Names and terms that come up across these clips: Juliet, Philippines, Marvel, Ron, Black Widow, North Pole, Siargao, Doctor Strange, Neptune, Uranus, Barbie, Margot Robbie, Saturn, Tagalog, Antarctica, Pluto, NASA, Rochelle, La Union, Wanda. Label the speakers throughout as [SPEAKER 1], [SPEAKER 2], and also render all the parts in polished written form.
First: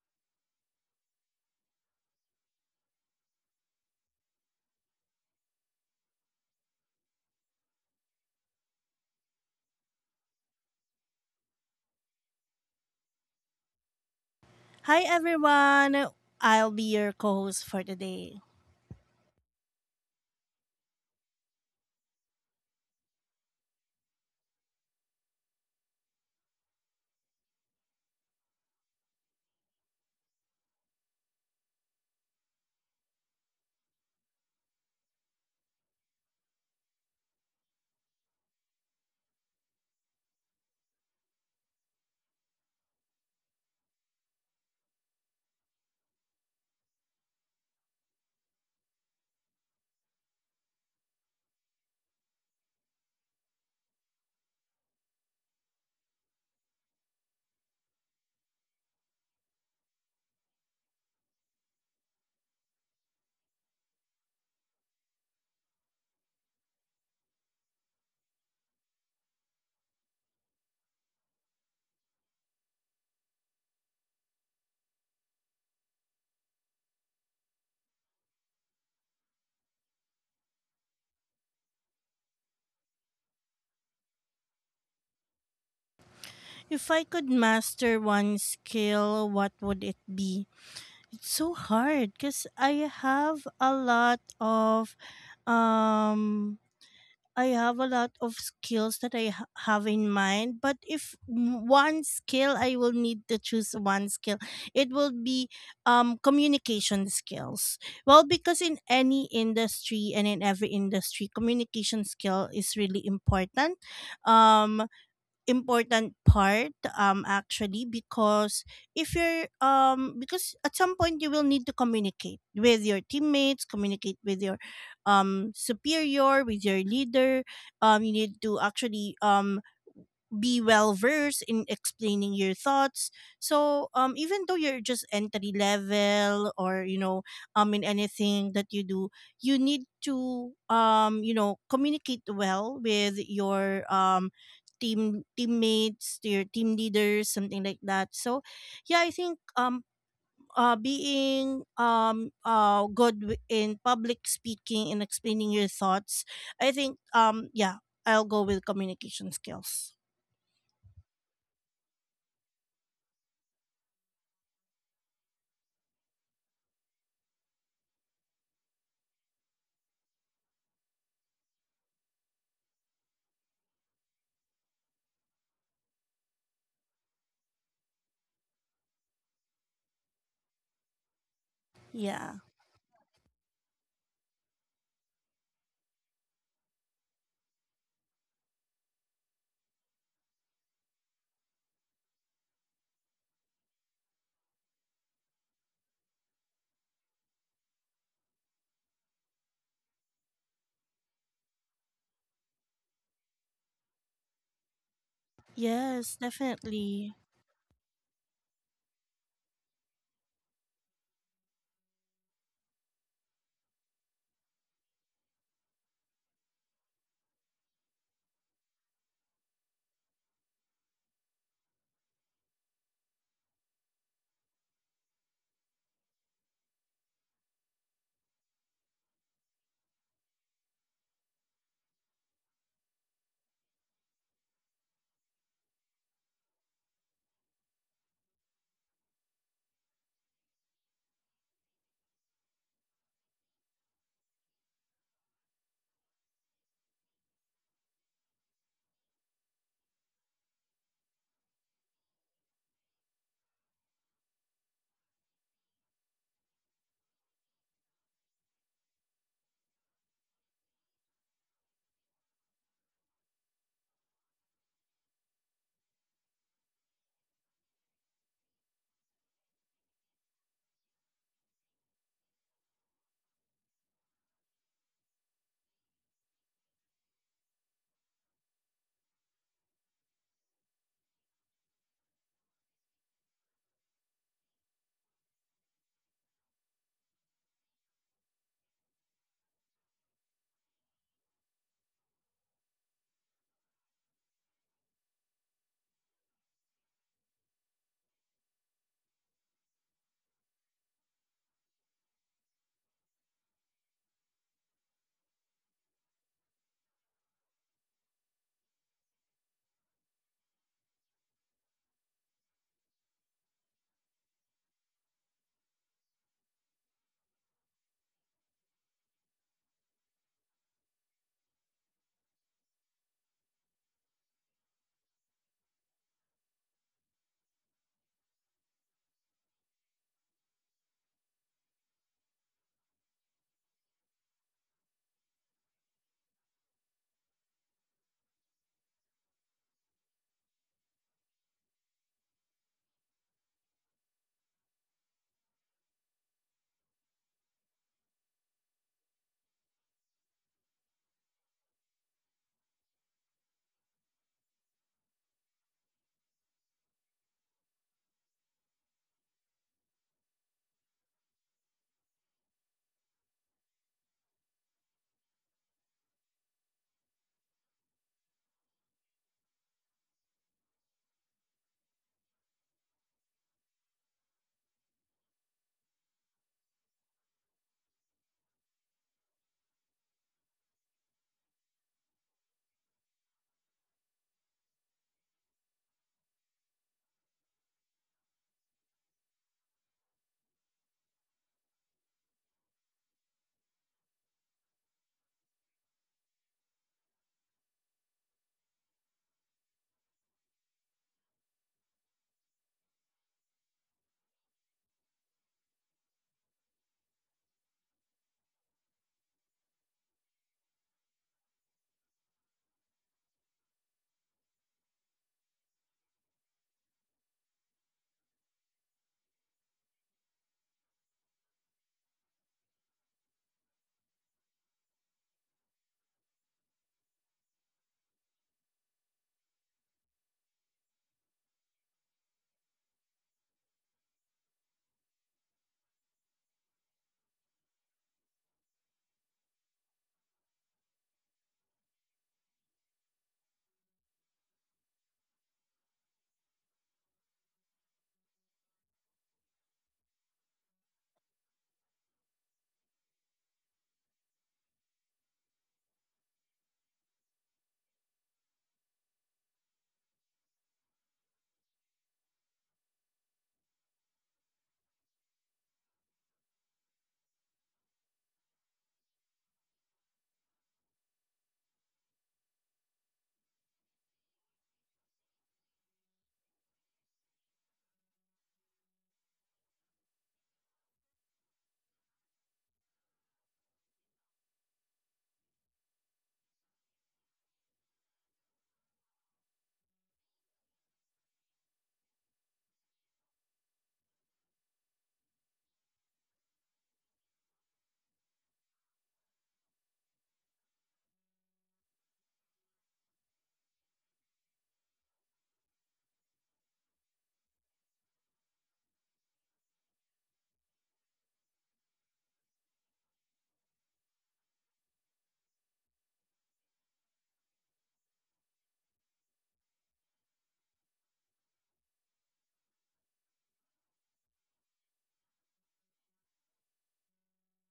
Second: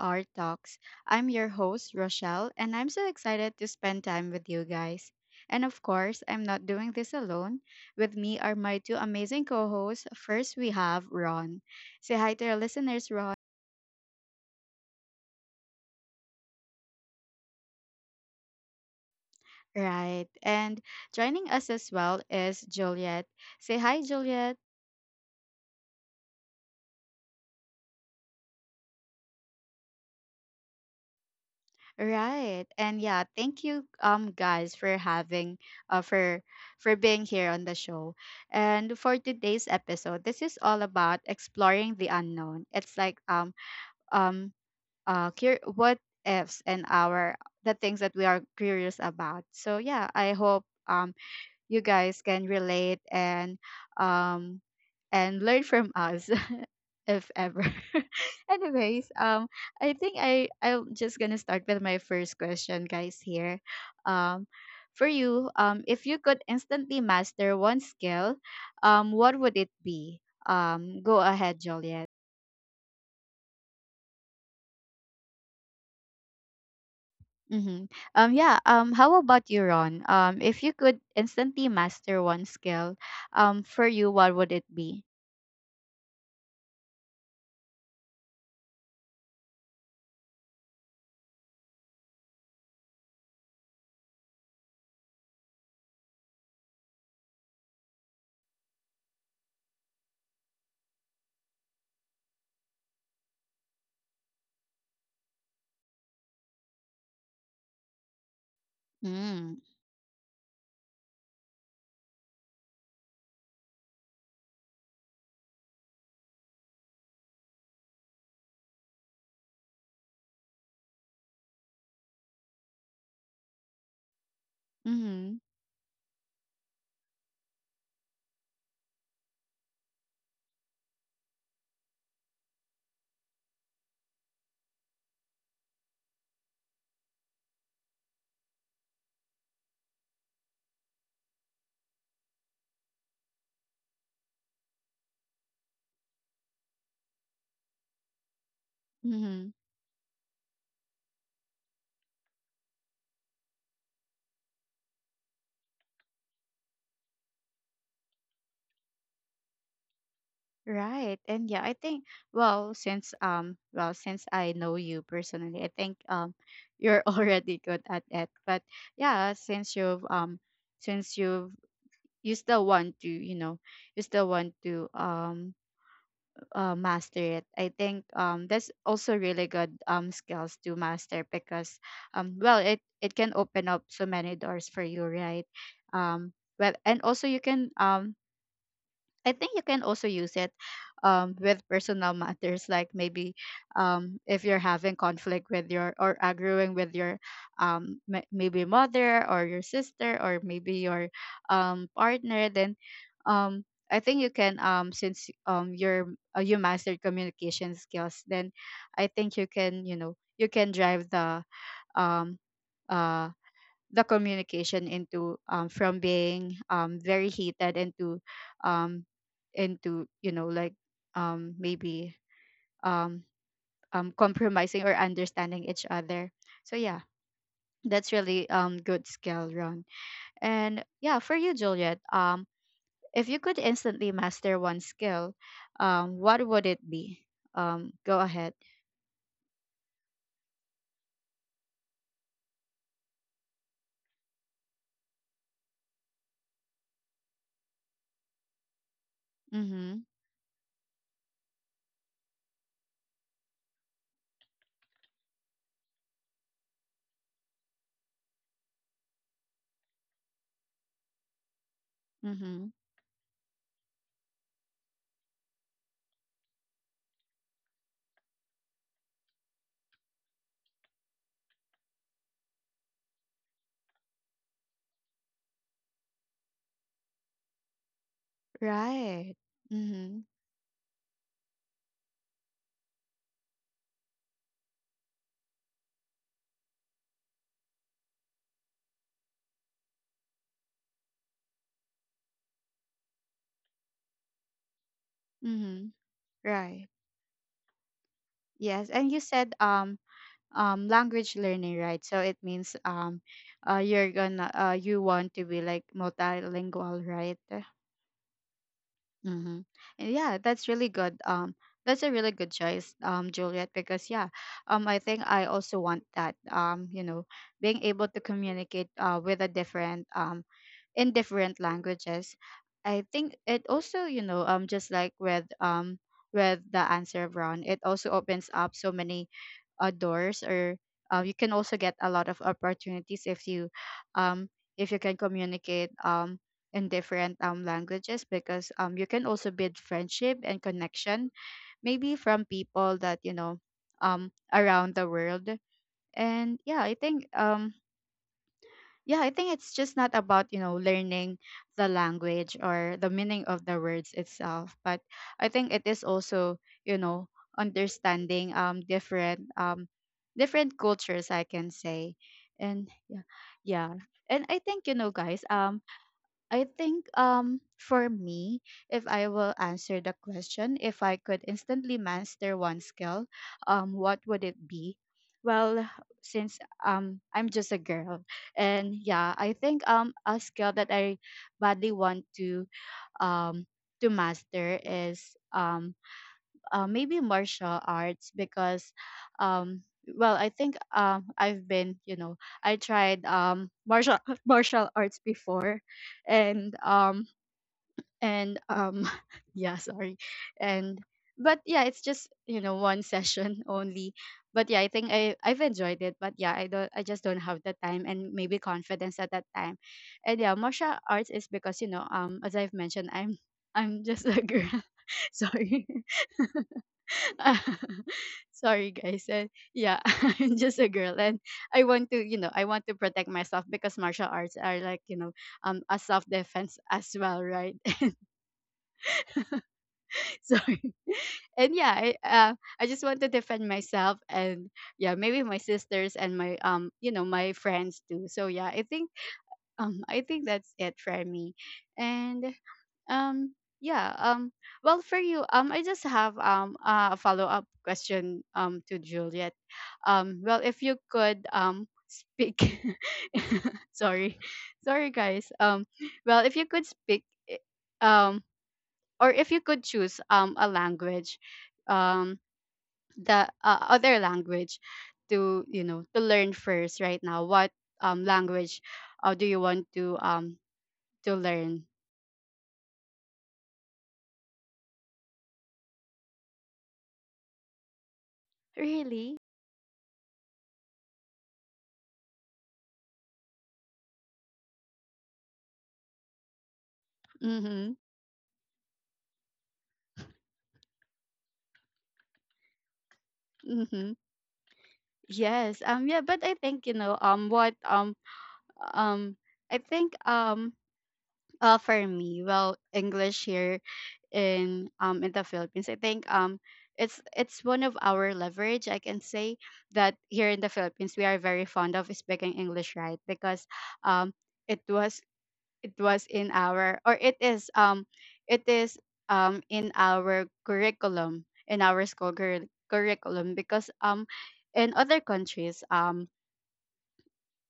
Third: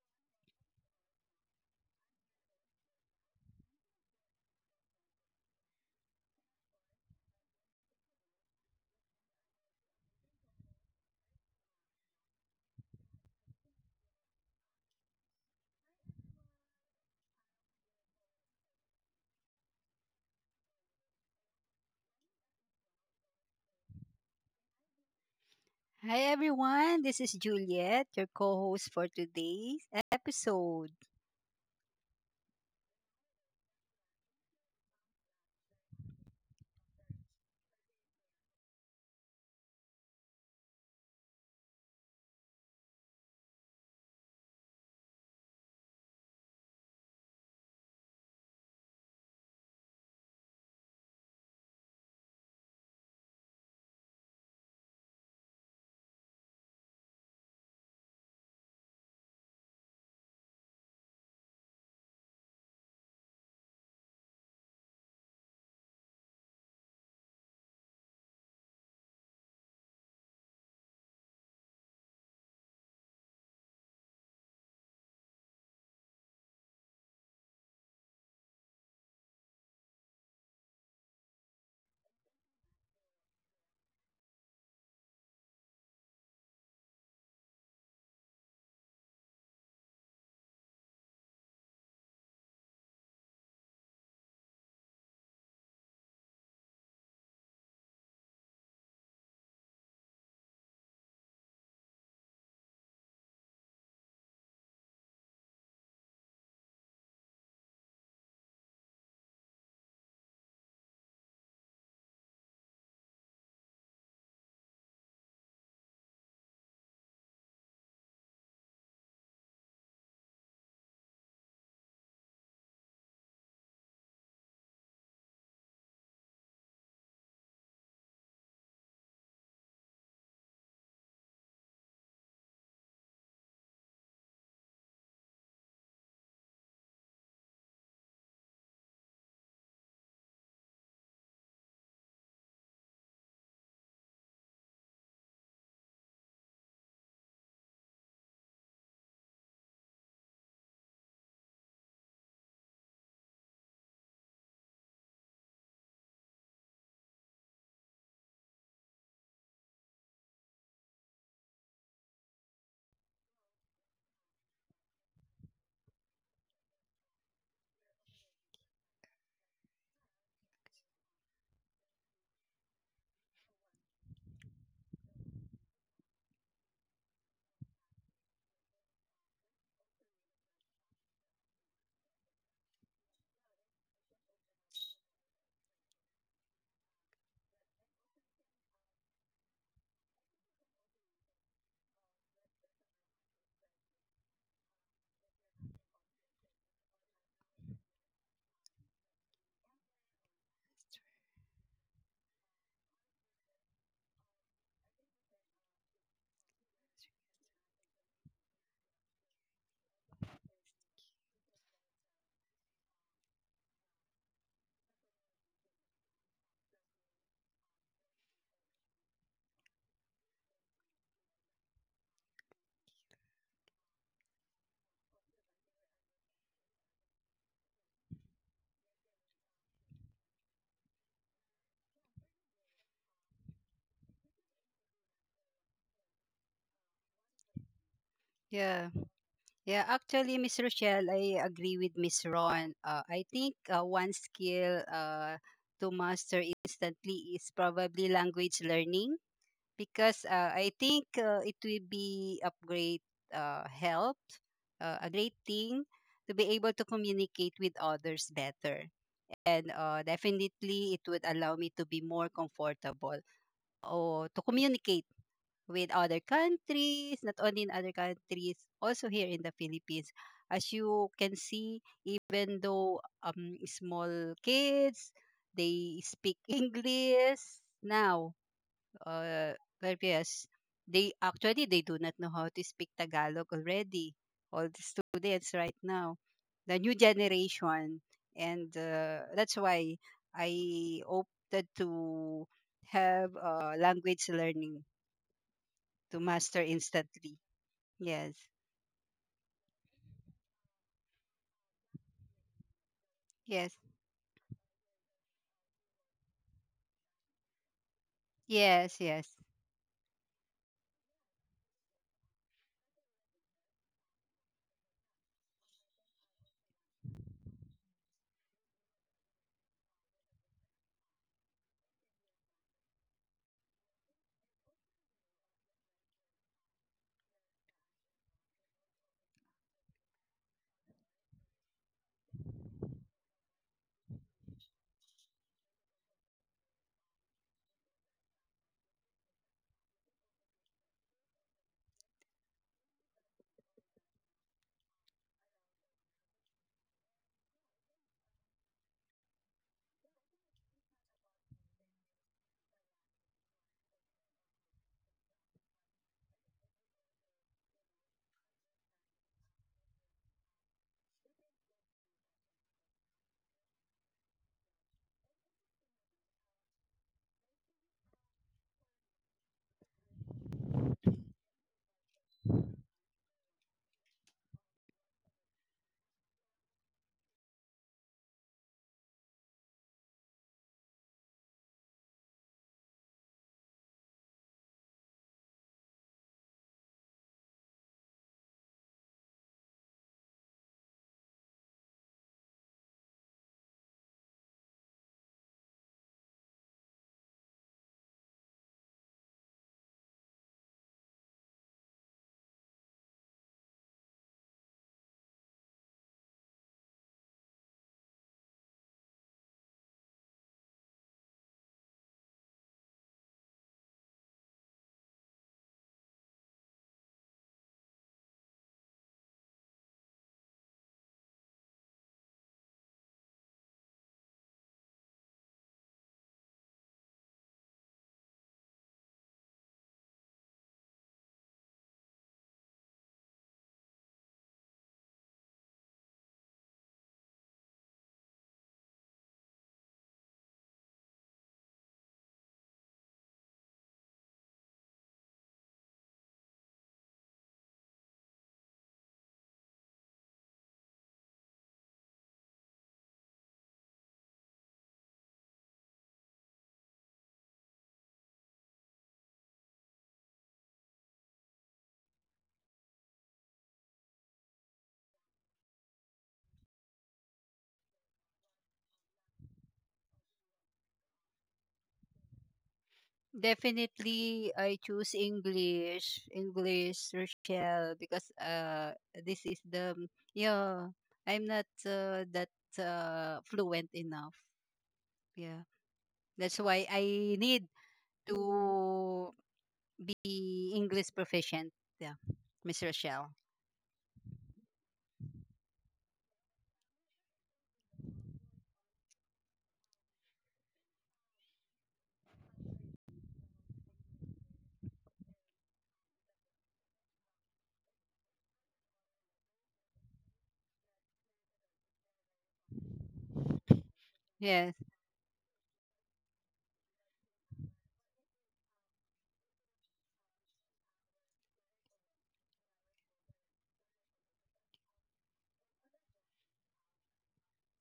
[SPEAKER 1] our talks. I'm your host, Rochelle, and I'm so excited to spend time with you guys. And of course, I'm not doing this alone. With me are my two amazing co hosts. First, we have Ron. Say hi to our listeners, Ron.
[SPEAKER 2] Hi everyone! I'll be your co host for today.
[SPEAKER 1] Right. And joining us as well is Juliet. Say hi, Juliet.
[SPEAKER 3] Hi everyone, this is Juliet, your co-host for today's episode.
[SPEAKER 1] Right. And yeah, thank you guys for having uh for for being here on the show. And for today's episode, this is all about exploring the unknown. It's like um what ifs and our the things that we are curious about. So yeah, I hope you guys can relate um and learn from us. if ever. Anyways, I think I'm just gonna start with my first question, guys. Here, um, for you, if you could instantly master one skill, what would it be? Go ahead, Juliet. Mm-hmm. Yeah. How about you, Ron? If you could instantly master one skill, for you, what would it be?
[SPEAKER 2] If I could master one skill, what would it be? It's so hard because I have a lot of um I have a lot of skills that I have in mind, but if m- one skill I will need to choose one skill, it will be communication skills. Well, because in any
[SPEAKER 1] Mm.
[SPEAKER 2] industry and in every industry, communication skill is really important. Um important part actually because if you're because at some point you will need to communicate with your teammates communicate with your
[SPEAKER 1] Mm-hmm.
[SPEAKER 2] superior with your leader you need to actually be well versed in explaining your thoughts. So even though you're just entry level or you know in anything that you do, you need to you know communicate well with your teammates, to your team leaders, something like that. So yeah, I think
[SPEAKER 1] Mm-hmm.
[SPEAKER 2] being good wi- in public speaking and explaining your thoughts, I think yeah, I'll go with communication skills.
[SPEAKER 1] Right. And yeah, I think well, since I know you personally, I think you're already good at it. But yeah, since you've you still want to, you know, you still want to master it. I think that's also really good skills to master because
[SPEAKER 2] Yeah.
[SPEAKER 1] well, it can open up so many doors for you, right? Um well, and also you can I think you can also use it with personal matters, like maybe if you're having conflict with your or arguing with your maybe mother or your sister or maybe your partner, then um, I think you can since you're
[SPEAKER 2] Yes,
[SPEAKER 1] you mastered
[SPEAKER 2] definitely.
[SPEAKER 1] communication skills, then I think you can, you know, you can drive um, uh, the communication into from being very heated into um, into, you know, like maybe um, compromising or understanding each other. So yeah, that's really good skill, Ron. And yeah, for you, Juliet, if you could instantly master one skill, what would it be? Go ahead.
[SPEAKER 3] Yeah, yeah. Actually, Miss Rochelle, I agree with Miss Ron. I think one skill to master instantly is probably language learning,
[SPEAKER 1] Mm-hmm.
[SPEAKER 3] because I think it will be a great help, a great thing to be able to communicate with others better, and definitely it would allow me to be more
[SPEAKER 1] Mm-hmm.
[SPEAKER 3] comfortable or to communicate with other countries, not only in other countries, also here in the Philippines. As you can see, even though small kids, they speak English now.
[SPEAKER 1] Right.
[SPEAKER 3] Uh,
[SPEAKER 1] Mm-hmm.
[SPEAKER 3] Whereas they actually they do not know how to speak Tagalog already. All the students right now, the new generation, and that's why I opted to have language learning
[SPEAKER 1] Mm-hmm.
[SPEAKER 3] to master
[SPEAKER 1] Right.
[SPEAKER 3] instantly. Yes.
[SPEAKER 1] Yes. And you said language learning, right? So it means
[SPEAKER 3] Yes.
[SPEAKER 1] you're gonna you want to be like multilingual, right?
[SPEAKER 3] Yes, yes.
[SPEAKER 1] Mm-hmm. And yeah, that's really good, that's a really good choice, Juliet, because yeah, I think I also want that. You know, being able to communicate with a different in different languages, I think it also, you know, just like with the answer brown, it also opens up so many doors, or you can also get a lot of opportunities um, if you can communicate in different languages, because you can also build friendship and connection maybe from people that, you know, around the world. And yeah, I think yeah, I think it's just not about, you know, learning the language or the meaning of the words itself, but I think it is also, you know, understanding different different cultures, I can say. And yeah, yeah. And I think, you know, guys, I think for me, if I will answer the question, if I could instantly master one skill, what would it be? Well, since I'm just a girl, and yeah, I think a skill that I badly want um to master is um maybe martial arts, because um well, I think I've been, you know, I tried martial martial arts before, and and um yeah, sorry. And but yeah, it's just, you know, one session only, but yeah, I think I've enjoyed it, but yeah, I just don't have the time and maybe confidence at that time. And yeah, martial arts is because, you know, as I've mentioned, I'm just a girl. sorry Sorry, guys. And yeah, I'm just a girl, and I want to, you know, I want to protect myself because martial arts are like, you know, a self defense as well, right? So, and yeah, I just want to defend myself, and yeah, maybe my sisters and my, you know, my friends too. So yeah, I think that's it for me, and Um, yeah. Well, for you, I just have a follow up question to Juliet. Well, if you could speak, sorry, sorry guys. Well, if you could speak, i- um, or if you could choose a language, um, the other language to, you know, to learn first right now. What language do you want to learn?
[SPEAKER 3] Definitely I choose English, English, Rochelle, because this
[SPEAKER 1] Really?
[SPEAKER 3] is the yeah, I'm not that fluent enough. Yeah. That's why I need
[SPEAKER 1] Mm-hmm.
[SPEAKER 3] to be English proficient. Yeah. Miss Rochelle.
[SPEAKER 1] Mm-hmm. Yes. Yeah, but I think, you know, what um I think for me, well, English here in the Philippines, I think it's one of our leverage. I can say that here in the Philippines we are very fond of speaking English, right? Because um
[SPEAKER 3] Yes.
[SPEAKER 1] it was it was in our, or it is in our curriculum, in our school curriculum, because in other countries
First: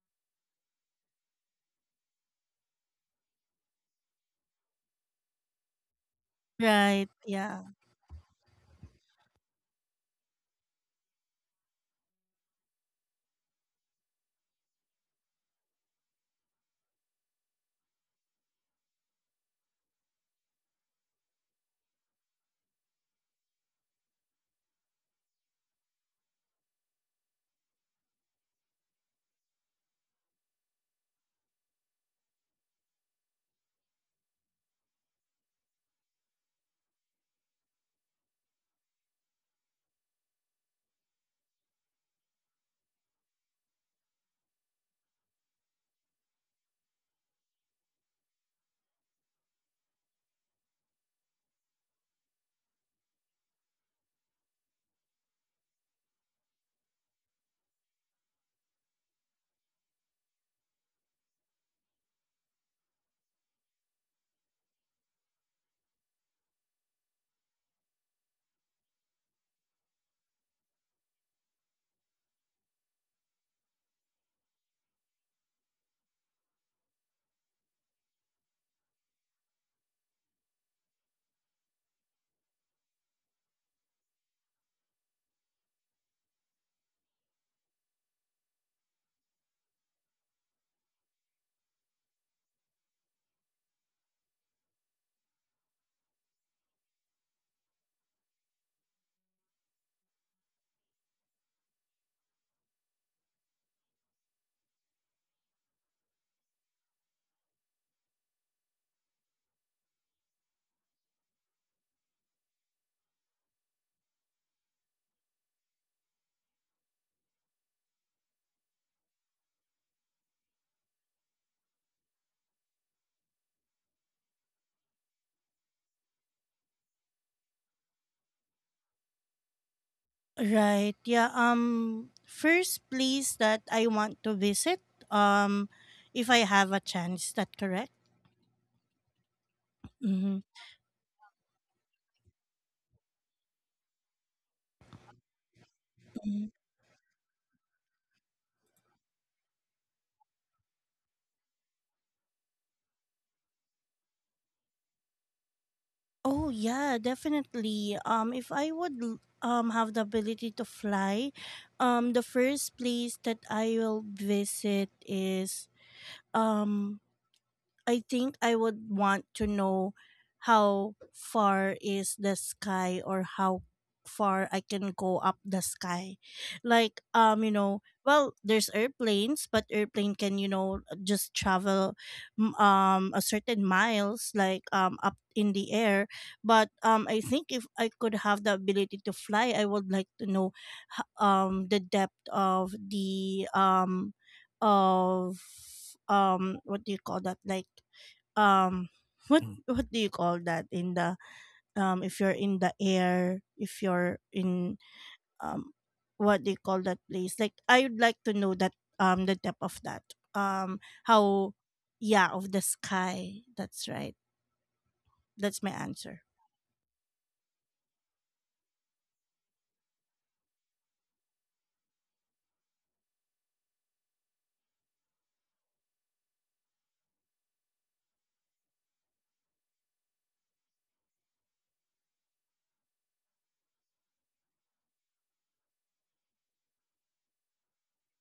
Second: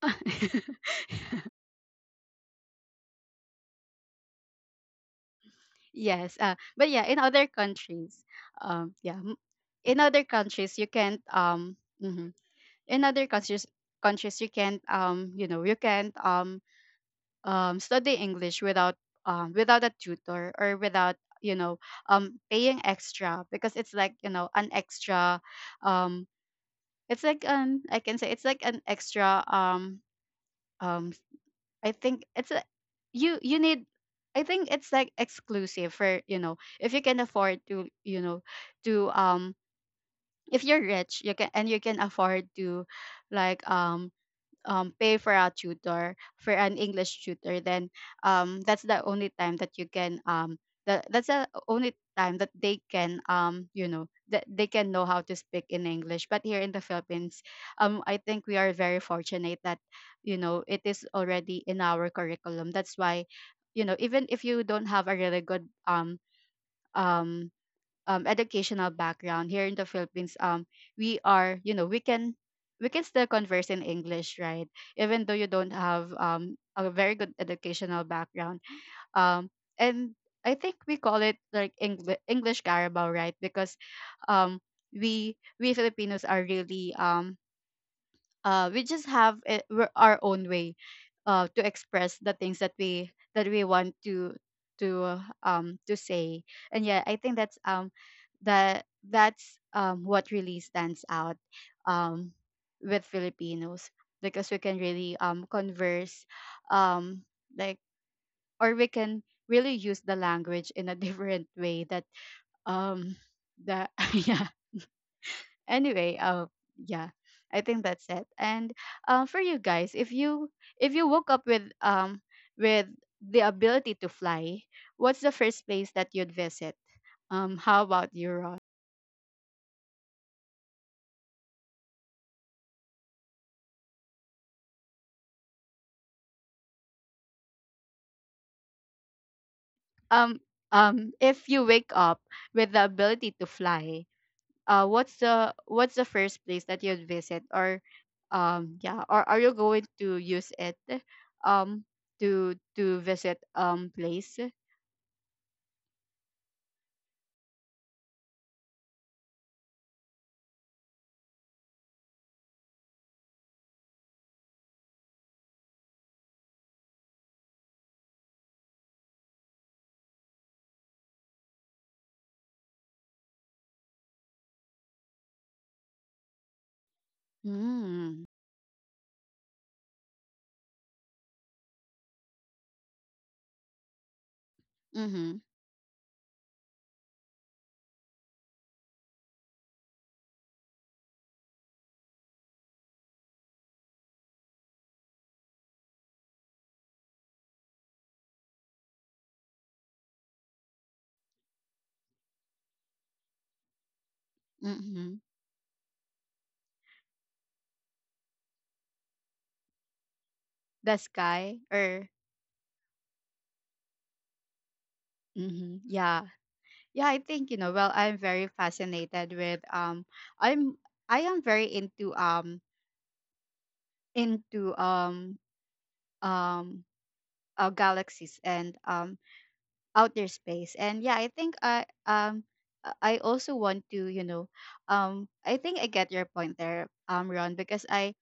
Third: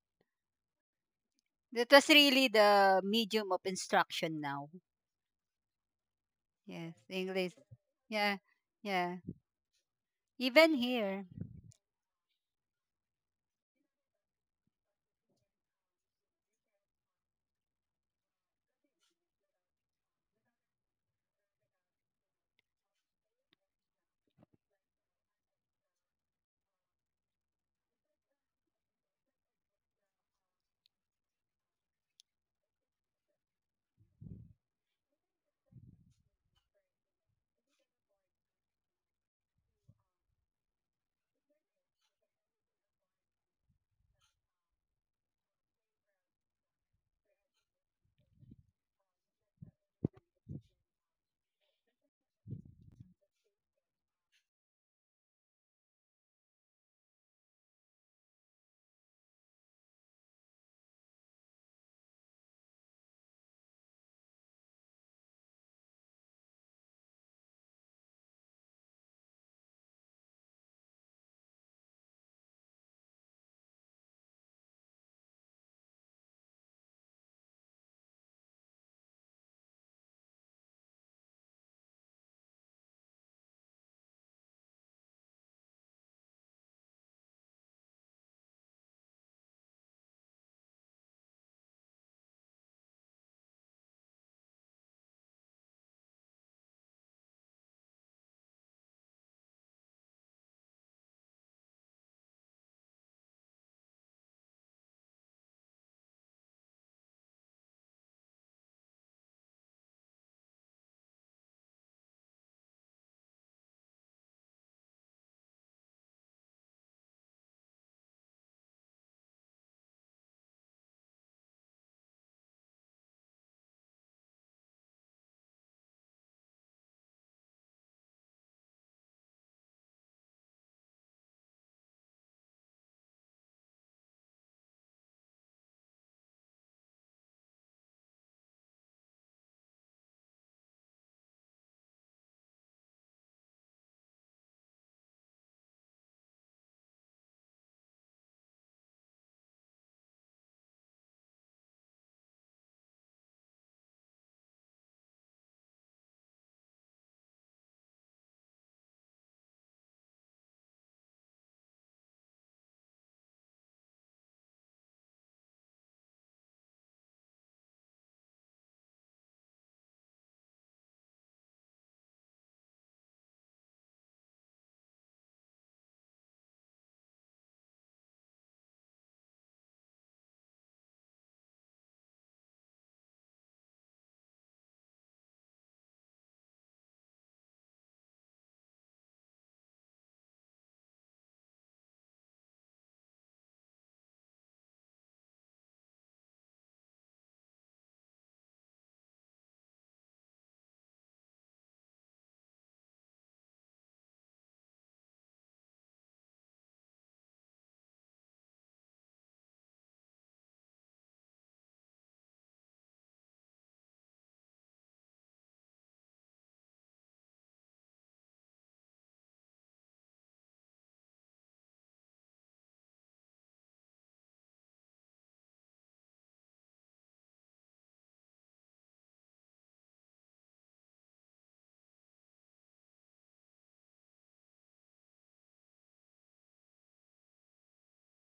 [SPEAKER 3] That was really the medium of instruction now.
[SPEAKER 1] yes. But
[SPEAKER 3] Yes,
[SPEAKER 1] yeah,
[SPEAKER 2] Right.
[SPEAKER 1] in other
[SPEAKER 3] English.
[SPEAKER 2] Yeah.
[SPEAKER 1] countries,
[SPEAKER 3] Yeah.
[SPEAKER 1] um,
[SPEAKER 3] Yeah.
[SPEAKER 1] yeah, m- in other
[SPEAKER 3] Even
[SPEAKER 1] countries you can't
[SPEAKER 3] here.
[SPEAKER 1] mhm. In other countries you can't you know, you can't study English without without a tutor, or without, you know, paying extra, because it's like, you know, an extra um it's like I can say it's like an extra um I think it's a you need, I think it's like exclusive for, you know, if you can afford to, you know, to if you're rich, you can and you can afford to, like pay for a tutor, for an English tutor, then that's the only time that you can that that's the only time that they can you know, that they can know how to speak in English. But here in the Philippines, I think we are very fortunate that, you know, it is already in our curriculum. That's why, you know, even if you don't have a really good um educational background here in the Philippines, we are, you know, we can still converse in English, right? Even though you don't have a very good educational background. Um, and I think we call it like English Carabao, right? Because um, we Filipinos are really we just have it, our own way to express the things that we want to to say. And yeah, I think that's that that's what really stands out um with Filipinos, because we can really converse um like, or we can really use the language in a different way that um that yeah. Anyway, yeah, I think that's it. And for you guys, if you woke up with with the ability to fly, what's the first place that you'd visit? How about you, Ron?
[SPEAKER 2] Right. Yeah. First place that I want to visit um if I have a chance, is that correct? Mm-hmm.
[SPEAKER 1] Um, if you wake up with the ability to fly, what's the first place that you'd visit? Or yeah, or are you going to use it, um, to visit place?
[SPEAKER 2] Oh yeah, definitely. If I would l- have the ability to fly, the first place that I will visit is um I think I would want to know how far is the sky or how far I can go up the sky. Like you know,
[SPEAKER 1] Mm.
[SPEAKER 2] well there's airplanes, but airplane can you know just travel a certain miles like up
[SPEAKER 1] Mm-hmm.
[SPEAKER 2] in the air, but I think if I could have the ability to fly, I would like to know the depth of the of what do you call that like um what Mm. what do you call that in the if you're in the air if you're in
[SPEAKER 1] Mm-hmm.
[SPEAKER 2] um what they call that place like I would like to know that the depth of that um
[SPEAKER 1] The
[SPEAKER 2] how
[SPEAKER 1] sky or
[SPEAKER 2] yeah of the sky that's right that's my
[SPEAKER 1] hmm.
[SPEAKER 2] answer.
[SPEAKER 1] Yeah. Yeah, I think, you know, well, I'm very fascinated with I'm I am very into into um um galaxies and outer space. And yeah, I think I also want to, you know, I think I get your point there, Ron, because I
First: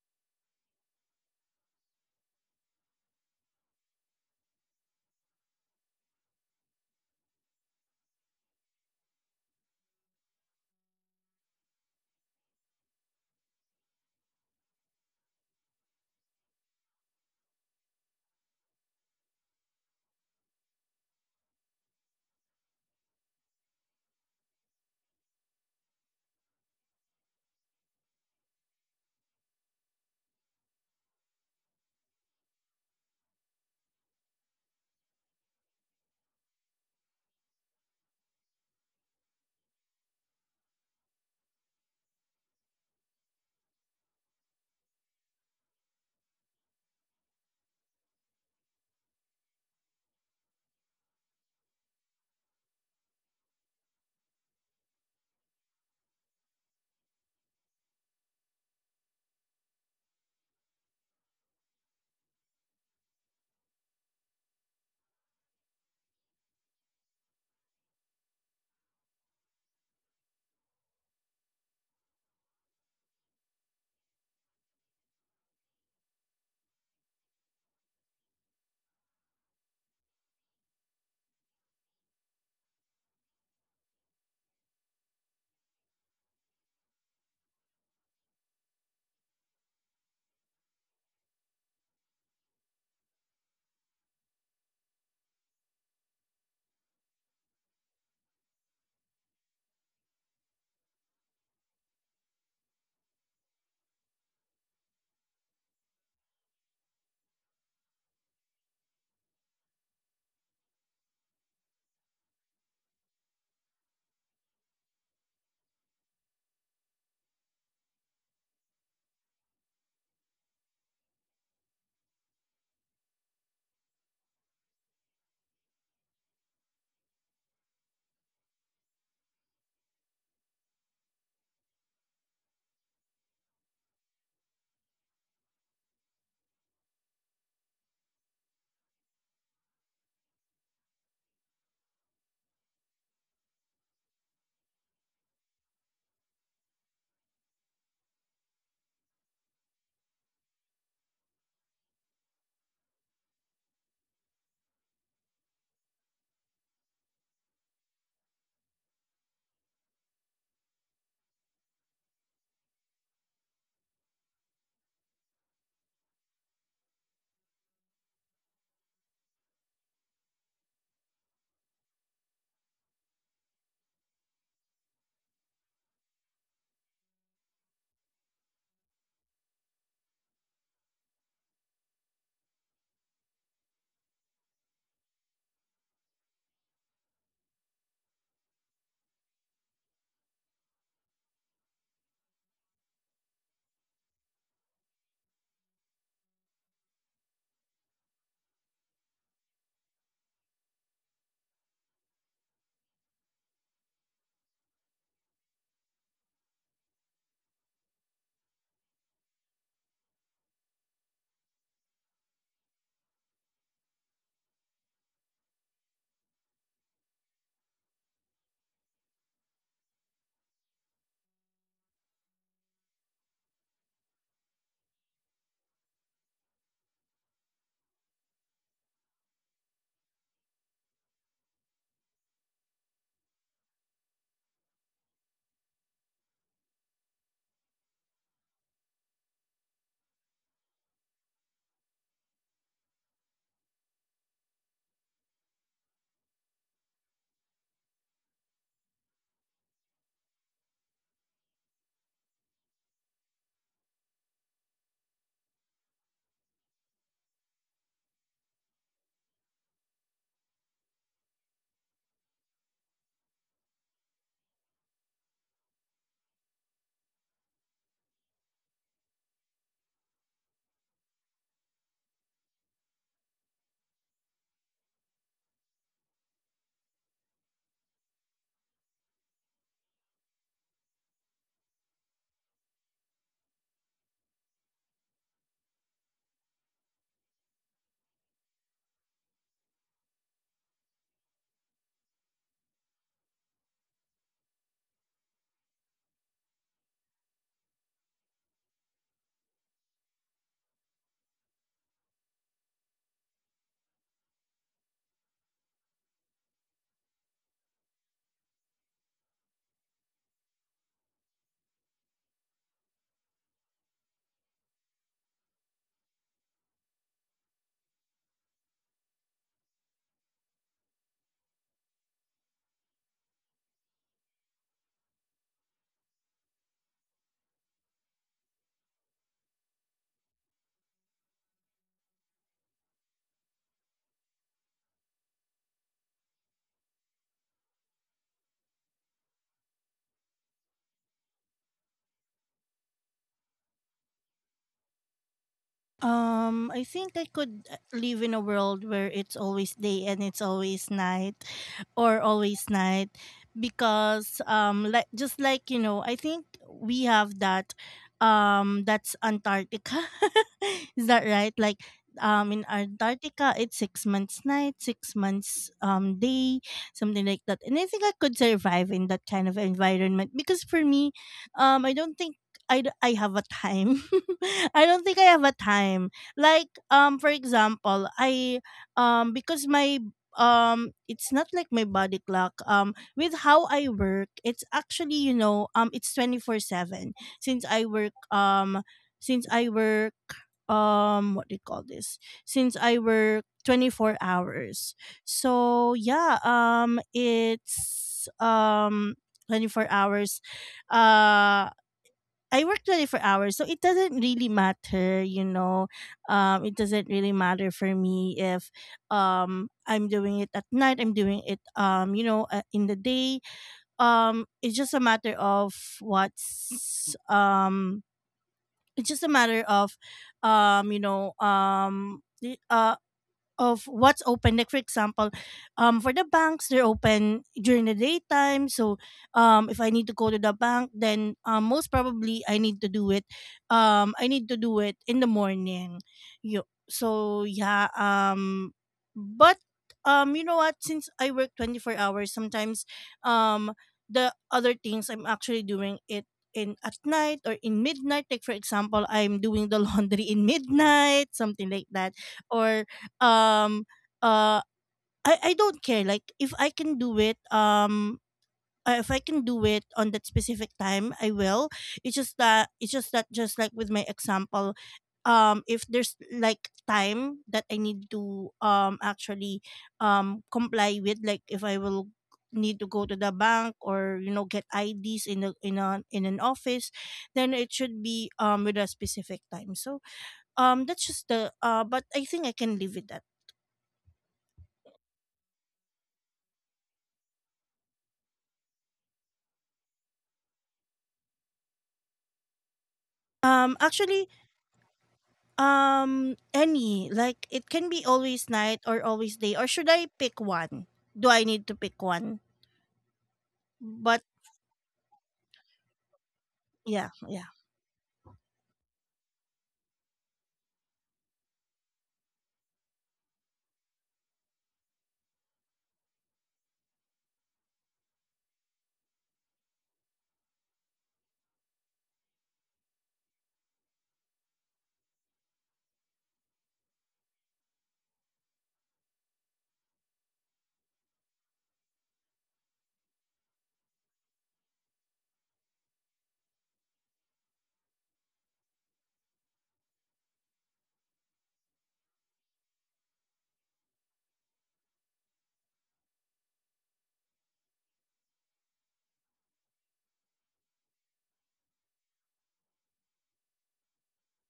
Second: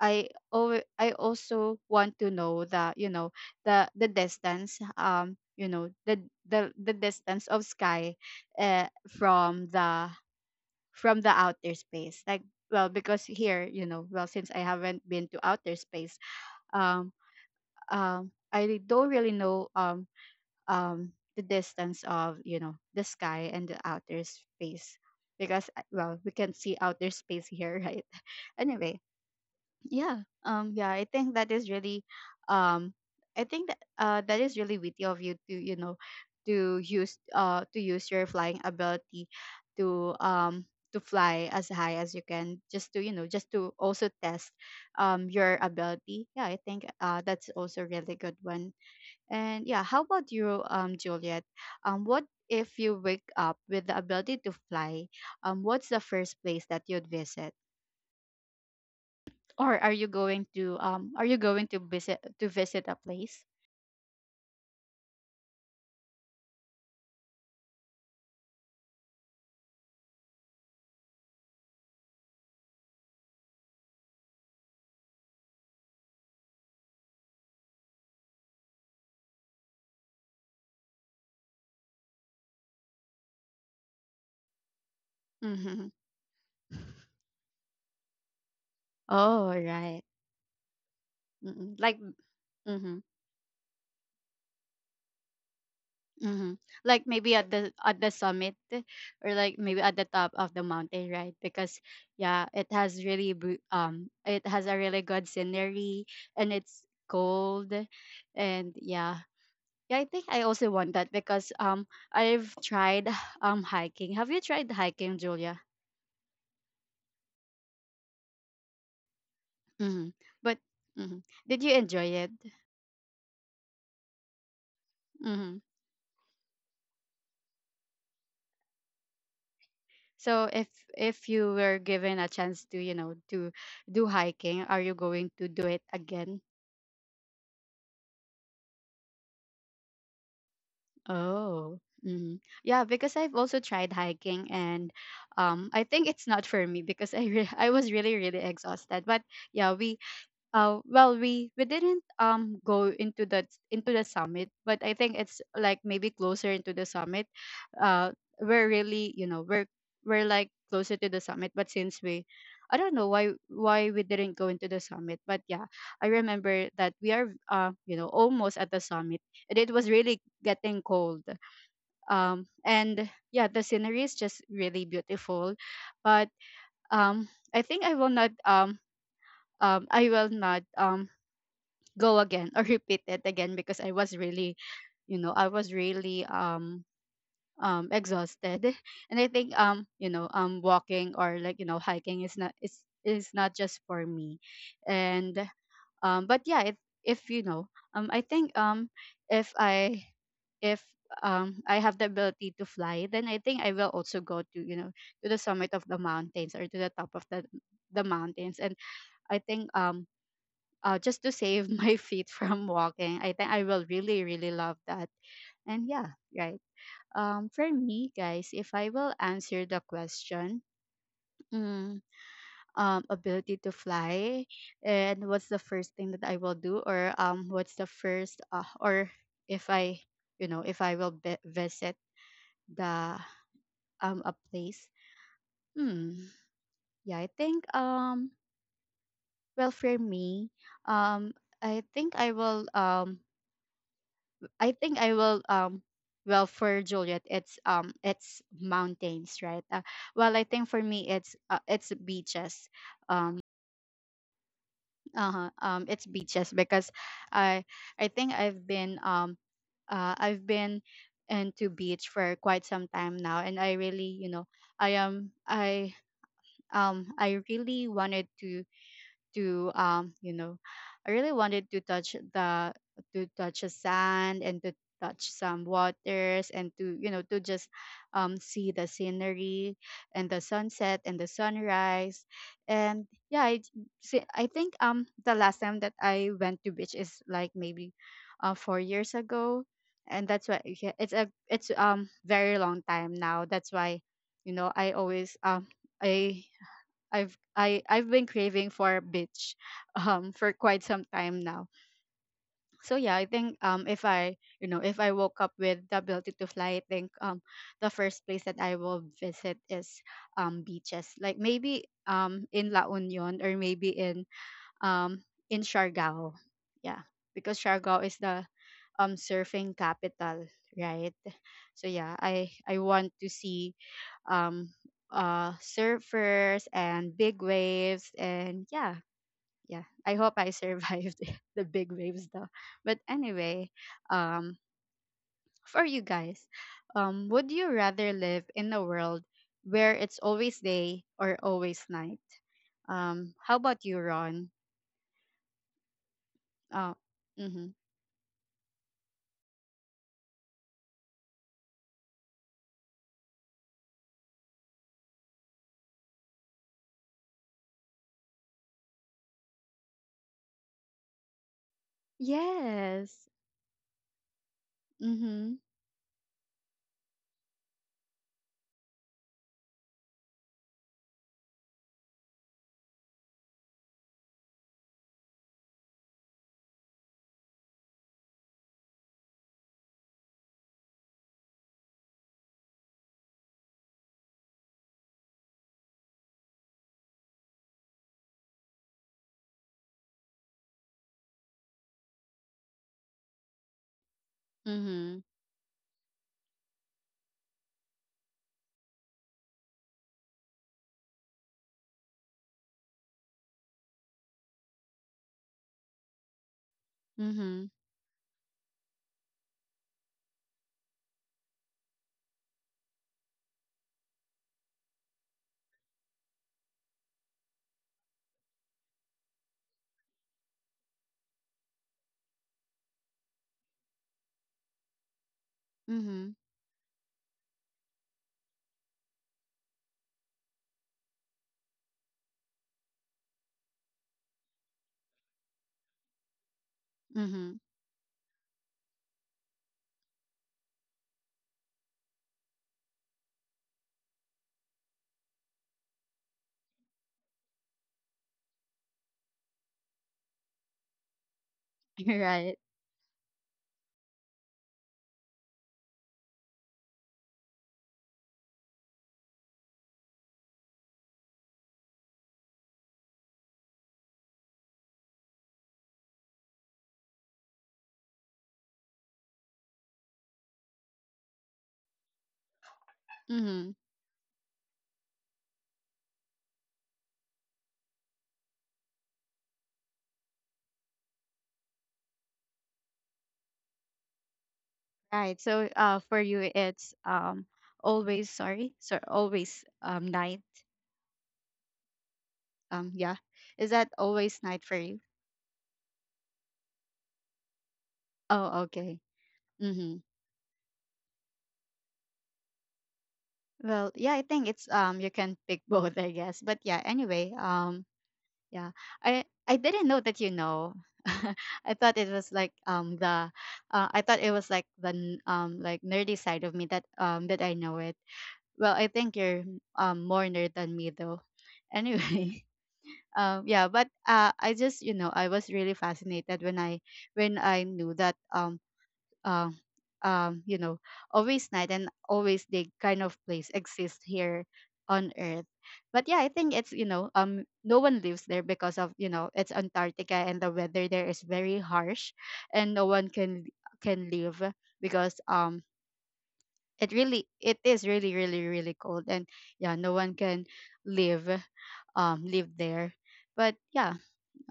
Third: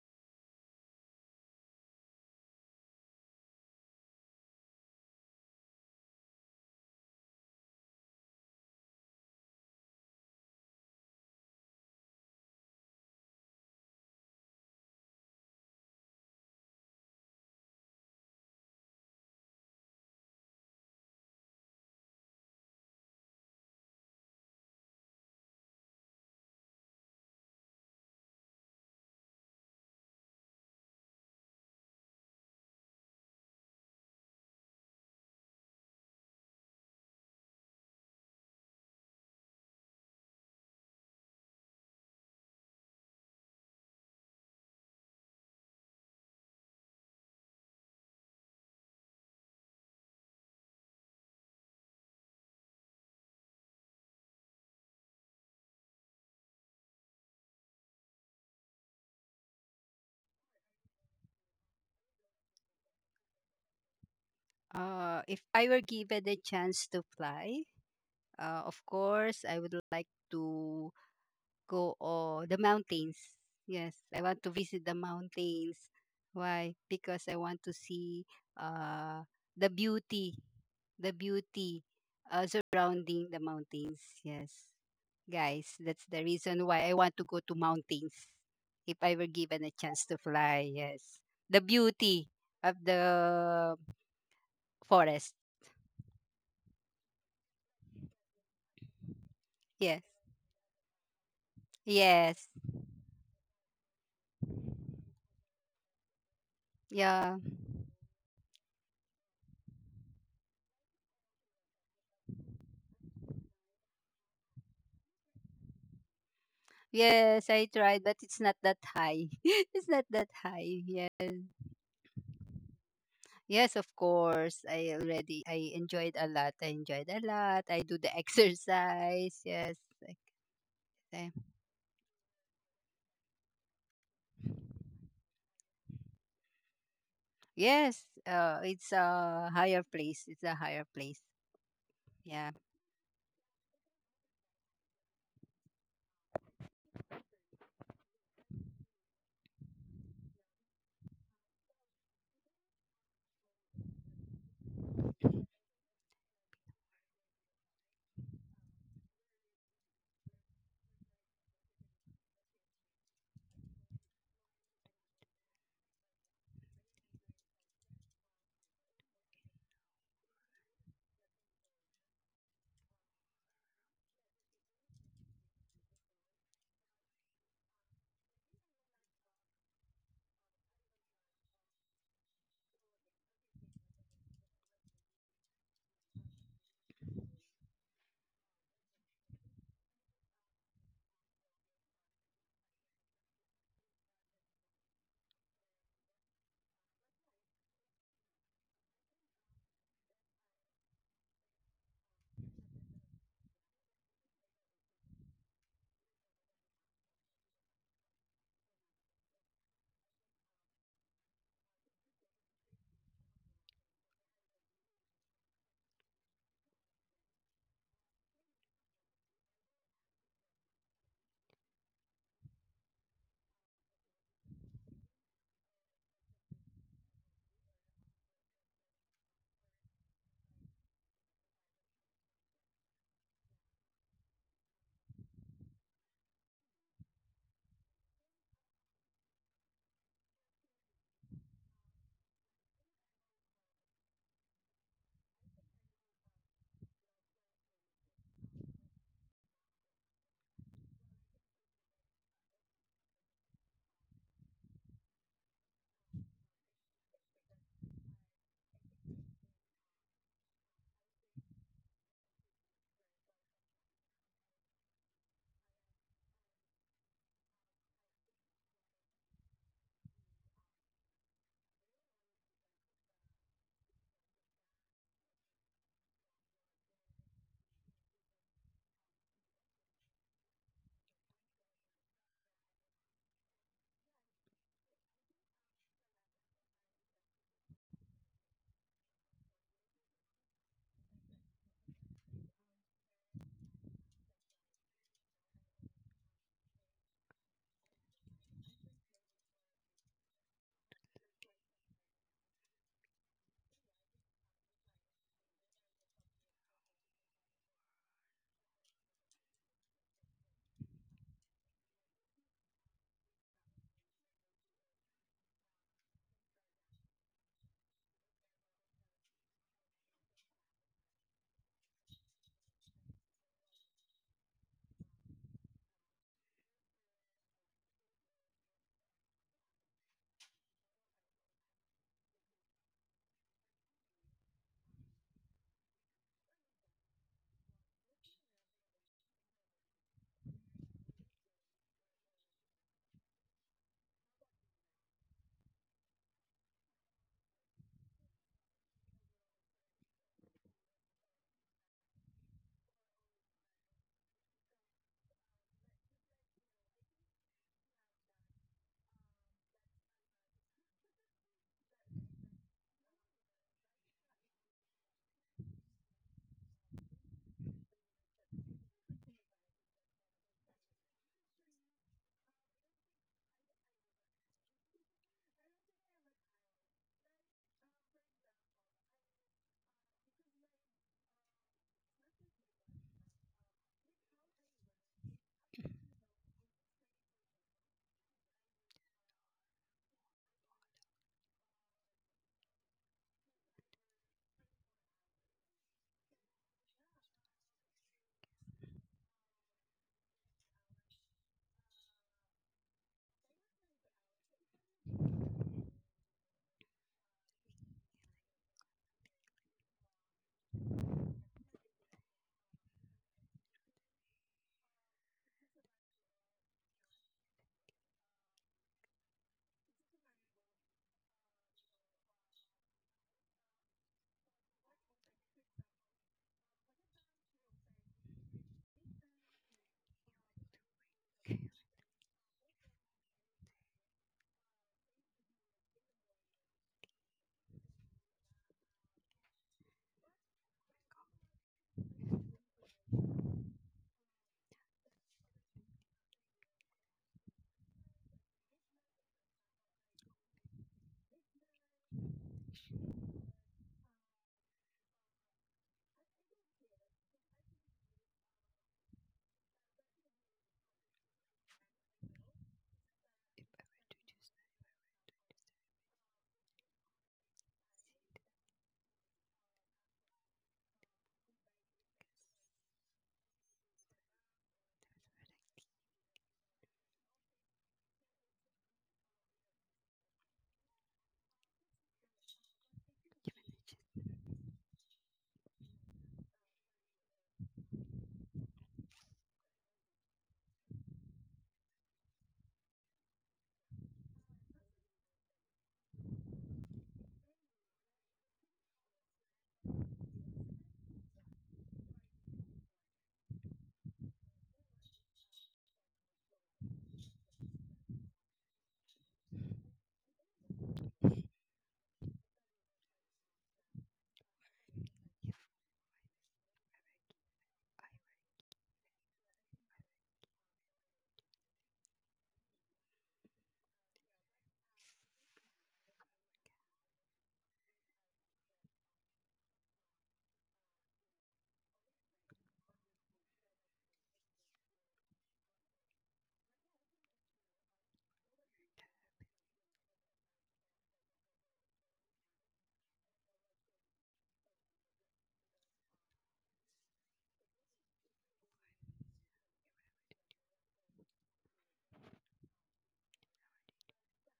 [SPEAKER 1] I alwa- I also want to know the, the distance, the distance of sky uh, from the from the outer space. Like, well, because here, you know, well, since I haven't been to outer space, um I don't really know the distance of, you know, the sky and the outer space, because well, we can see outer space here, right? Anyway, yeah, I think that is really um I think that is really witty of you to, you know, to use your flying ability to um to fly as high as you can just to, you know, just to also test your ability. Yeah, I think that's also a really good one. And yeah, how about you, Juliet? What if you wake up with the ability to fly? What's the first place that you'd visit? Or are you going to are you going to visit a place?
[SPEAKER 3] If I were given the chance to fly, of course, I would like to go or the mountains. Yes, I want to visit the mountains. Why? Because I want to see uh, the beauty, the beauty surrounding the mountains. Yes, guys,
[SPEAKER 1] Mm-hmm.
[SPEAKER 3] that's the reason why I want to go to mountains. If I were
[SPEAKER 1] Oh,
[SPEAKER 3] given a
[SPEAKER 1] right.
[SPEAKER 3] chance to fly, yes, the
[SPEAKER 1] Mm-mm. Like,
[SPEAKER 3] beauty of
[SPEAKER 1] mm-hmm,
[SPEAKER 3] the forest.
[SPEAKER 1] mm-hmm, like maybe at the summit, or like maybe at
[SPEAKER 3] Yes.
[SPEAKER 1] the top of the mountain, right? Because yeah,
[SPEAKER 3] Yes.
[SPEAKER 1] it has really it has a really good scenery, and it's
[SPEAKER 3] Yeah.
[SPEAKER 1] cold, and yeah. Yeah, I think I also want that because I've tried hiking. Have you tried hiking, Julia?
[SPEAKER 3] Yes, I tried, but it's not that high. It's not
[SPEAKER 1] Mm-hmm.
[SPEAKER 3] that
[SPEAKER 1] But
[SPEAKER 3] high.
[SPEAKER 1] mm-hmm,
[SPEAKER 3] Yes.
[SPEAKER 1] did you enjoy it?
[SPEAKER 3] Yes, of course. I already
[SPEAKER 1] Mm-hmm.
[SPEAKER 3] I enjoyed a lot. I enjoyed a lot. I do the exercise. Yes. Like,
[SPEAKER 1] So
[SPEAKER 3] eh,
[SPEAKER 1] if you were given a chance to, you know, to do hiking, are you going to do it again?
[SPEAKER 3] yes. It's a higher place. It's a higher place.
[SPEAKER 1] Oh. Mm-hmm.
[SPEAKER 3] Yeah.
[SPEAKER 1] Yeah, because I've also tried hiking, and I think it's not for me because I was really really exhausted. But yeah, we well, we didn't go into the summit, but I think it's like maybe closer into the summit. Uh, we're really, you know, we're like closer to the summit, but since we, I don't know why we didn't go into the summit, but yeah, I remember that we are you know, almost at the summit, and it was really getting cold. And yeah, the scenery is just really beautiful, but um, I think I will not go again or repeat it again because I was really, you know, I was really exhausted. And I think you know, walking, or like, you know, hiking is not just for me. And but yeah, if you know, I think if I if I have the ability to fly, then I think I will also go to, you know, to the summit of the mountains or to the top of the mountains. And I think just to save my feet from walking. I think I will really, really love that. And yeah, right. For me, guys, if I will answer the question, mm, ability to fly, and what's the first thing that I will do? Or what's the first, or if I, you know, if I visit the a place. Hmm. Yeah, I think. Well, for me, um, I think I will I think I will well, for Juliet it's mountains, right? Well, I think for me it's beaches. um it's beaches because I I think I've been into beach for quite some time now, and I really, you know, I am I really wanted to you know, I really wanted to touch the sand, and to touch some waters, and to, you know, to just see the scenery and the sunset and the sunrise. And yeah, I think the last time that I went to beach is like maybe 4 years ago. And that's why, yeah, it's very long time now, that's why, you know, I I've been craving for beach for quite some time now. So yeah, I think if I, you know, if I woke up with the ability to fly, I think the first place that I will visit is beaches. Like maybe in La Union, or maybe um in Siargao. Yeah. Because Siargao is the surfing capital, right? So yeah, I want to see um, surfers and big waves. And yeah, yeah, I hope I survived the big waves though. But anyway, um, for you guys, would you rather live in a world where it's always day or always night? How about you, Ron?
[SPEAKER 2] I
[SPEAKER 1] Uh,
[SPEAKER 2] think I could
[SPEAKER 1] mm-hmm.
[SPEAKER 2] live in a world where it's always day and it's always night or always night because like just like you know, I think we have that that's Antarctica. Is that right? Like in
[SPEAKER 1] Yes.
[SPEAKER 2] Antarctica it's 6 months night, 6
[SPEAKER 1] Mm-hmm.
[SPEAKER 2] months day, something like that. And I think I could survive in that kind of environment because for me I don't think I have a time I don't think I have a time. Like for example, I because my it's not like my body clock with how I work, it's actually, you know, it's 24/7 since I work since I work what do you call this? Since I work 24 hours.
[SPEAKER 1] Mm-hmm.
[SPEAKER 2] So, yeah, it's 24 hours. Uh I work 24 hours, so it doesn't really matter, you know. It doesn't really
[SPEAKER 1] Mm-hmm.
[SPEAKER 2] matter for me if I'm doing it at night, I'm doing it, you know, in the day. It's just a matter of what's, it's just a matter of, you know, the- of what's open. Like for example, for the
[SPEAKER 1] Mm-hmm.
[SPEAKER 2] banks, they're open during the daytime. So if I need to go to the bank, then most probably I need to do it. I need to do it in the morning. You so
[SPEAKER 1] Mm-hmm.
[SPEAKER 2] yeah. But you know what? Since I work 24 hours, sometimes um, the other things I'm actually doing it in at night or in midnight like for example I'm doing the laundry in midnight something like that
[SPEAKER 1] Right.
[SPEAKER 2] or um uh I don't care like if I can do it if I can do it on that specific time I will it's just that just like with my example if there's like time that I need to actually comply with like if I will need to go to the
[SPEAKER 1] Mm-hmm.
[SPEAKER 2] bank or you know get IDs in a in a in an office then it should be with a specific time so that's just the but I think I can live with that
[SPEAKER 1] Right. So for you it's always, sorry. So always night. Yeah. Is that
[SPEAKER 2] actually
[SPEAKER 1] always night for you?
[SPEAKER 2] Any. Like it can be always
[SPEAKER 1] Oh,
[SPEAKER 2] night
[SPEAKER 1] okay.
[SPEAKER 2] or always day. Or should
[SPEAKER 1] Mhm.
[SPEAKER 2] I pick one? Do I need to pick one?
[SPEAKER 1] Well, yeah, I
[SPEAKER 2] But
[SPEAKER 1] think it's you can pick both, I guess. But yeah,
[SPEAKER 2] yeah,
[SPEAKER 1] anyway,
[SPEAKER 2] yeah.
[SPEAKER 1] yeah. I didn't know that, you know. I thought it was like the I thought it was like the like nerdy side of me, that that I know it. Well, I think you're more nerd than me though. Anyway. Yeah, but I just, you know, I was really fascinated when I knew that uh, you know, always night and always day kind of place exists here on earth. But yeah, I think it's, you know, no one lives there because of, you know, it's Antarctica, and the weather there is very harsh, and no one can live because it really it is really really really cold. And yeah, no one can live live there. But yeah,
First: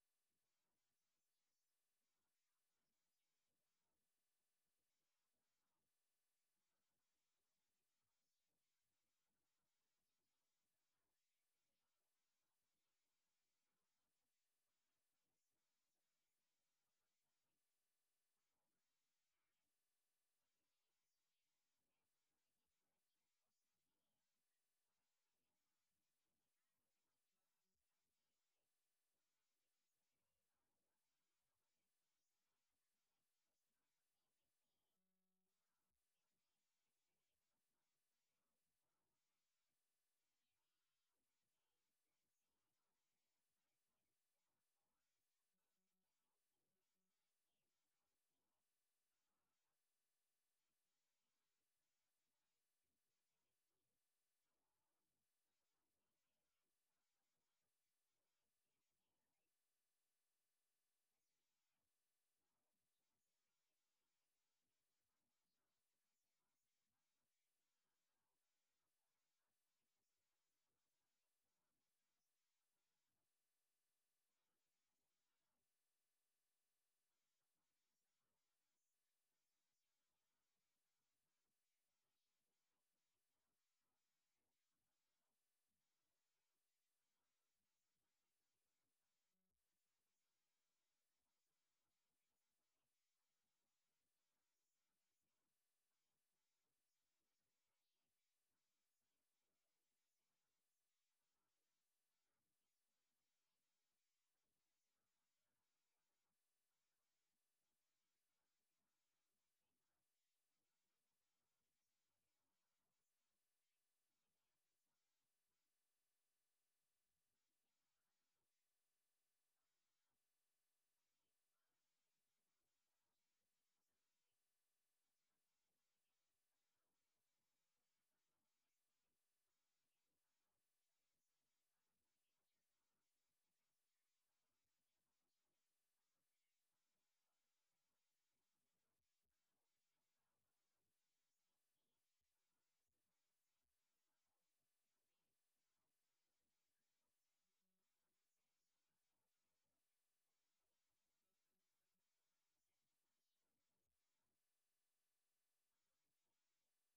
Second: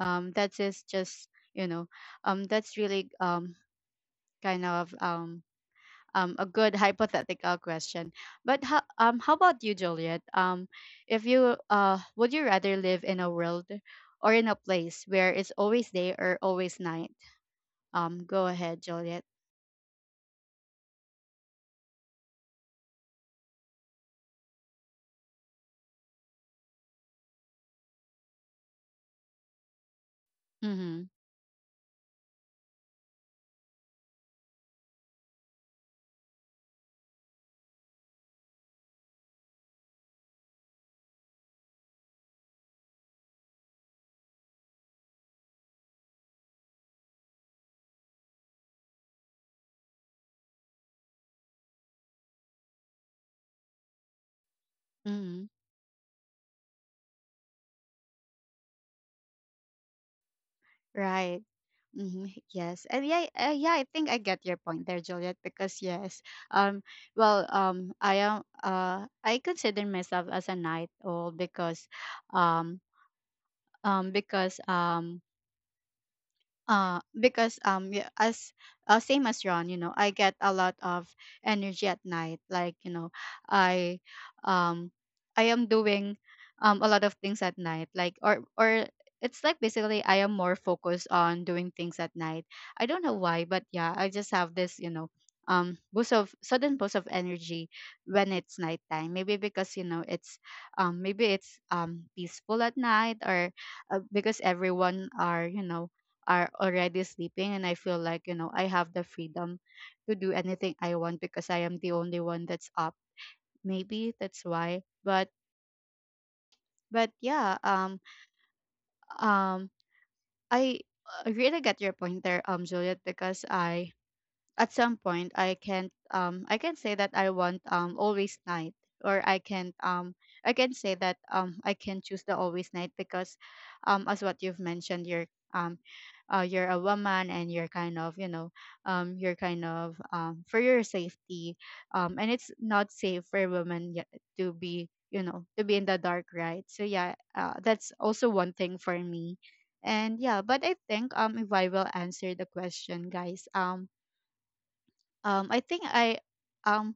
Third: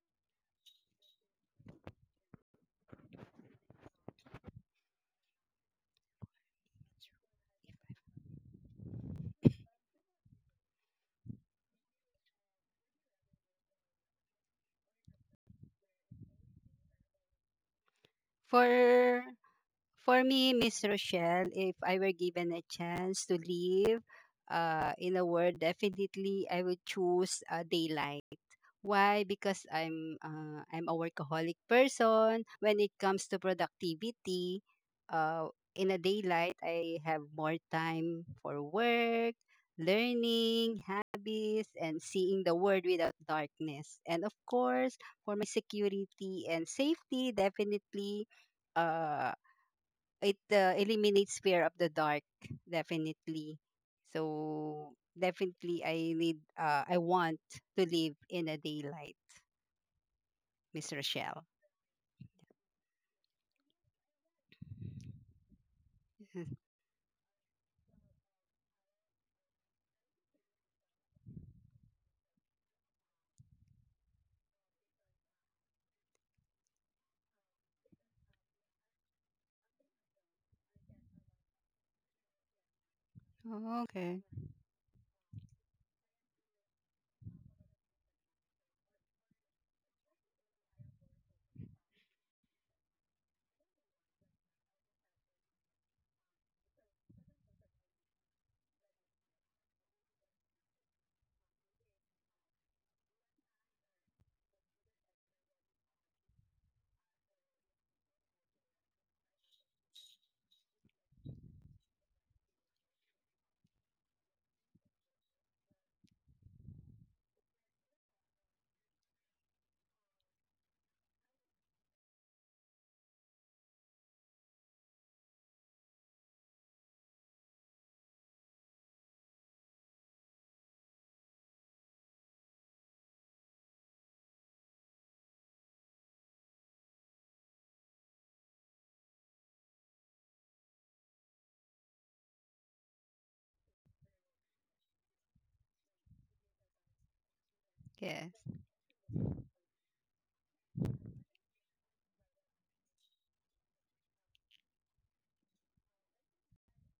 [SPEAKER 1] that is just, you know, that's really kind of a good hypothetical question. But how about you, Juliet? If you would you rather live in a world or in a place where it's always day or always night? Go ahead, Juliet.
[SPEAKER 3] For For me, Miss Rochelle, if I were given a chance to live in a world, definitely I would choose daylight. Why? Because I'm a
[SPEAKER 1] Mhm.
[SPEAKER 3] workaholic person. When it comes to productivity, uh, in a daylight, I have more time for work, learning, habits, and seeing the world without darkness. And of course, for my security and safety, definitely. Uh, it eliminates fear of the dark, definitely, so
[SPEAKER 1] Mhm.
[SPEAKER 3] definitely I want to live in a daylight, Miss
[SPEAKER 1] Right.
[SPEAKER 3] Rochelle.
[SPEAKER 1] Hmm. Yes, and yeah, yeah. I think I get your point there, Juliet. Because yes, um, well, I am, I consider myself as a night owl um, um, because um, because yeah, as same as Ron, you know, I get a lot of energy at night. Like, you know,
[SPEAKER 3] Oh,
[SPEAKER 1] I
[SPEAKER 3] okay.
[SPEAKER 1] um I am doing a lot of things at night. Like, or it's like basically I am more focused on doing things at night. I don't know why, but yeah, I just have this, you know, boost of sudden boost of energy when it's nighttime. Maybe because, you know, it's maybe it's peaceful at night, or because everyone are, you know, are already sleeping, and I feel like, you know, I have the freedom to do anything I want because I am the only one that's up. Maybe that's why. But yeah, um I really get your point there, Juliet, because I at some point I can't I can say that I want always night, or I can say that I can choose the always night because as what you've mentioned, um you're a woman and you're kind of, you know, you're kind of for your safety, and it's not safe for women yet to be, you know, to be in the dark, right? So yeah, that's
[SPEAKER 3] Yes.
[SPEAKER 1] also one thing for me. And yeah, but I think if I will answer the question guys, um, I think I um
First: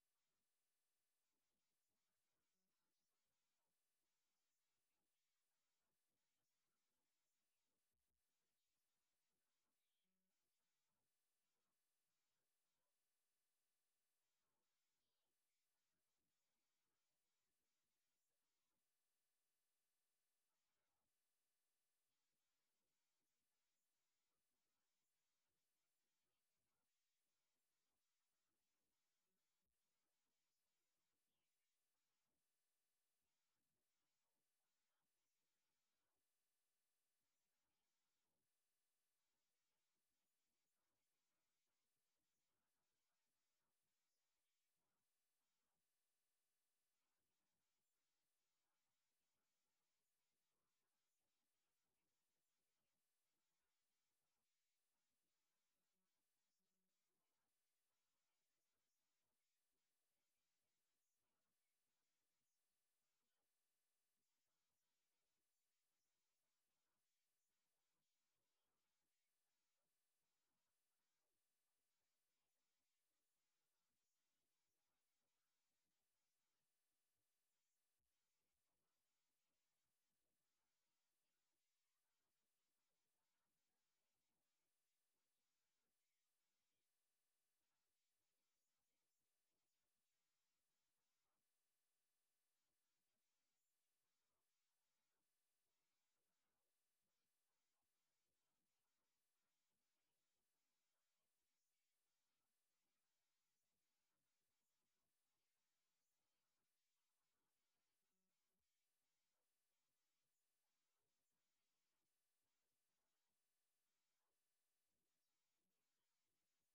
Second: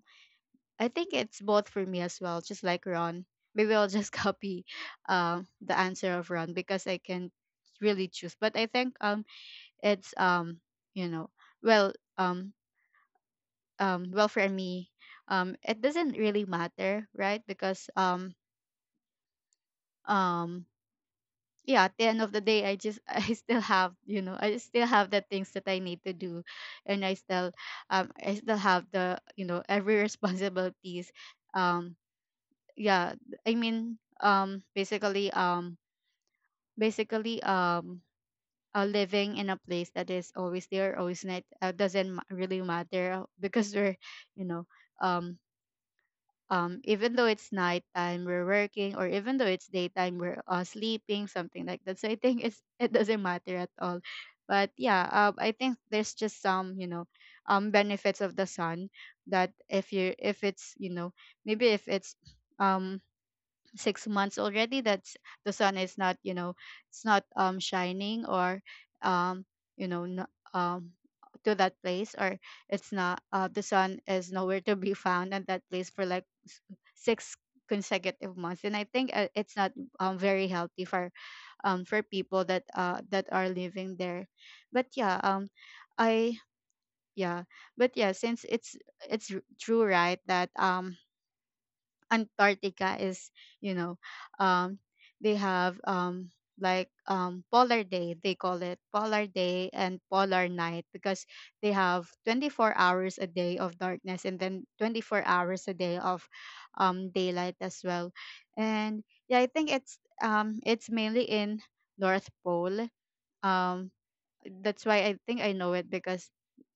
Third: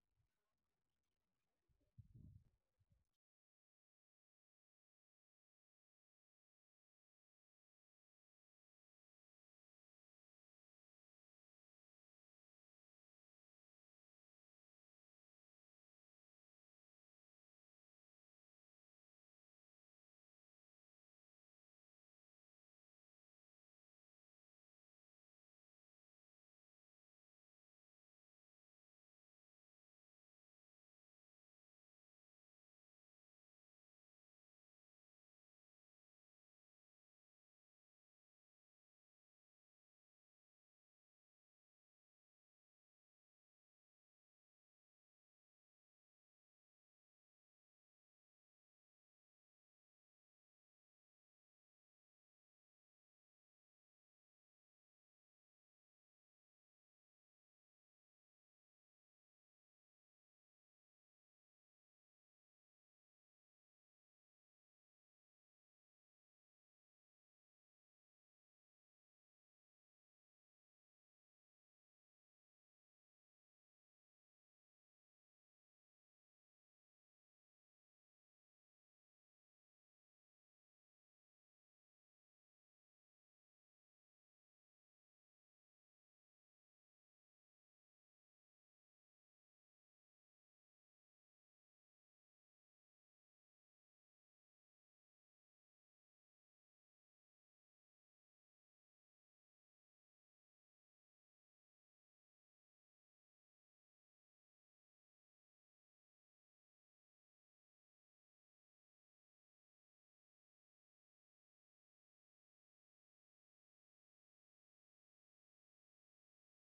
[SPEAKER 1] I think it's both for me as well, just like Ron. Maybe I'll just copy the answer of Ron because I can really choose. But I think it's you know, well, um well, for me, it doesn't really matter, right? Because um yeah, at the end of the day, I just I still have, you know, I still have the things that I need to do, and I still have the, you know, every responsibilities. um yeah, I mean, basically basically um living in a place that is always there always night doesn't ma- really matter because we're, you know, um even though it's nighttime we're working, or even though it's daytime we're, sleeping, something like that. So I think it's it doesn't matter at all. But yeah, I think there's just some, you know, benefits of the sun, that if you if it's, you know, maybe if it's um 6 months already, that's the sun is not, you know, it's not shining, or um you know, to that place, or it's not the sun is nowhere to be found at that place for like six consecutive months. And I think it's not very healthy for people that that are living there. But yeah, I yeah but yeah, since it's true, right, that Antarctica is, you know, um, they have like, polar day. They call it polar day and polar night because they have 24 hours a day of darkness, and then 24 hours a day of daylight as well. And yeah, I think it's mainly in North Pole. Um, that's why I think I know it because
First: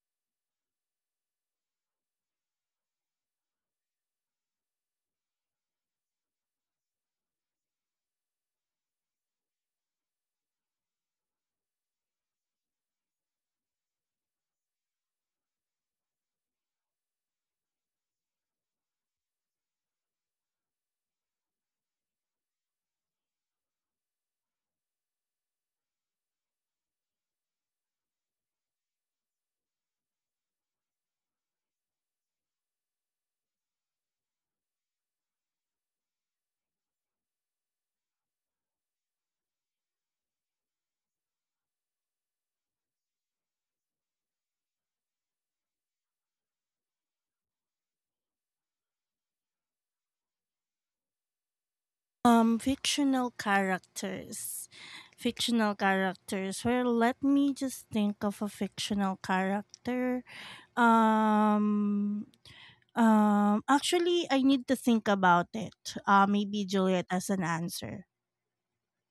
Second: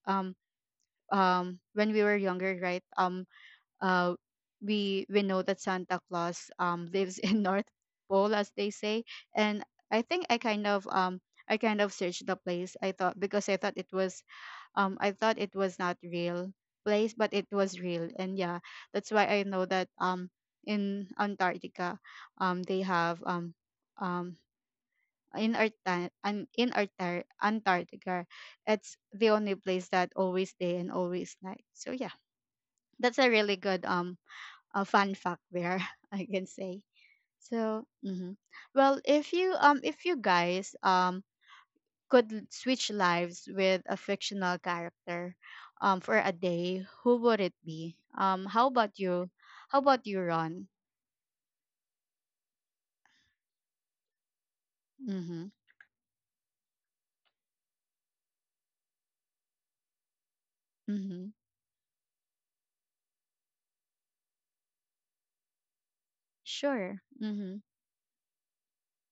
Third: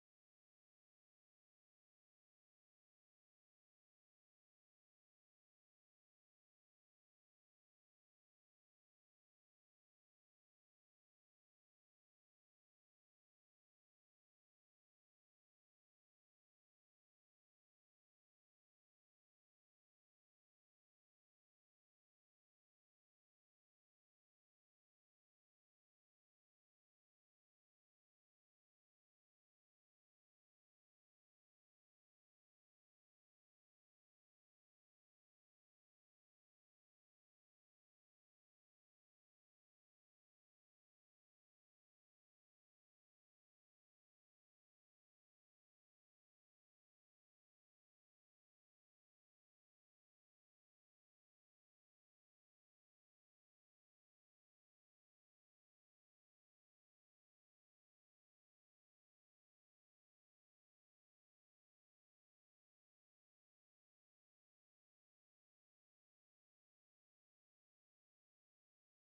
[SPEAKER 1] um when we were younger, right? Um uh, we we know that Santa Claus lives in North Pole, as they say. And I think I kind of searched the place. I thought, because I thought it was I thought it was not real place, but it was real. And yeah, that's why I know that in Antarctica they have um in Arta- an- in Artar- Antarctica, it's the only place that always day and always night. So yeah, that's a really good a fun fact there, I can say. So mhm. Well, if you guys could switch lives with a fictional character for a day, who would it be? How about you? How about you, Ron?
[SPEAKER 2] Fictional characters.
[SPEAKER 1] Mm-hmm.
[SPEAKER 2] Fictional characters. Well, let me just think of a fictional character.
[SPEAKER 1] Mm-hmm.
[SPEAKER 2] Um, actually, I need to think about it. Maybe
[SPEAKER 1] Sure.
[SPEAKER 2] Juliet as an
[SPEAKER 1] Mm-hmm.
[SPEAKER 2] answer.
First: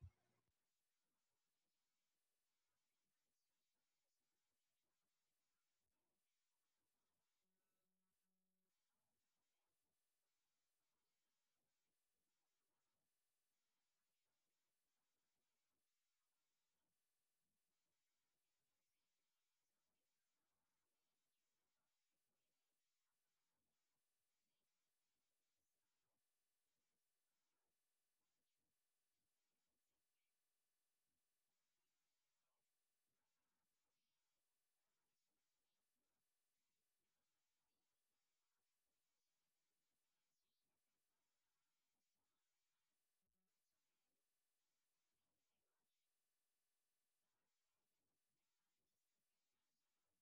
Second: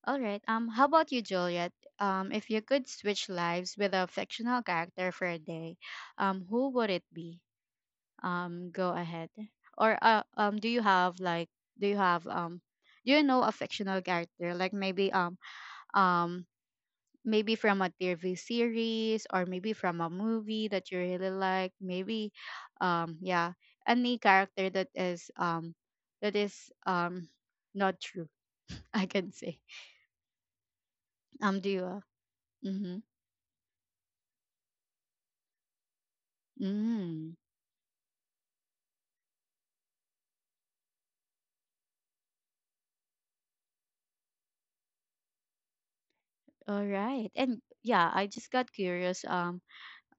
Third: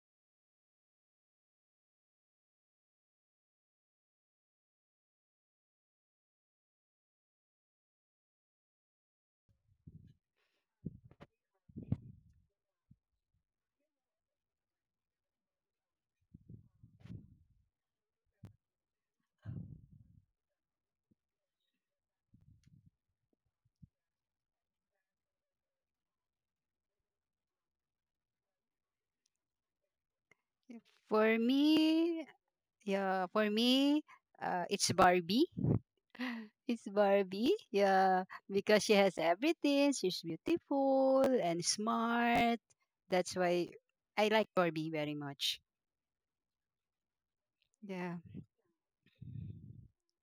[SPEAKER 1] All right, how about you, Juliet? If you could switch lives with a fictional character for a day, who would it be? Go ahead. Or do you have like, do you have do you know a fictional character, like maybe um maybe from a TV series or maybe from a movie that you really like? Maybe, yeah, any character that is not true, I can say.
[SPEAKER 3] for
[SPEAKER 1] Do you
[SPEAKER 3] me
[SPEAKER 1] mm-hmm.
[SPEAKER 3] yeah for me uh, it's Barbie. It's
[SPEAKER 1] Mm.
[SPEAKER 3] Barbie, yeah, because she has everything. She's beautiful and smart. That's why I like Barbie very much.
[SPEAKER 1] All right, and yeah,
[SPEAKER 3] Yeah.
[SPEAKER 1] I just got curious, um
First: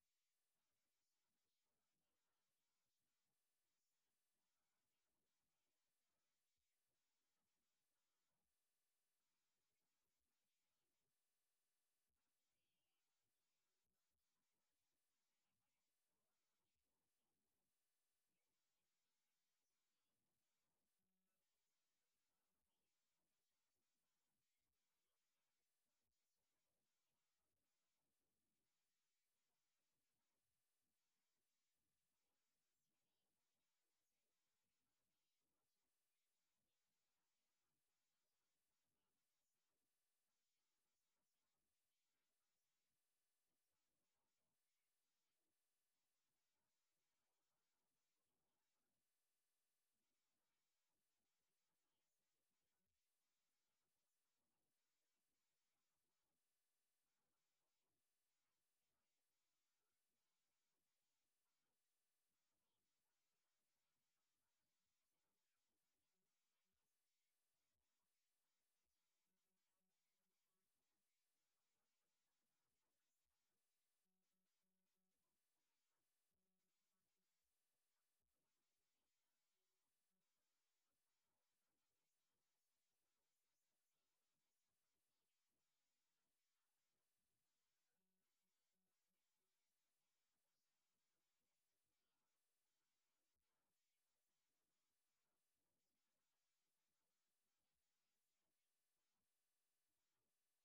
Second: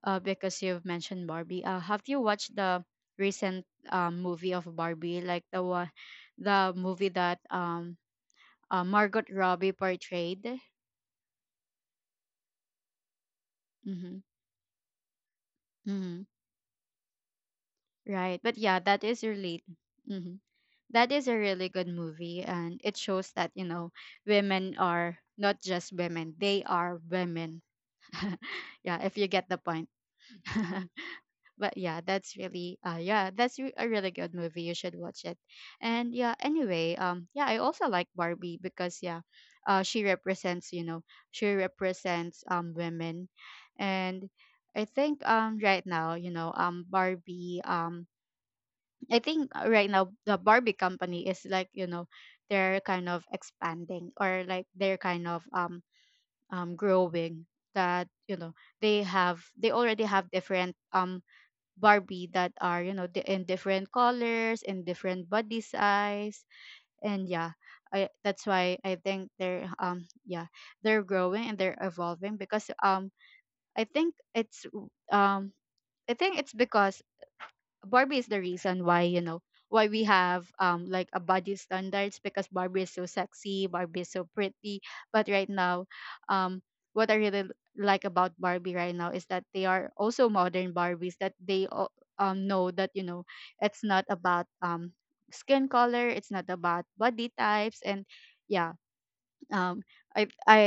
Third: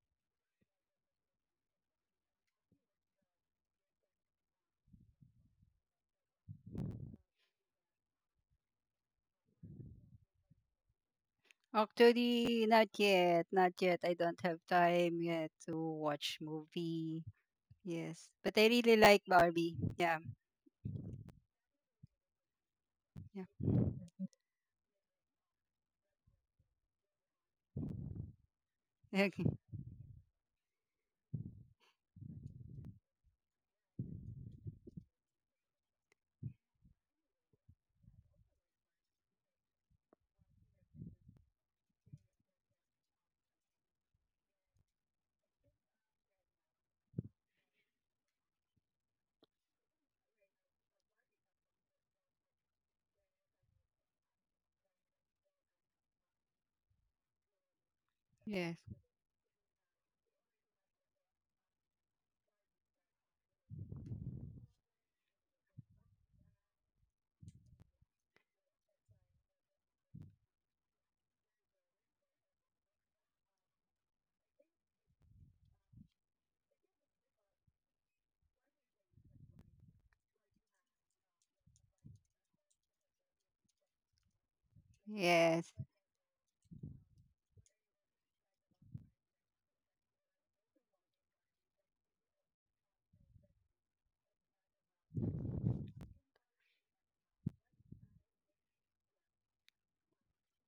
[SPEAKER 1] uh, because you've mentioned Barbie. Have you watched the recent movie of Barbie, like the one, the movie that Margot Robbie portrayed?
[SPEAKER 3] Actually, not yet. Not yet. I
[SPEAKER 1] Mm-hmm.
[SPEAKER 3] don't have time yet to
[SPEAKER 1] Mm-hmm.
[SPEAKER 3] watch movie. Yes.
[SPEAKER 1] Right,
[SPEAKER 3] But
[SPEAKER 1] but
[SPEAKER 3] I
[SPEAKER 1] yeah,
[SPEAKER 3] really
[SPEAKER 1] that is
[SPEAKER 3] like
[SPEAKER 1] really,
[SPEAKER 3] Barbie. Yeah.
[SPEAKER 1] mm-hmm, that is a really good movie, and it shows
[SPEAKER 3] Yeah.
[SPEAKER 1] that, you know, women are not just women; they are women. Yeah, if you
[SPEAKER 3] Okay.
[SPEAKER 1] get the point. But yeah, that's really yeah, a really good movie, you should watch it. And yeah, anyway, yeah, I also like Barbie because, yeah, she represents, you know, she represents women. And I think right now, you know, Barbie, I think right now the Barbie company is like, you know, they're kind of expanding, or like they're kind of growing, that, you know,
[SPEAKER 3] Yes.
[SPEAKER 1] they already have different Barbie that are, you know, in different colors, in different body size. And yeah, that's why I think they're yeah, they're growing and they're evolving because I think it's um I think it's because Barbie is the reason why, you know, why we have like a body standards, because Barbie is so sexy, Barbie is so pretty. But right
[SPEAKER 3] Yes.
[SPEAKER 1] now, um, what I really like about Barbie right now is that they are also modern Barbies that know that, you know, it's not about skin color, it's not about body types, and yeah, um, I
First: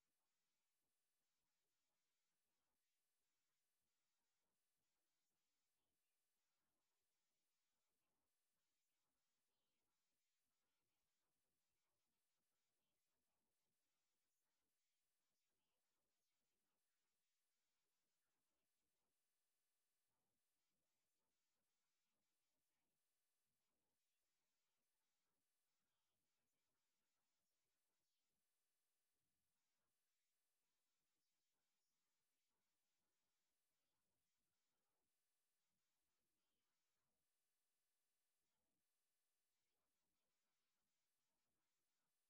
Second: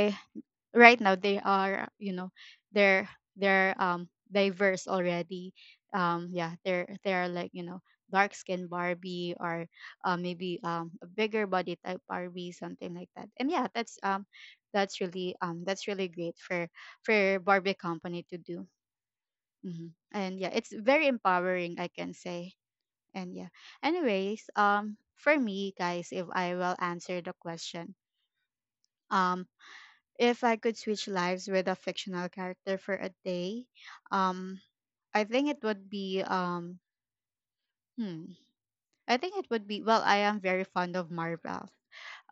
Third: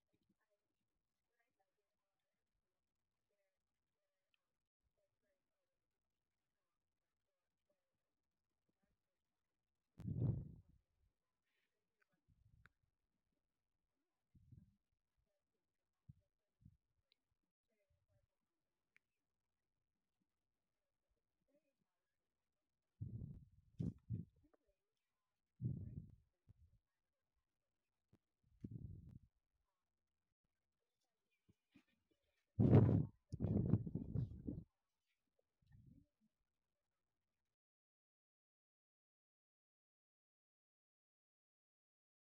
[SPEAKER 1] right now they are, you know, they're they're diverse already. Yeah, they're like, you know, dark skinned Barbie, or maybe a bigger body type Barbie, something like that. And yeah, that's really great for Barbie company to do. Hmm, and yeah, it's very empowering, I can say. And yeah, anyways, for me guys, if I will answer the question, um if I could switch lives with a fictional character for a day, um, I think it would be hmm, I think it would be, well, I am very fond of Marvel.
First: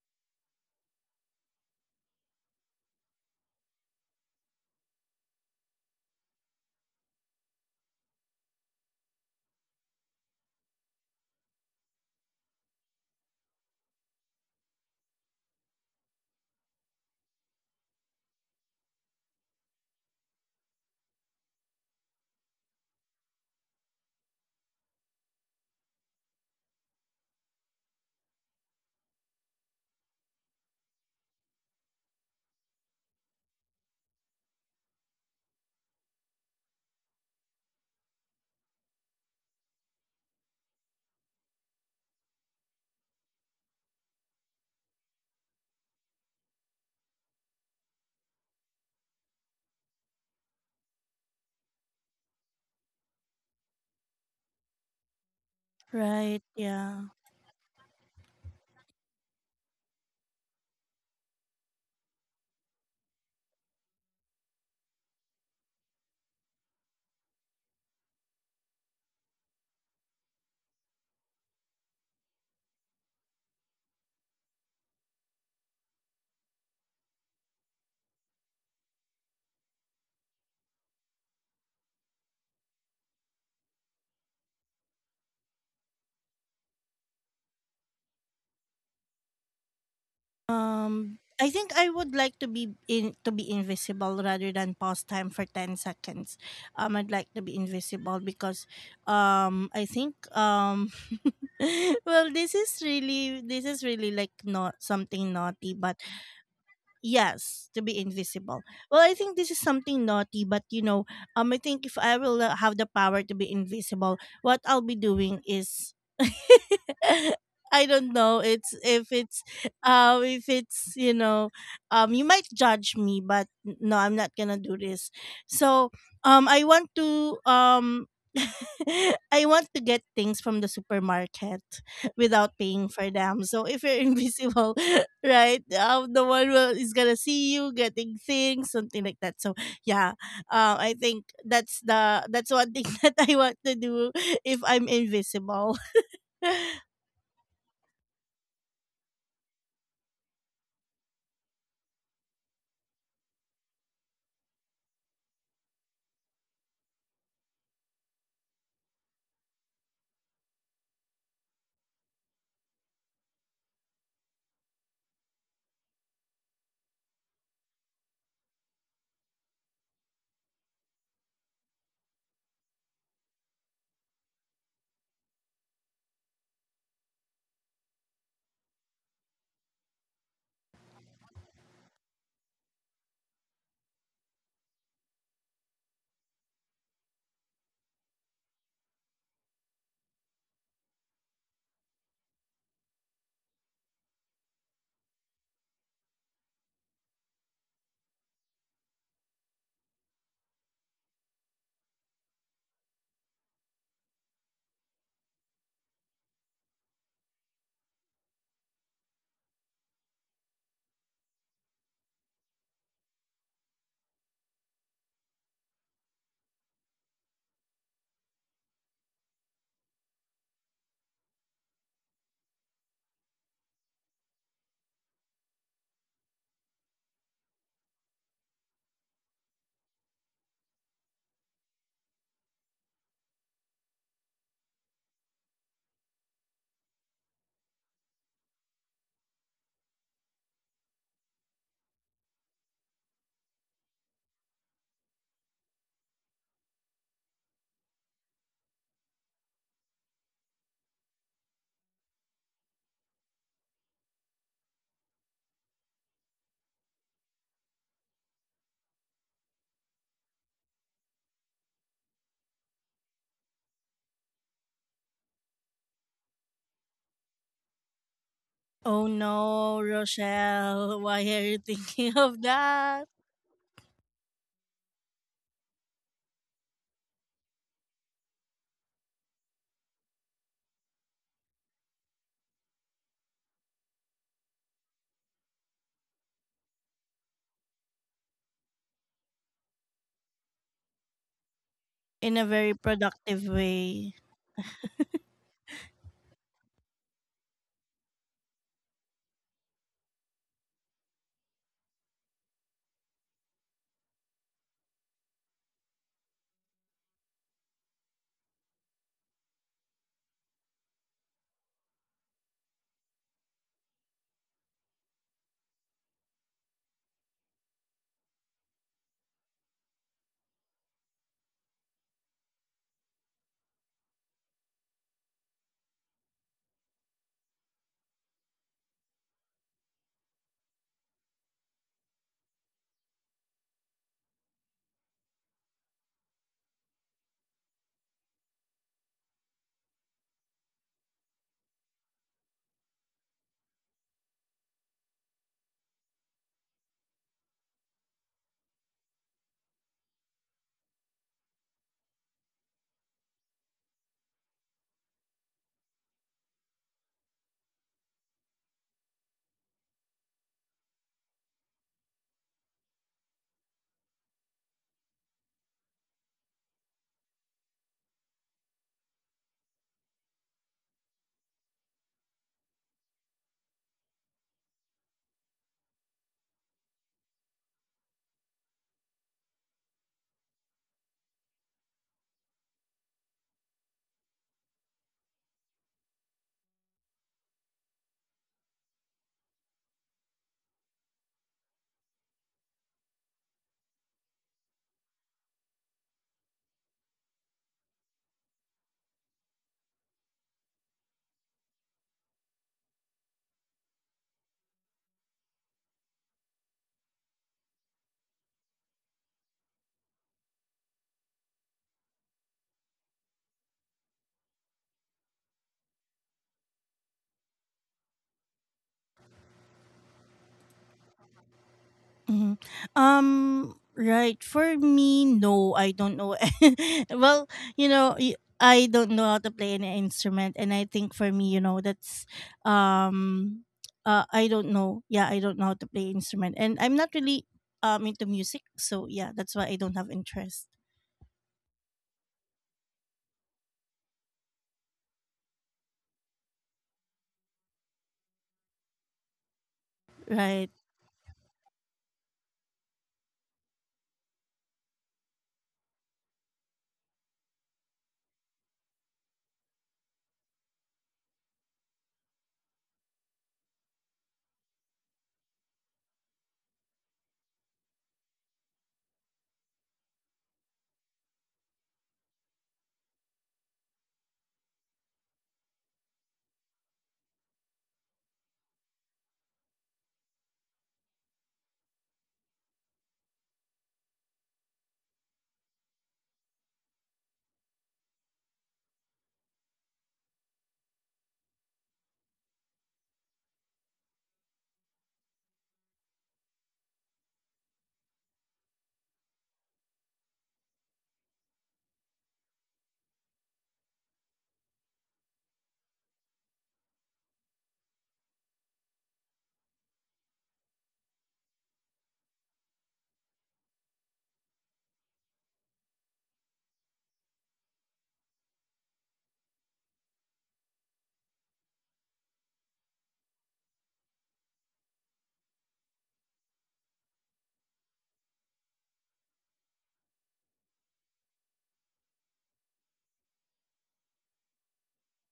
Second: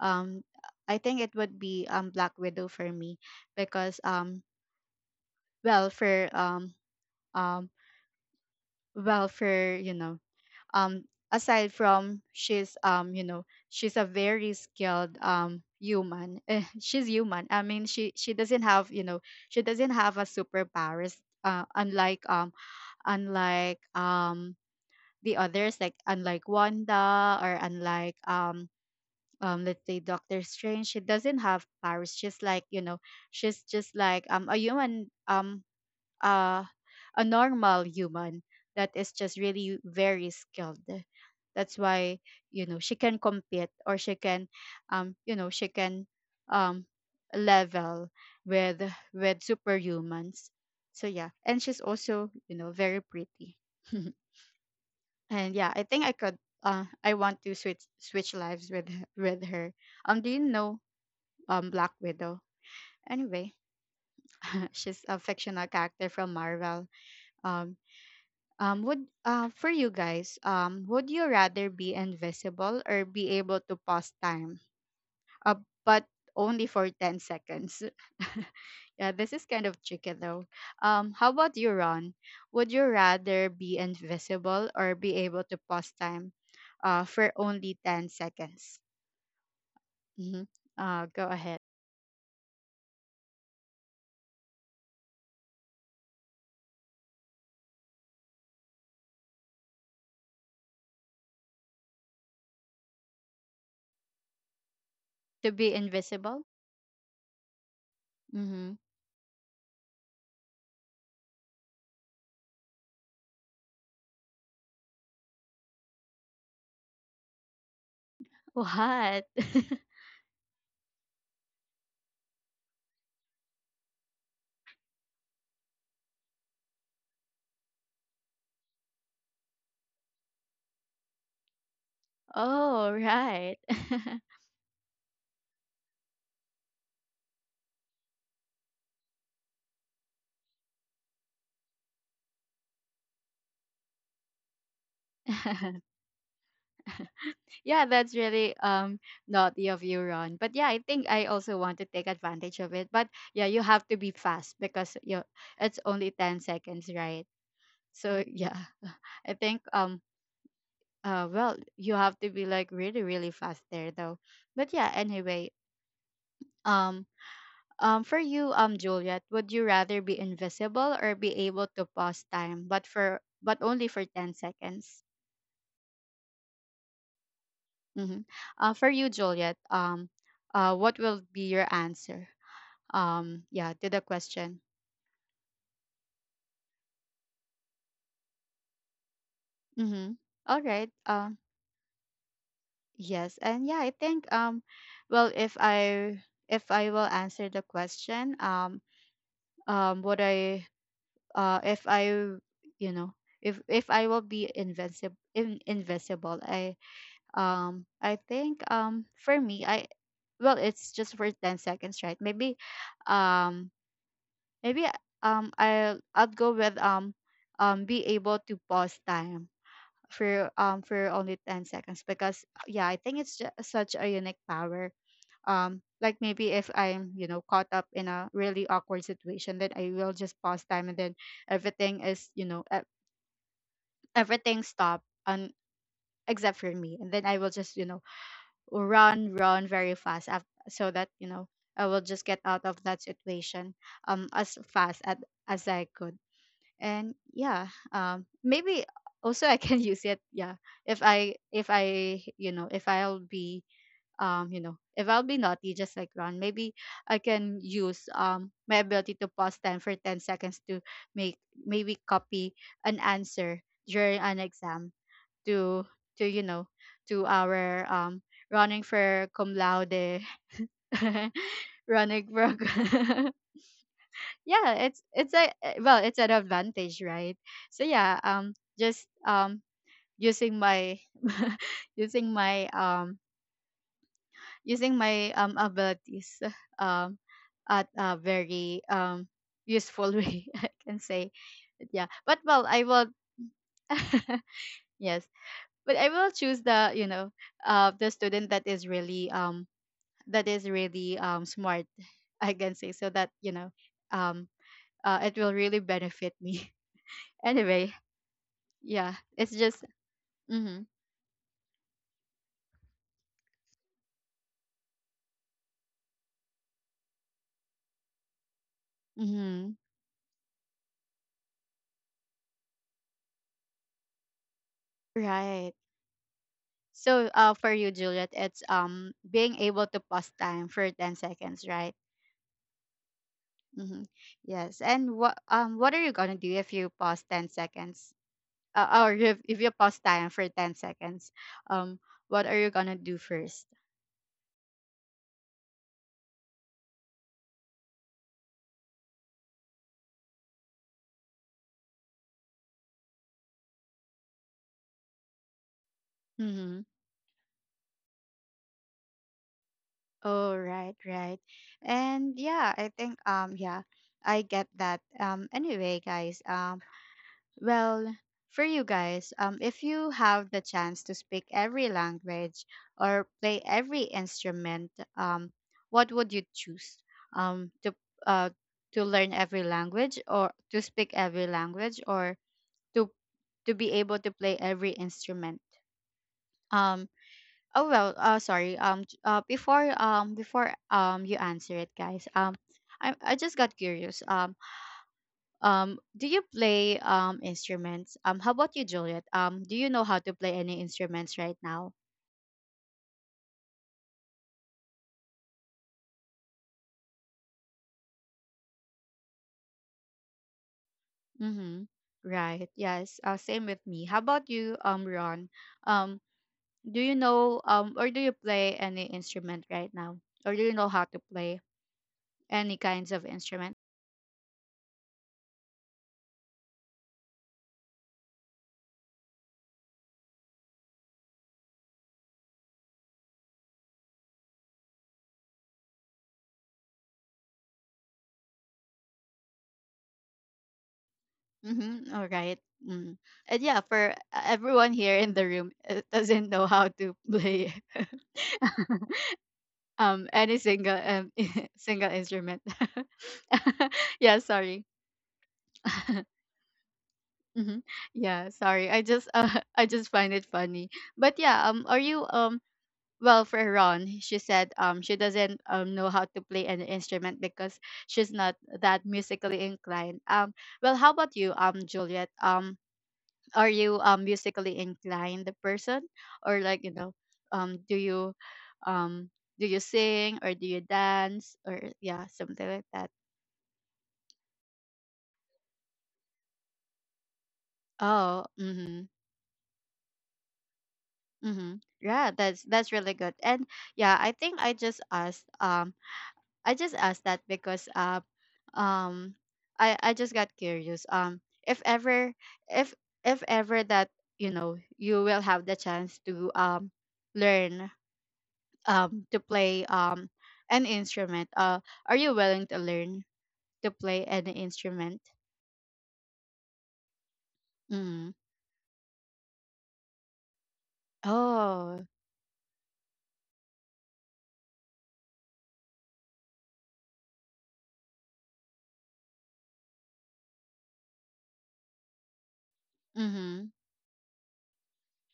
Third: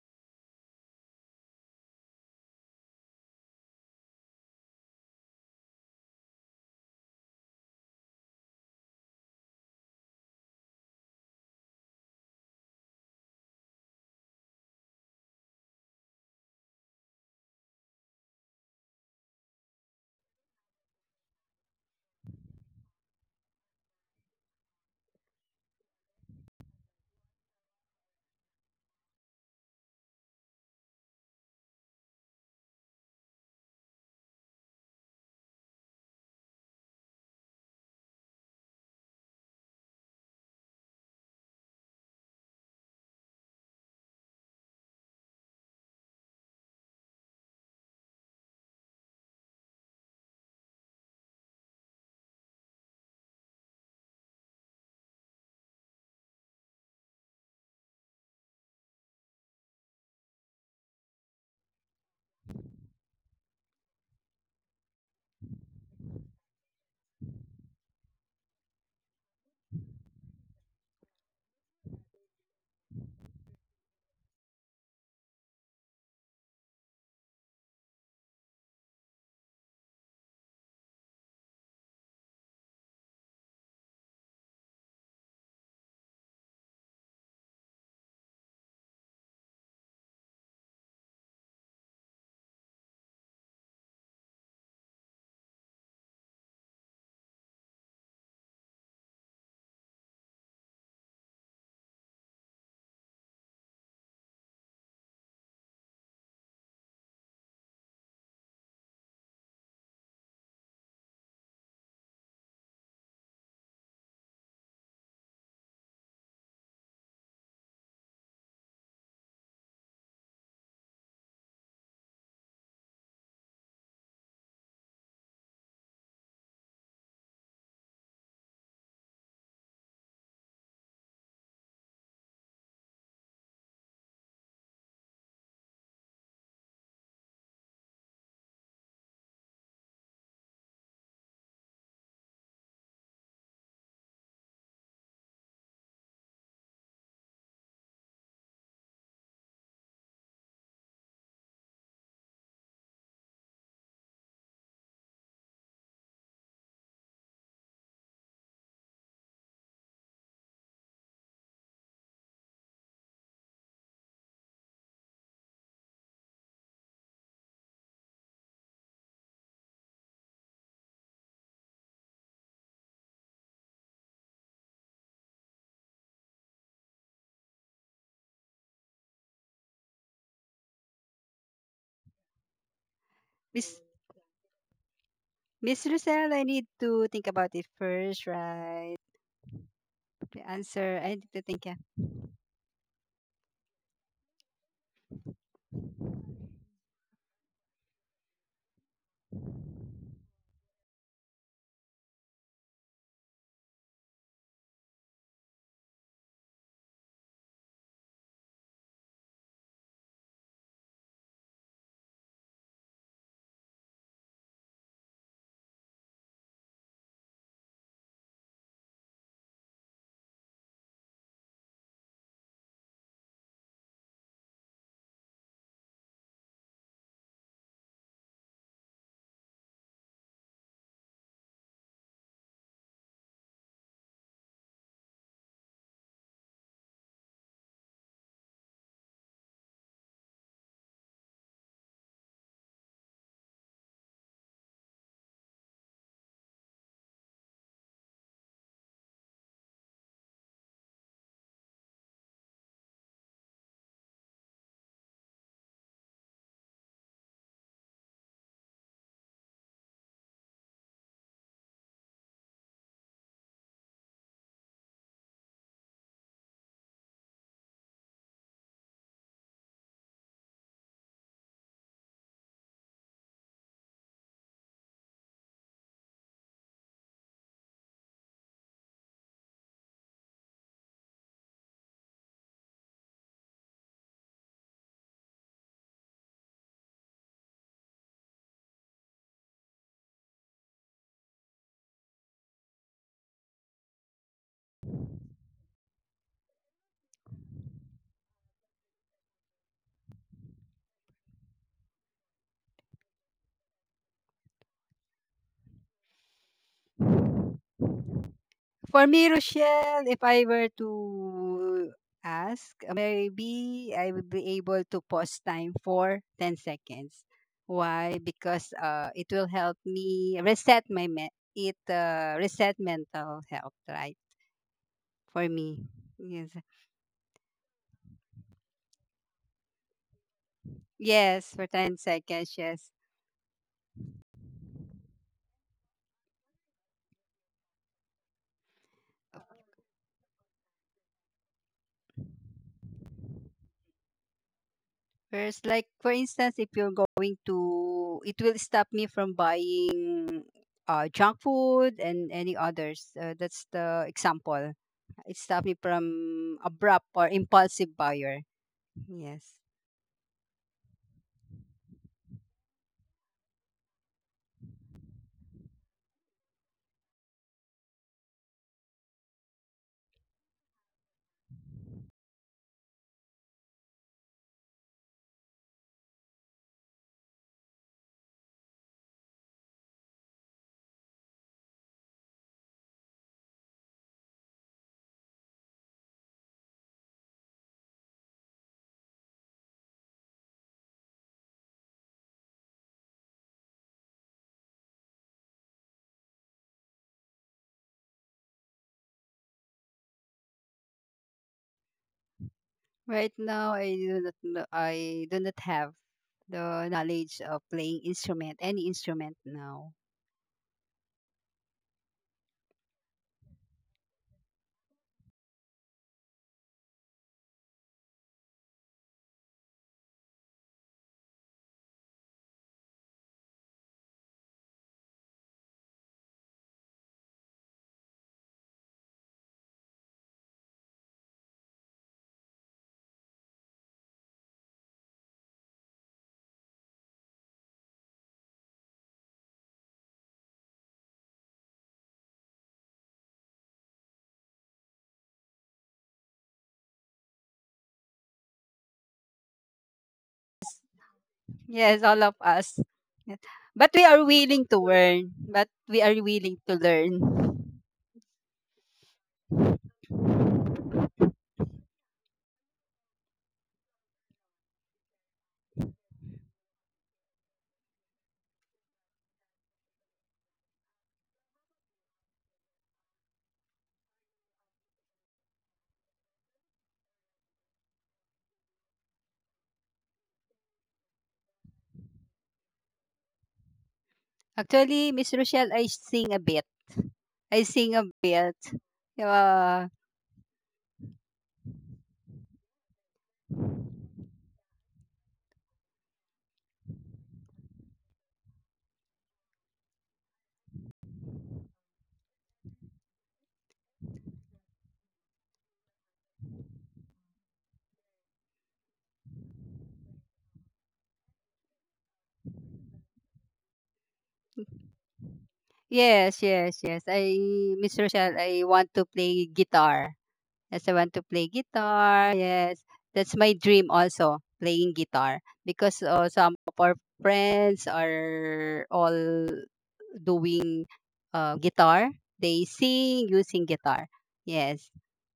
[SPEAKER 1] Um, I think it would be Black Widow for me, because, well for um well, for, you know, um aside from, she's you know, she's a very skilled human. Eh, she's human, I mean, she doesn't have, you know, she doesn't have a superpowers, unlike unlike um the others, like unlike Wanda, or unlike let's say Doctor Strange. She doesn't have powers, she's like, you know, she's just like a human, uh, a normal human that is just really very skilled. That's why, you know, she can compete, or she can, you know, she can um, level with with superhumans. So yeah, and she's also, you know, very pretty. And yeah, I think I could.
[SPEAKER 2] Right? Yeah.
[SPEAKER 1] I want to switch lives with with her. Do you know Black Widow? Anyway, she's a fictional character from Marvel. Um, would for you guys, would you rather be invisible or be able to pause time? Uh, but only for 10 seconds. Yeah, this is kind of tricky though. How about you, Ron? Would you rather be invisible or be able to pause time for only 10 seconds? Mm-hmm. Go
[SPEAKER 2] I
[SPEAKER 1] ahead.
[SPEAKER 2] think I would like to be in to be invisible rather than pause time for 10 seconds. I'd like to be invisible because, I think well, this is really like not something
[SPEAKER 1] To
[SPEAKER 2] naughty,
[SPEAKER 1] be
[SPEAKER 2] but
[SPEAKER 1] invisible?
[SPEAKER 2] yes, to be invisible.
[SPEAKER 1] Mm-hmm.
[SPEAKER 2] Well, I think this is something naughty, but you know, I think if I will have the power to be invisible, what I'll be doing is, I don't know. It's if
[SPEAKER 1] What?
[SPEAKER 2] it's, if it's you know, you might judge me, but no, I'm not gonna do this. So, I want to I want to get things from the supermarket without paying
[SPEAKER 1] Oh,
[SPEAKER 2] for them.
[SPEAKER 1] right.
[SPEAKER 2] So if you're invisible, right, no one will is gonna see you getting things, something like that. So yeah, I think that's the that's one thing that I want to do if I'm invisible.
[SPEAKER 1] Yeah, that's really naughty of you, Ron. But yeah, I think I also want to take advantage of it. But yeah, you have to be fast because you it's only 10 seconds, right? So yeah, I think well, you have to be like really really fast there though. But yeah, anyway, um for you Juliet, would you rather be invisible or be able to pause time, but for but only for 10 seconds? Mm-hmm. For you, Juliet, what will be your answer? Yeah,
[SPEAKER 3] Miss
[SPEAKER 1] to the question.
[SPEAKER 3] Miss Lucelle, I need to think about it first, right?
[SPEAKER 1] Mm-hmm.
[SPEAKER 3] The
[SPEAKER 1] All right,
[SPEAKER 3] answer. I need to think. Yeah.
[SPEAKER 1] yes. And yeah, I think well, if I, if I will answer the question, would I if I, you know, if I will be invincible in, invisible, I think for me, I well, it's just for 10 seconds, right? Maybe um maybe I'll go with be able to pause time for only 10 seconds, because yeah, I think it's just such a unique power. Like maybe if I'm, you know, caught up in a really awkward situation, then I will just pause time, and then everything is, you know, everything stop, and except for me, and then I will just, you know, run very fast, so that, you know, I will just get out of that situation as fast as I could. And yeah, maybe also I can use it. Yeah, if I, if I, you know, if I'll be you know, if I'll be naughty just like Ron, maybe I can use my ability to pause 10 for 10 seconds to make, maybe copy an answer during an exam, to to, you know, to our running
[SPEAKER 2] Oh
[SPEAKER 1] for cum
[SPEAKER 2] no,
[SPEAKER 1] laude.
[SPEAKER 2] Rochelle, why are you thinking
[SPEAKER 1] Running
[SPEAKER 2] of
[SPEAKER 1] for
[SPEAKER 2] that
[SPEAKER 1] yeah, it's a well, it's an advantage, right? So yeah, just using my using my um using my abilities um at a very useful way, I can say. Yeah,
[SPEAKER 2] in
[SPEAKER 1] but
[SPEAKER 2] a
[SPEAKER 1] well,
[SPEAKER 2] very
[SPEAKER 1] I will
[SPEAKER 2] productive way?
[SPEAKER 1] yes, but I will choose the, you know, the student that is really smart, I can say, so that, you know, um it will really benefit me. Anyway,
[SPEAKER 3] For
[SPEAKER 1] yeah,
[SPEAKER 3] me,
[SPEAKER 1] it's just
[SPEAKER 3] Rochelle, if I were
[SPEAKER 1] mm-hmm,
[SPEAKER 3] to ask, maybe I would be able to pause time for 10 seconds. Why? Because it will
[SPEAKER 1] mm-hmm,
[SPEAKER 3] help me reset mental health, right? For
[SPEAKER 1] right.
[SPEAKER 3] me, yes,
[SPEAKER 1] So for you, Juliet, it's being able to pause time for ten
[SPEAKER 3] yes,
[SPEAKER 1] seconds,
[SPEAKER 3] for
[SPEAKER 1] right?
[SPEAKER 3] 10 seconds, yes.
[SPEAKER 1] Mm-hmm. Yes. And what are you gonna do if you pause 10 seconds? Or if you pause time for 10 seconds, um, what are you gonna do first?
[SPEAKER 3] Whereas, like for instance, if you're going to, it will stop me from buying junk food and any others. That's the example. It stopped me from
[SPEAKER 1] Mm-hmm.
[SPEAKER 3] abrupt or impulsive buyer. Yes.
[SPEAKER 1] Oh, right, right. And yeah, I think yeah, I get that. Anyway, guys, well, for you guys, if you have the chance to speak every language or play every instrument, um, what would you choose? To uh, to learn every language, or to speak every language, or to to be able to play every instrument. Um, oh well, sorry. Before before you answer it, guys. I just got curious. Do you play instruments? How about you, Juliet? Do you know how to play any instruments right now?
[SPEAKER 3] Right now, I do not have the knowledge of playing instrument, any instrument now.
[SPEAKER 1] Mm-hmm. Right. Yes. Same with me. How about you, Ron? Um, do you know or do you play any instrument right now? Or do you know how to play
[SPEAKER 2] Mhm.
[SPEAKER 1] any kinds of
[SPEAKER 2] Um,
[SPEAKER 1] instrument?
[SPEAKER 2] right. For me, no, I don't know. Well, you know, I don't know how to play an instrument, and I think for me, you know, that's um, I don't know. Yeah, I don't know how to play instrument, and I'm not really into music, so yeah, that's why I don't have interest.
[SPEAKER 1] Mm-hmm. All right. Mm. And yeah, for everyone here in the room, doesn't know how to play any
[SPEAKER 2] Right.
[SPEAKER 1] single
[SPEAKER 3] Yes,
[SPEAKER 1] single
[SPEAKER 3] all of
[SPEAKER 1] instrument.
[SPEAKER 3] us. But we are
[SPEAKER 1] Yeah,
[SPEAKER 3] willing to
[SPEAKER 1] sorry.
[SPEAKER 3] learn. But we are willing to learn.
[SPEAKER 1] Hmm. Yeah, sorry. I just I just find it funny. But yeah, are you well, for Ron, she said she doesn't know how to play an instrument because she's not that musically inclined. Well, how about you, Juliet? Are you musically inclined person, or like, you know, um do you um do you sing, or do you dance, or yeah, something like that?
[SPEAKER 3] Actually, Miss Rochelle, I sing a bit. I sing a
[SPEAKER 1] Oh,
[SPEAKER 3] bit.
[SPEAKER 1] mhm.
[SPEAKER 3] Uh,
[SPEAKER 1] Mm-hmm. Yeah, that's really good. And yeah, I think I just asked that because um I just got curious. If ever if if ever that, you will have the chance to learn to play an instrument, are you willing to learn to play an instrument?
[SPEAKER 3] yes, yes, yes. I Miss
[SPEAKER 1] Mm.
[SPEAKER 3] Rochelle, I want to play guitar. Yes, I want to play
[SPEAKER 1] Oh.
[SPEAKER 3] guitar. Yes, that's my dream also, playing guitar. Because some of our friends are all doing guitar. They sing using
[SPEAKER 1] Mm-hmm.
[SPEAKER 3] guitar. Yes.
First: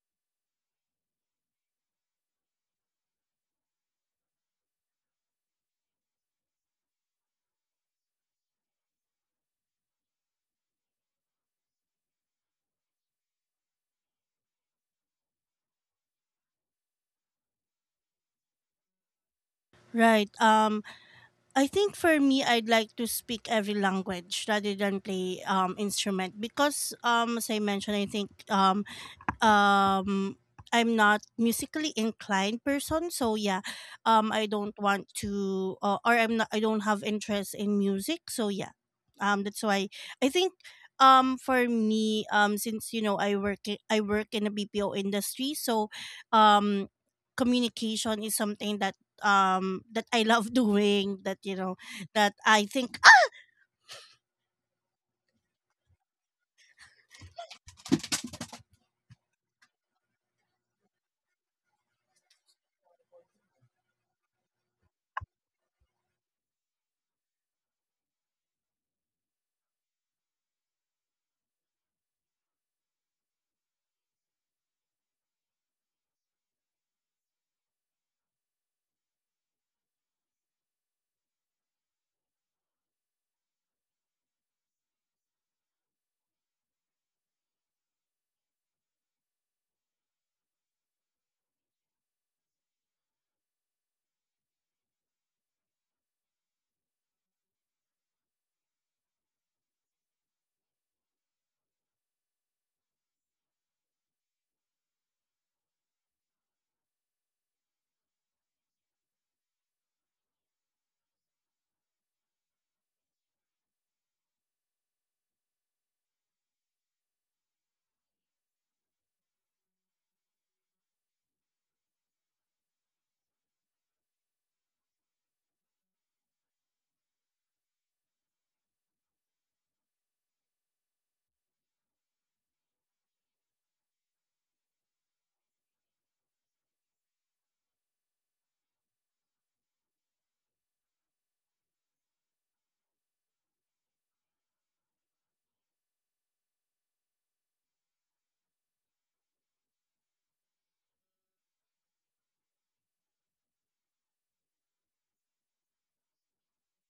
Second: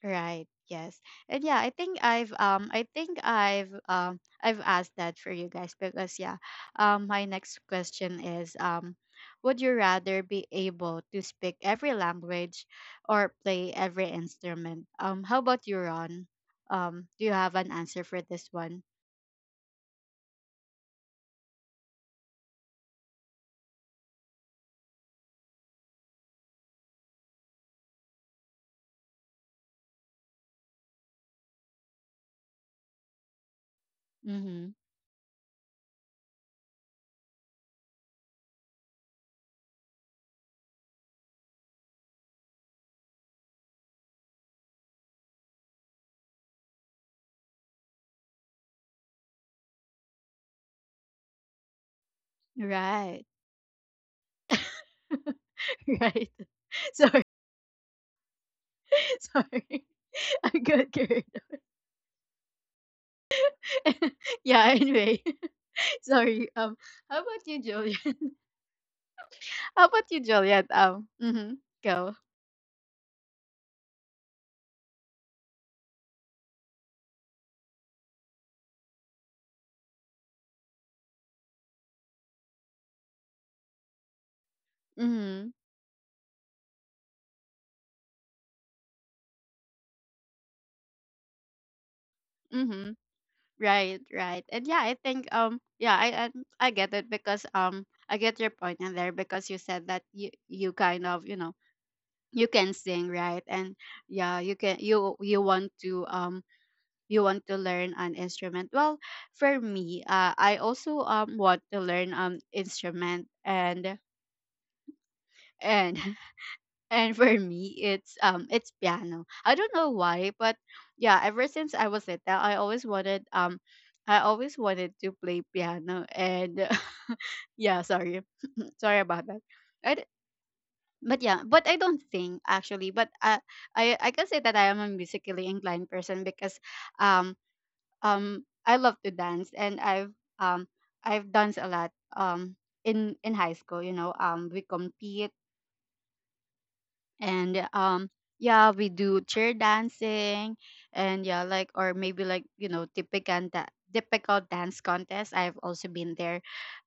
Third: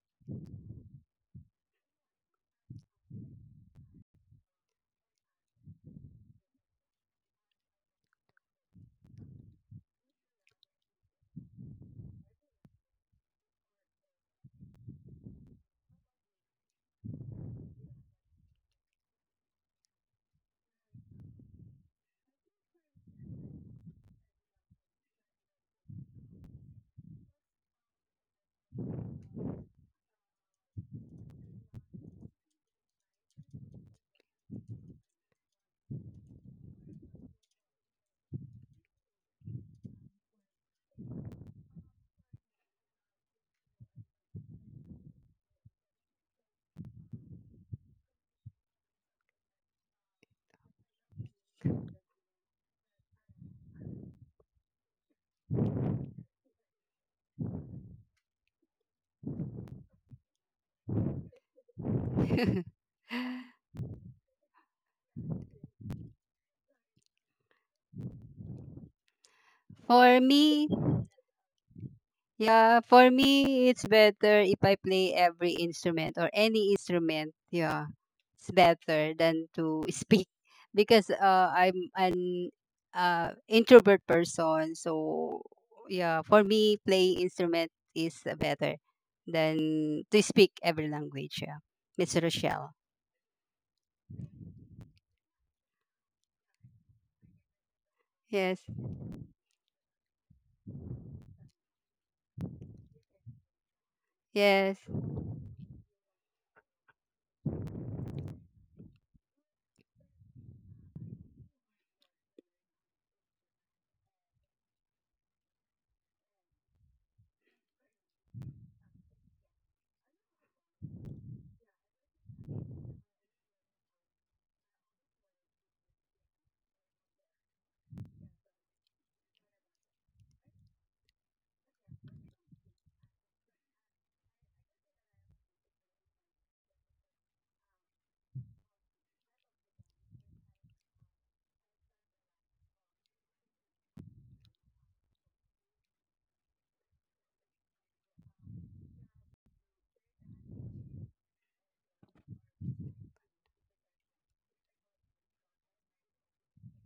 [SPEAKER 1] Right. Yes. And yeah, I think I've asked that for you guys because yeah, my next question is would you rather be able to speak every language or play every instrument? How about you, Ron? Do you have an answer for this one?
[SPEAKER 2] Right. I think for me, I'd like to speak every language rather than play instrument because as I mentioned, um I'm not musically inclined person so yeah I don't
[SPEAKER 1] Mhm.
[SPEAKER 2] want to or I don't have interest in music so yeah that's why I think for me since you know I work in the BPO industry so um communication is something that that I love doing that you know that I think
[SPEAKER 1] Right. Right. Sorry. Sorry. I'm good, good. Yeah, anyway. Sorry. How about you, Julian? How about
[SPEAKER 3] for
[SPEAKER 1] you, Juliet?
[SPEAKER 3] me,
[SPEAKER 1] Mhm, go.
[SPEAKER 3] yeah, for me, it's better if I play every instrument or any instrument. Yeah. It's better than to speak because I'm an introvert person. So
[SPEAKER 1] Mhm,
[SPEAKER 3] yeah, for me, playing instrument is better than to speak every language. Yeah, Miss Rochelle.
[SPEAKER 1] mhm. Right, right. And yeah, I think yeah, I get it because I get your
[SPEAKER 3] Yes,
[SPEAKER 1] point in there because you said that you kind of you know you can sing right and yeah
[SPEAKER 3] yes.
[SPEAKER 1] you want to learn an instrument. Well, for me, I also want to learn instrument and And for me, it's piano. I don't know why, but yeah, ever since I was little, I always wanted I always wanted to play piano and yeah, sorry. Sorry about that. I d- but yeah, but I don't think actually, but I can say that I am a musically inclined person because um I love to dance and um I've danced a lot um in high school, you know, we compete and yeah we do chair dancing and yeah like or maybe like you know typical that typical dance contest I've also been there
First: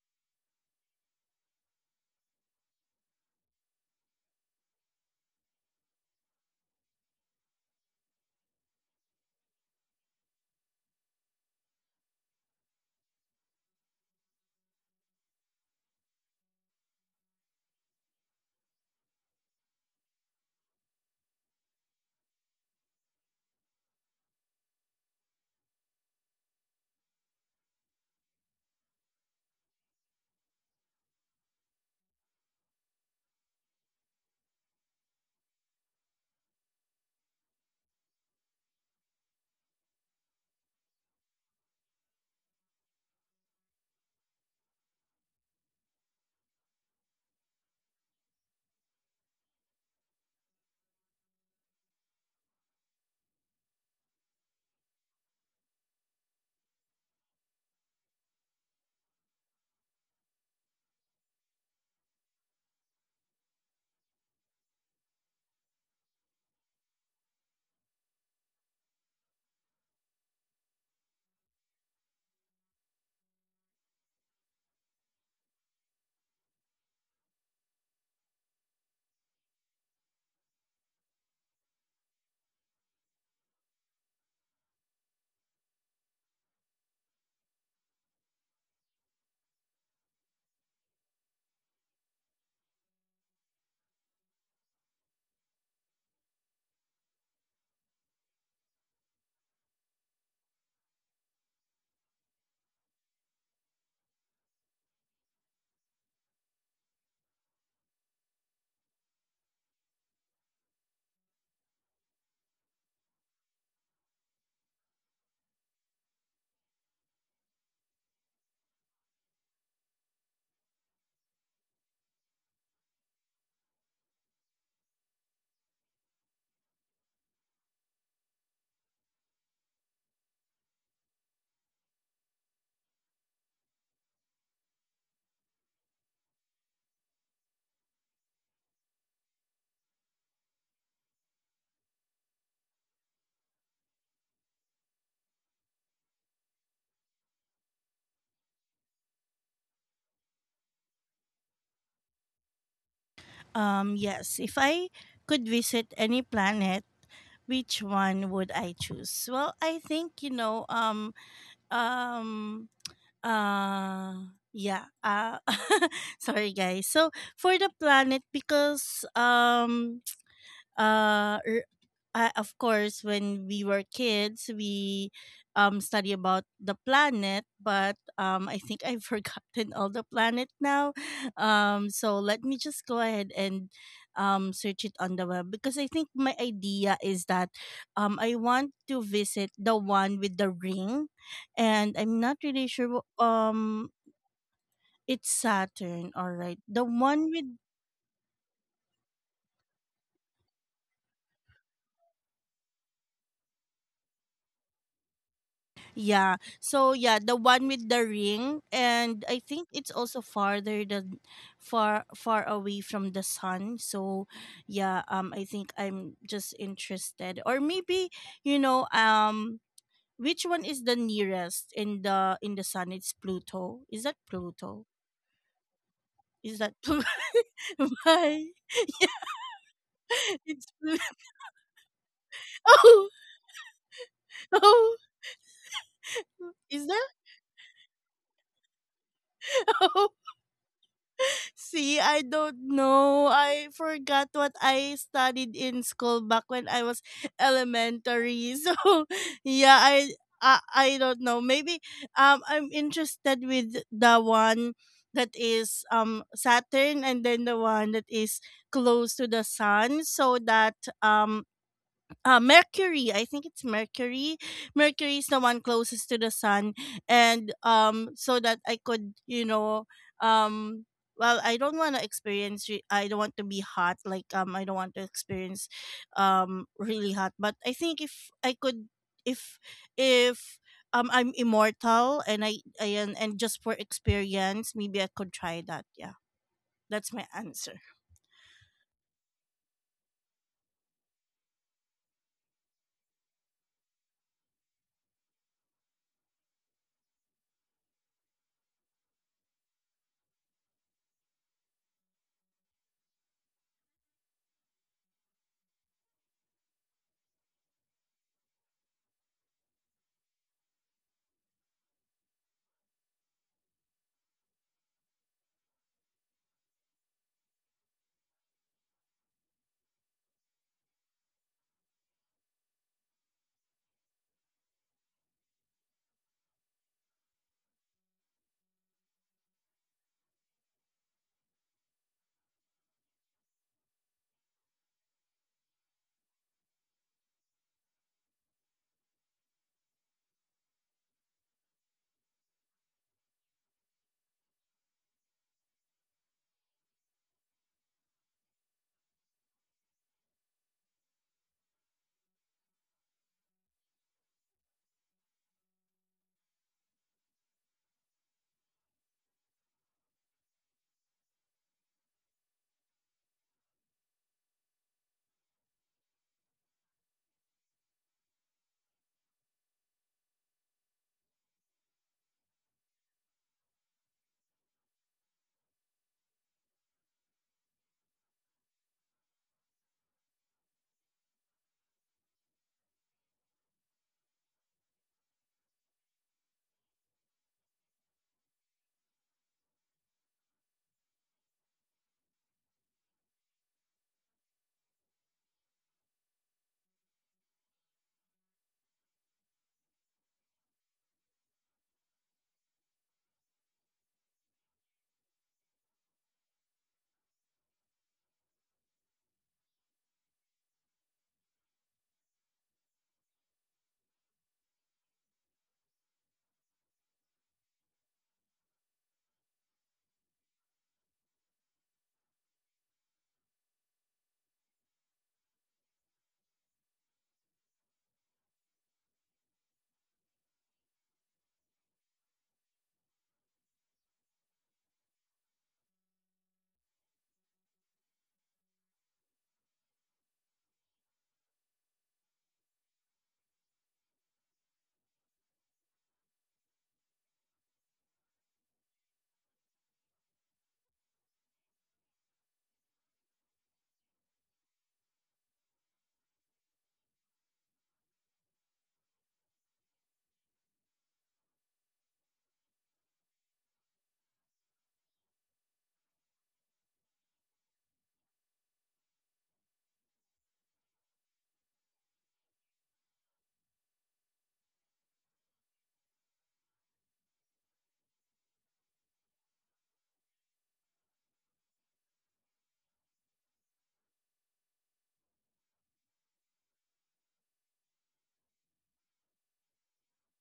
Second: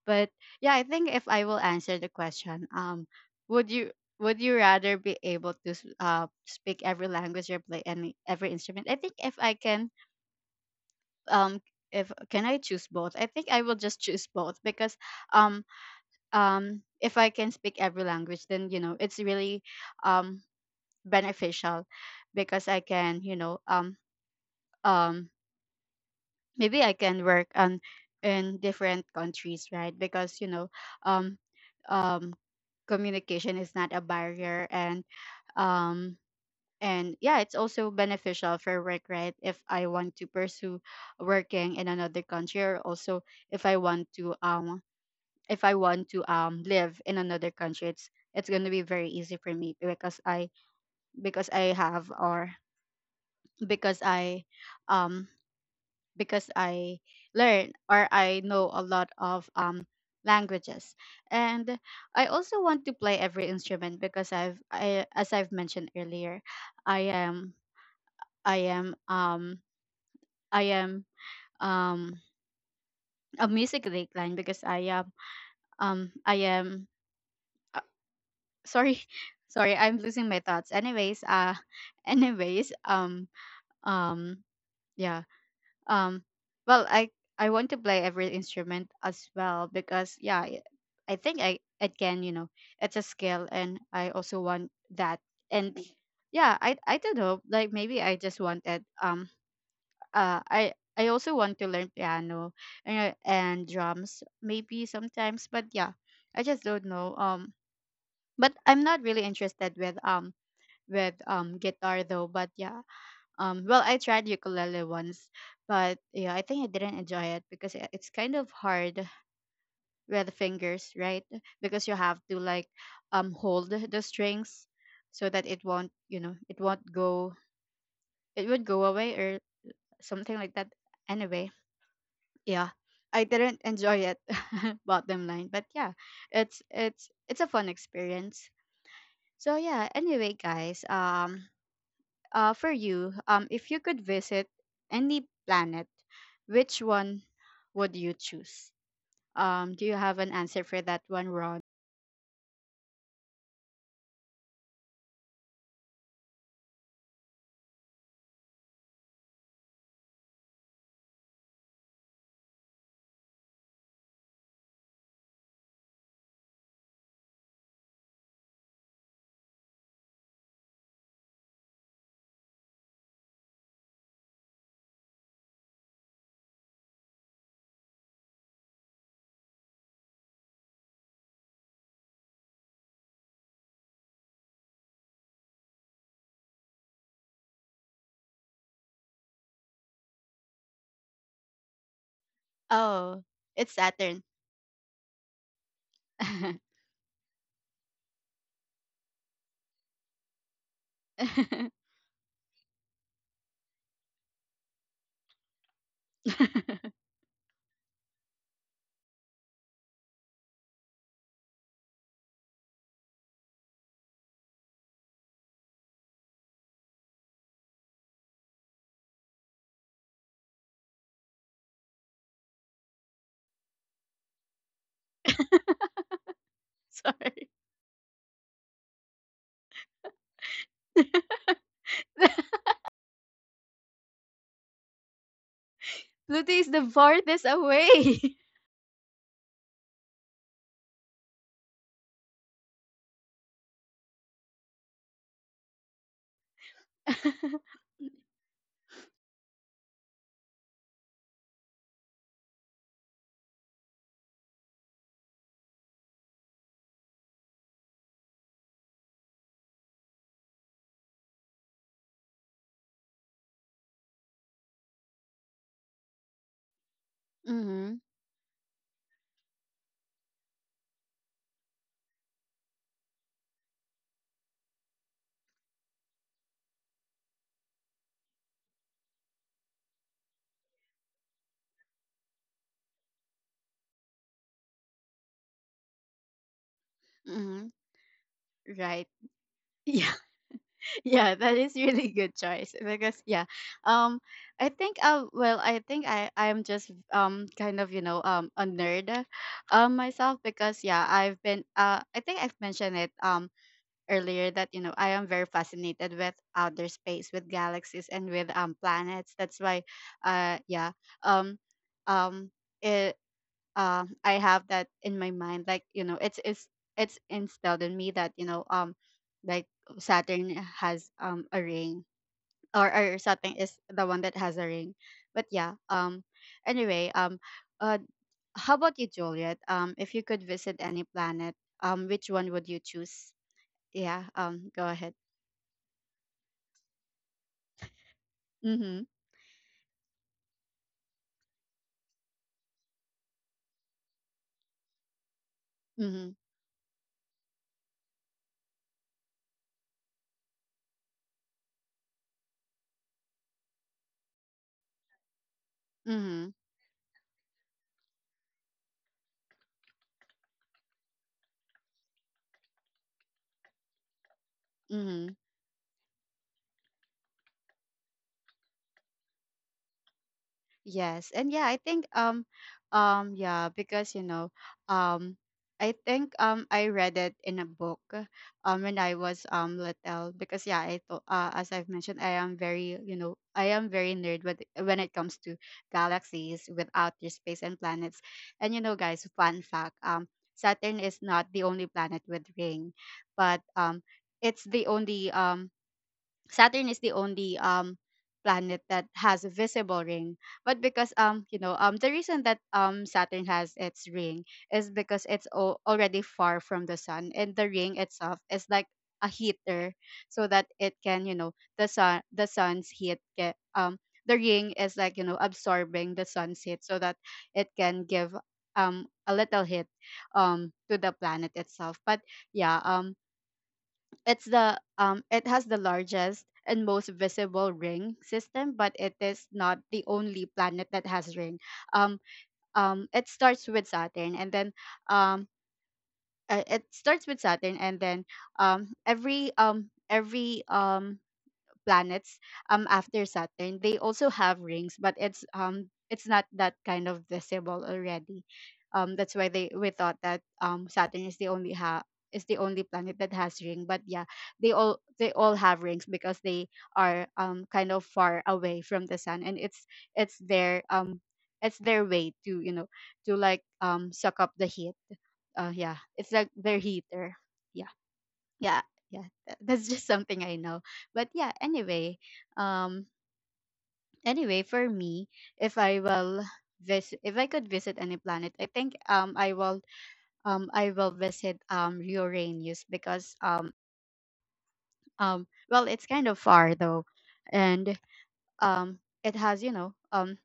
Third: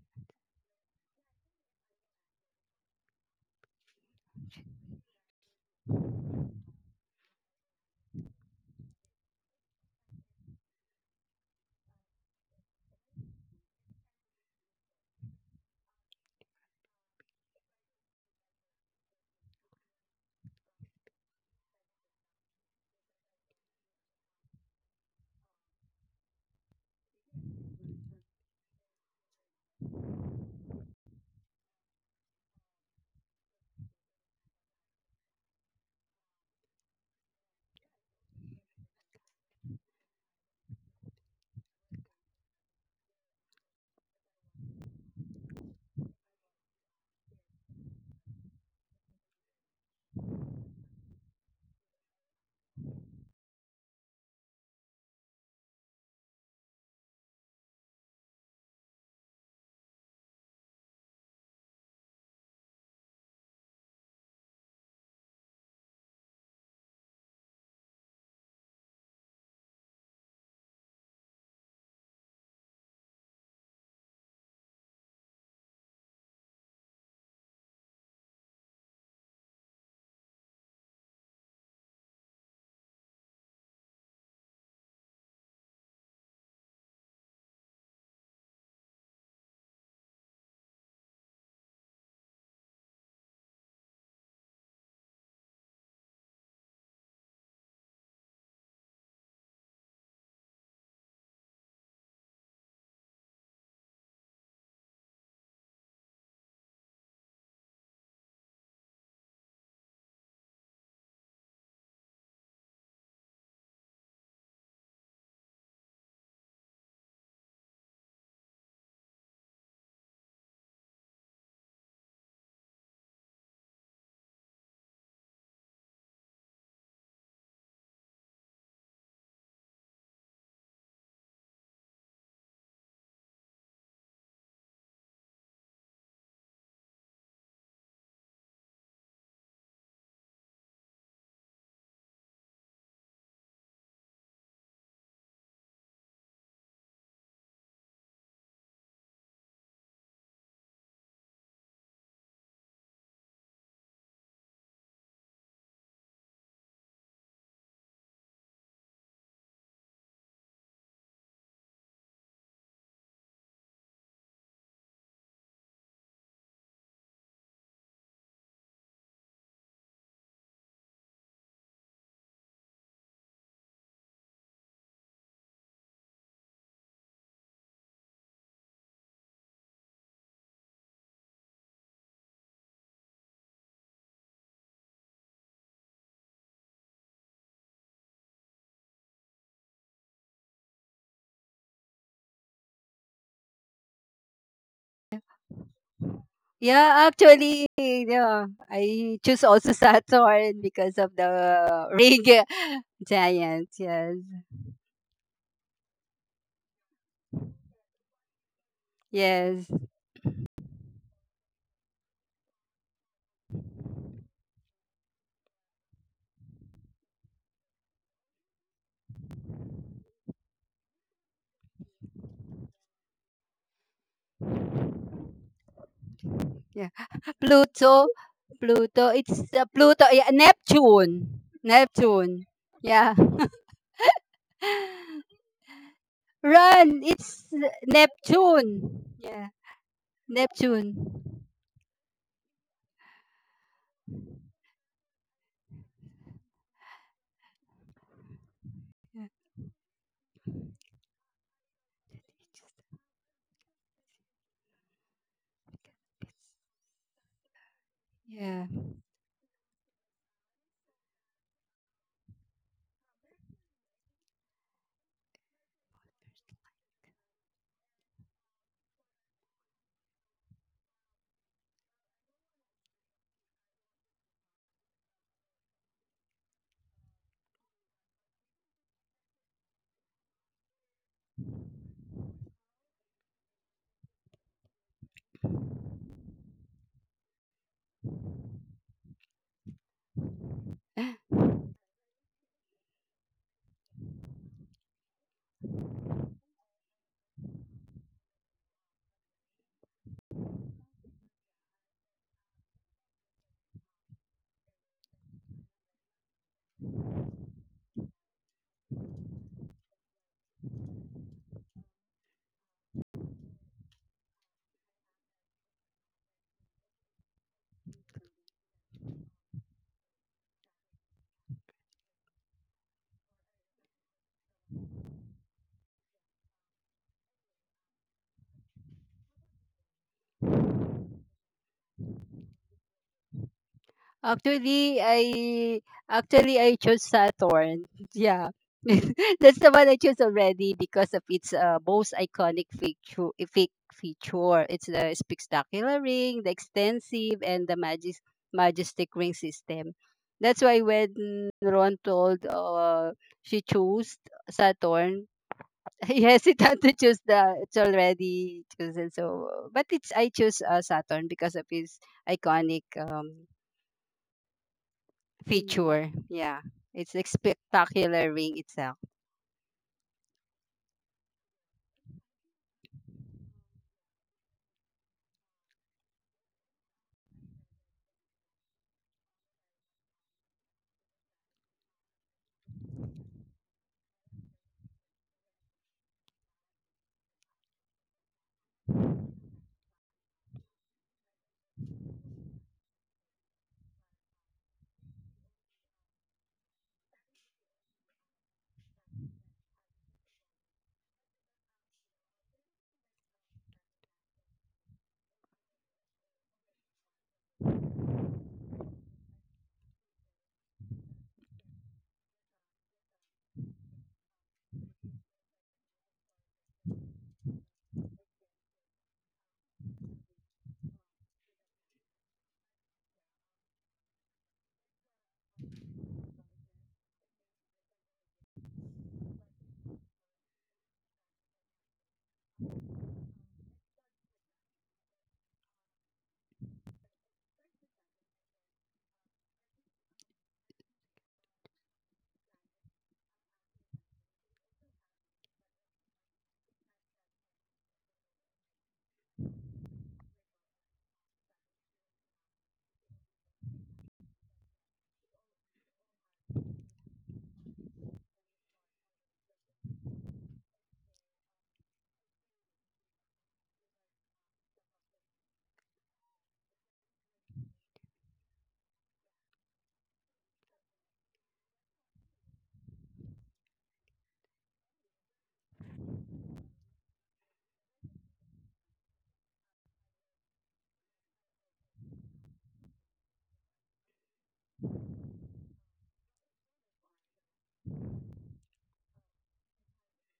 [SPEAKER 1] but yeah I think if I will answer the question, would you would you rather be able to speak every language or play any every instrument? I think if I can um if can I choose both, I think I will just choose both because um if I can speak every language then you know it's really um beneficial because I can, you know, um maybe I can work on in different countries, right? Because, you know, um um communication is not a barrier um and yeah, it's also beneficial for work, right? If I want to pursue working in another country or also if I want to if I want to live in another country, it's going to be very easy for me because I have or because I um because I learn or I know a lot of languages. And I also want to play every instrument because I've I as I've mentioned earlier, I am I am I am um a music decline because I am uh, sorry. Sorry, I'm losing my thoughts. Anyways, anyways, um yeah. Um, well, I want to play every instrument as well because yeah, I think I it can, you know, it's a skill and I also want that and yeah, I don't know, like maybe I just wanted uh I. I also want to learn piano and drums maybe sometimes, but yeah I just don't know but I'm not really interested with guitar though. But yeah, well, I tried ukulele once, but yeah, I think I didn't enjoy it because it's kind of hard with fingers, right? Because you have to like hold the strings so that it won't, you know, it won't go, it would go away or something like that. Anyway, yeah, I didn't enjoy it. Bottom line, but yeah, it's it's a fun experience. So yeah, anyway, guys, for you, if you could visit any planet, which one would you choose? Do you have an answer for that one, Ron?
[SPEAKER 2] um. Yes, if I could visit any planet which one would I choose? Well, I think you know, um, uh, yeah, uh, sorry guys. So for the planet, because uh, er, of course when we were kids we study about the planet but I think I've forgotten all the planet now so let me just go ahead and search it on the web because I think my idea is that I want to visit the one with the ring and I'm not really sure
[SPEAKER 1] Oh, it's Saturn.
[SPEAKER 2] it's saturn all right the
[SPEAKER 3] Yeah,
[SPEAKER 2] one with
[SPEAKER 3] actually, yeah, I choose also Saturn because of the rig giant. Yes,
[SPEAKER 2] yeah. So yeah, the one with the ring and I think
[SPEAKER 3] yes,
[SPEAKER 2] it's also farther than far far away from the sun. So yeah, I think I'm just interested. Or maybe, you know, which one is the nearest in the sun? It's Pluto. Is that Pluto? Is that
[SPEAKER 3] yeah.
[SPEAKER 2] Pluto?
[SPEAKER 1] Sorry.
[SPEAKER 3] Pluto,
[SPEAKER 2] Why? Yeah,
[SPEAKER 3] Pluto, it's Pluto, yeah,
[SPEAKER 2] it's Pluto.
[SPEAKER 3] Neptune, Neptune,
[SPEAKER 2] Oh,
[SPEAKER 3] yeah.
[SPEAKER 2] oh,
[SPEAKER 1] Pluto is the
[SPEAKER 2] is
[SPEAKER 3] Run,
[SPEAKER 2] that?
[SPEAKER 3] it's
[SPEAKER 1] farthest away.
[SPEAKER 3] Neptune, yeah, Neptune,
[SPEAKER 2] See, I don't know. I forgot what I studied in school back when I was elementary. So, yeah, I don't know. Maybe I'm interested with the one that is Saturn and then the one that is
[SPEAKER 3] yeah.
[SPEAKER 2] close to the sun so that um Mercury. I think it's Mercury. Mercury is the one closest to the sun, and
[SPEAKER 1] Mm-hmm.
[SPEAKER 2] so that I could, you know, um, well, I don't want to experience. I don't want to be hot. Like I don't want to experience, really hot. But I think if I could, if if I'm immortal and and just for experience, maybe I could try that. Yeah, that's my
[SPEAKER 1] Mm-hmm.
[SPEAKER 2] answer.
[SPEAKER 1] Right. Yeah.
[SPEAKER 3] Yeah.
[SPEAKER 1] Yeah, that is really good choice because yeah, um, I think well I think I'm just kind of you know a nerd, myself because yeah I've been I think I've mentioned it earlier that you know I am very fascinated with outer space, with galaxies, and with planets. That's why yeah um um. eh, I have that in my mind. Like you know, it's instilled in me that you know, like Saturn has a ring, or Saturn is the one that has a ring. But yeah, anyway, uh, how about you, Juliet? If you could visit any planet, which one would you choose? Yeah, go
[SPEAKER 3] Actually,
[SPEAKER 1] ahead.
[SPEAKER 3] I chose Saturn. Yeah.
[SPEAKER 1] Mhm,
[SPEAKER 3] That's the one I chose already because of its most iconic feature. Fake feature. It's the spectacular
[SPEAKER 1] mhm,
[SPEAKER 3] ring, the extensive, and the majestic ring system. That's why when Ron told she chose Saturn, he
[SPEAKER 1] mhm,
[SPEAKER 3] hesitated to choose, the it's already chosen. So, but it's I chose Saturn because of his iconic
[SPEAKER 1] mhm.
[SPEAKER 3] feature. Yeah, it's the spectacular ring itself.
[SPEAKER 1] Yes. And yeah, I think yeah, because you know, um I think I read it in a book when I was little because yeah, I thought as I've mentioned, I am very, you know, I am very nerd with when it comes to galaxies, with outer space and planets. And you know, guys, fun fact, Saturn is not the only planet with ring, but it's the only Saturn is the only planet that has a visible ring. But because you know the reason that Saturn has its ring is because it's already far from the sun, and the ring itself is like a heater so that it can, you know, the sun's heat get the ring is like, you know, absorbing the sun's heat so that it can give a little hit to the planet itself. But yeah, it's the it has the largest and most visible ring system, but it is not the only planet that has ring. Um it starts with Saturn and then um it starts with Saturn and then every planets after Saturn, they also have rings, but it's not that kind of visible already. That's why they we thought that Saturn is the only ha is the only planet that has ring. But yeah, they all have rings because they are kind of far away from the sun, and it's their it's their way to, you know, to like suck up the heat. Yeah, it's like their heater. Yeah, yeah, that's just something I know. But yeah, anyway, um anyway for me, if I will visit if I could visit any planet, I think I will I will visit Uranus because well it's kind of far though, and um it has, you know,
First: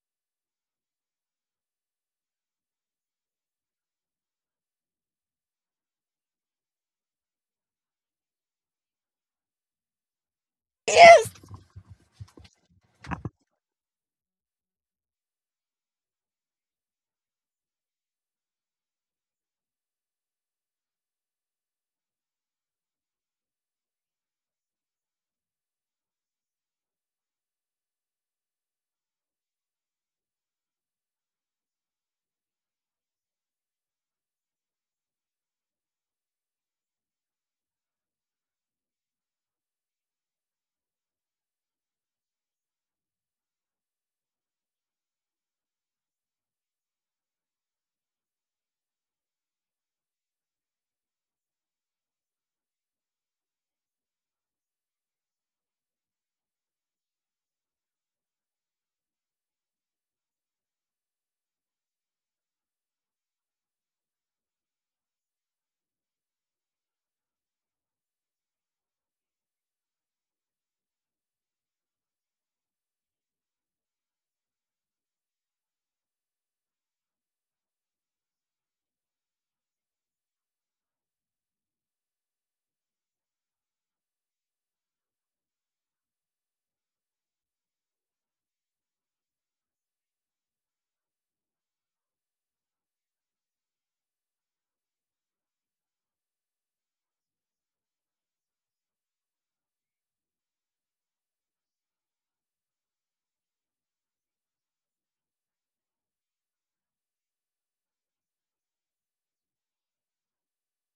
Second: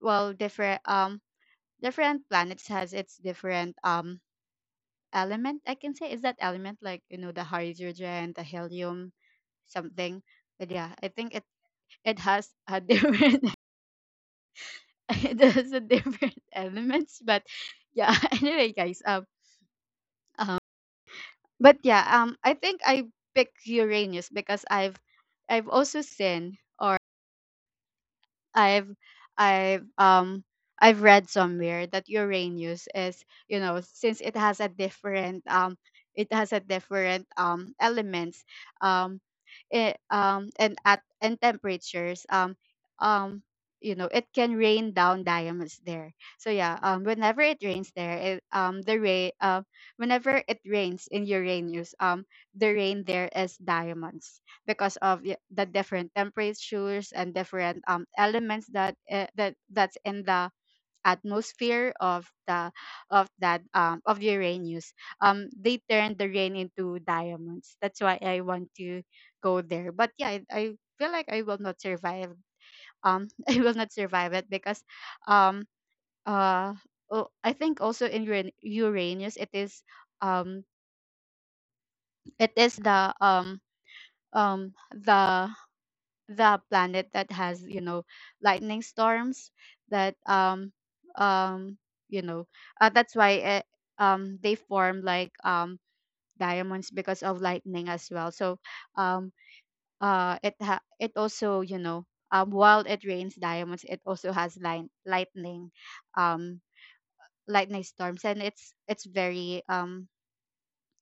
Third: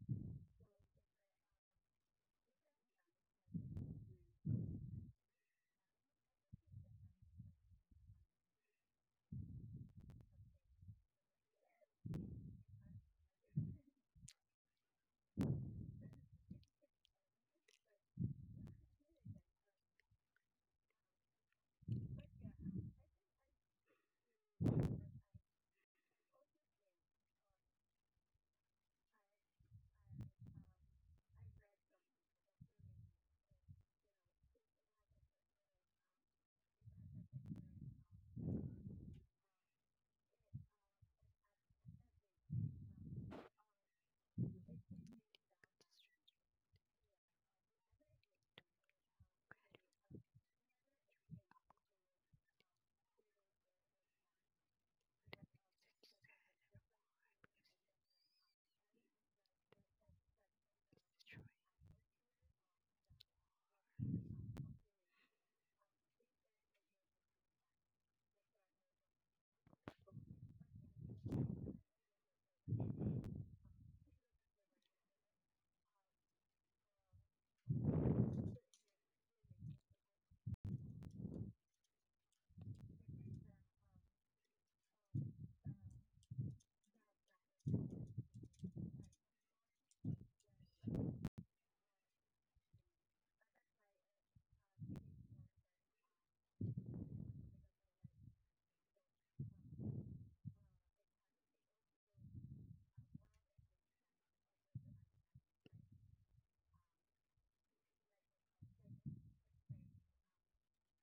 [SPEAKER 1] well different different planets has its different element, I can say, is that element, like you know, the hydrogen, the helium, something. But yeah, I
[SPEAKER 2] Yes.
[SPEAKER 1] think it has a different it has a different elements, but yeah anyway guys um, but yeah I think I pick Uranus because I've also seen I've I've um I've read somewhere that Uranus is, you know, since it has a different it has a different elements um and at and temperatures um you know it can rain down diamonds there. So yeah, whenever it rains there it, the rain whenever it rains in Uranus, the rain there is diamonds because of the different temperatures and different elements that that's in the atmosphere of the of that of Uranus. They turn the rain into diamonds. That's why I want to go there. But yeah, I feel like I will not survive. I will not survive it because, um, uh, oh, I think also in Uranus um, it is the um the the planet that has, you know, lightning storms that um you know that's why it, they form like diamonds because of lightning as well. So um it it also, you know, while it rains diamonds it also has lightning um lightning storms, and it's very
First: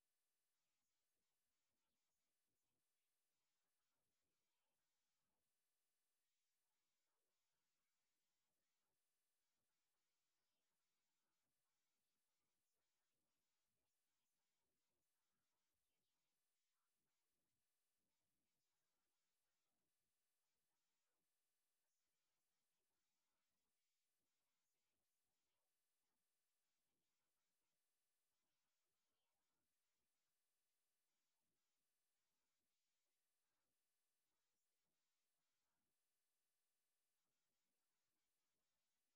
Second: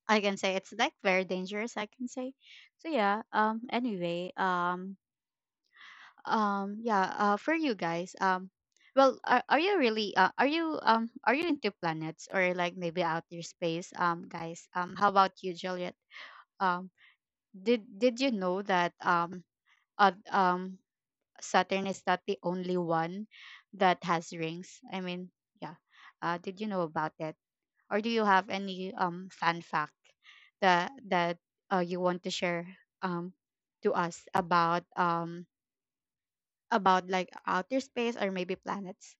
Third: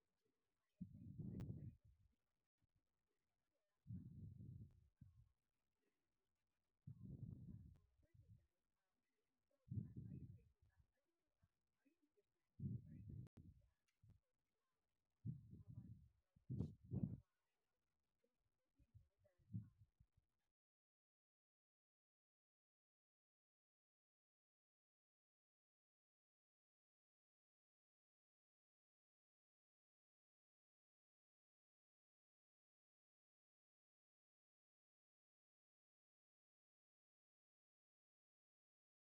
[SPEAKER 1] I can say it's like very dangerous I can say. So yeah, anyway, yeah. For you guys, well are you really are you into planets or like maybe outer space guys? How about you, Juliet? um did you know that uh, um Saturn is not the only one that has rings, I mean, yeah did you know about that, or do you have any fan fact that that you want to share um to us about like outer space or maybe planets.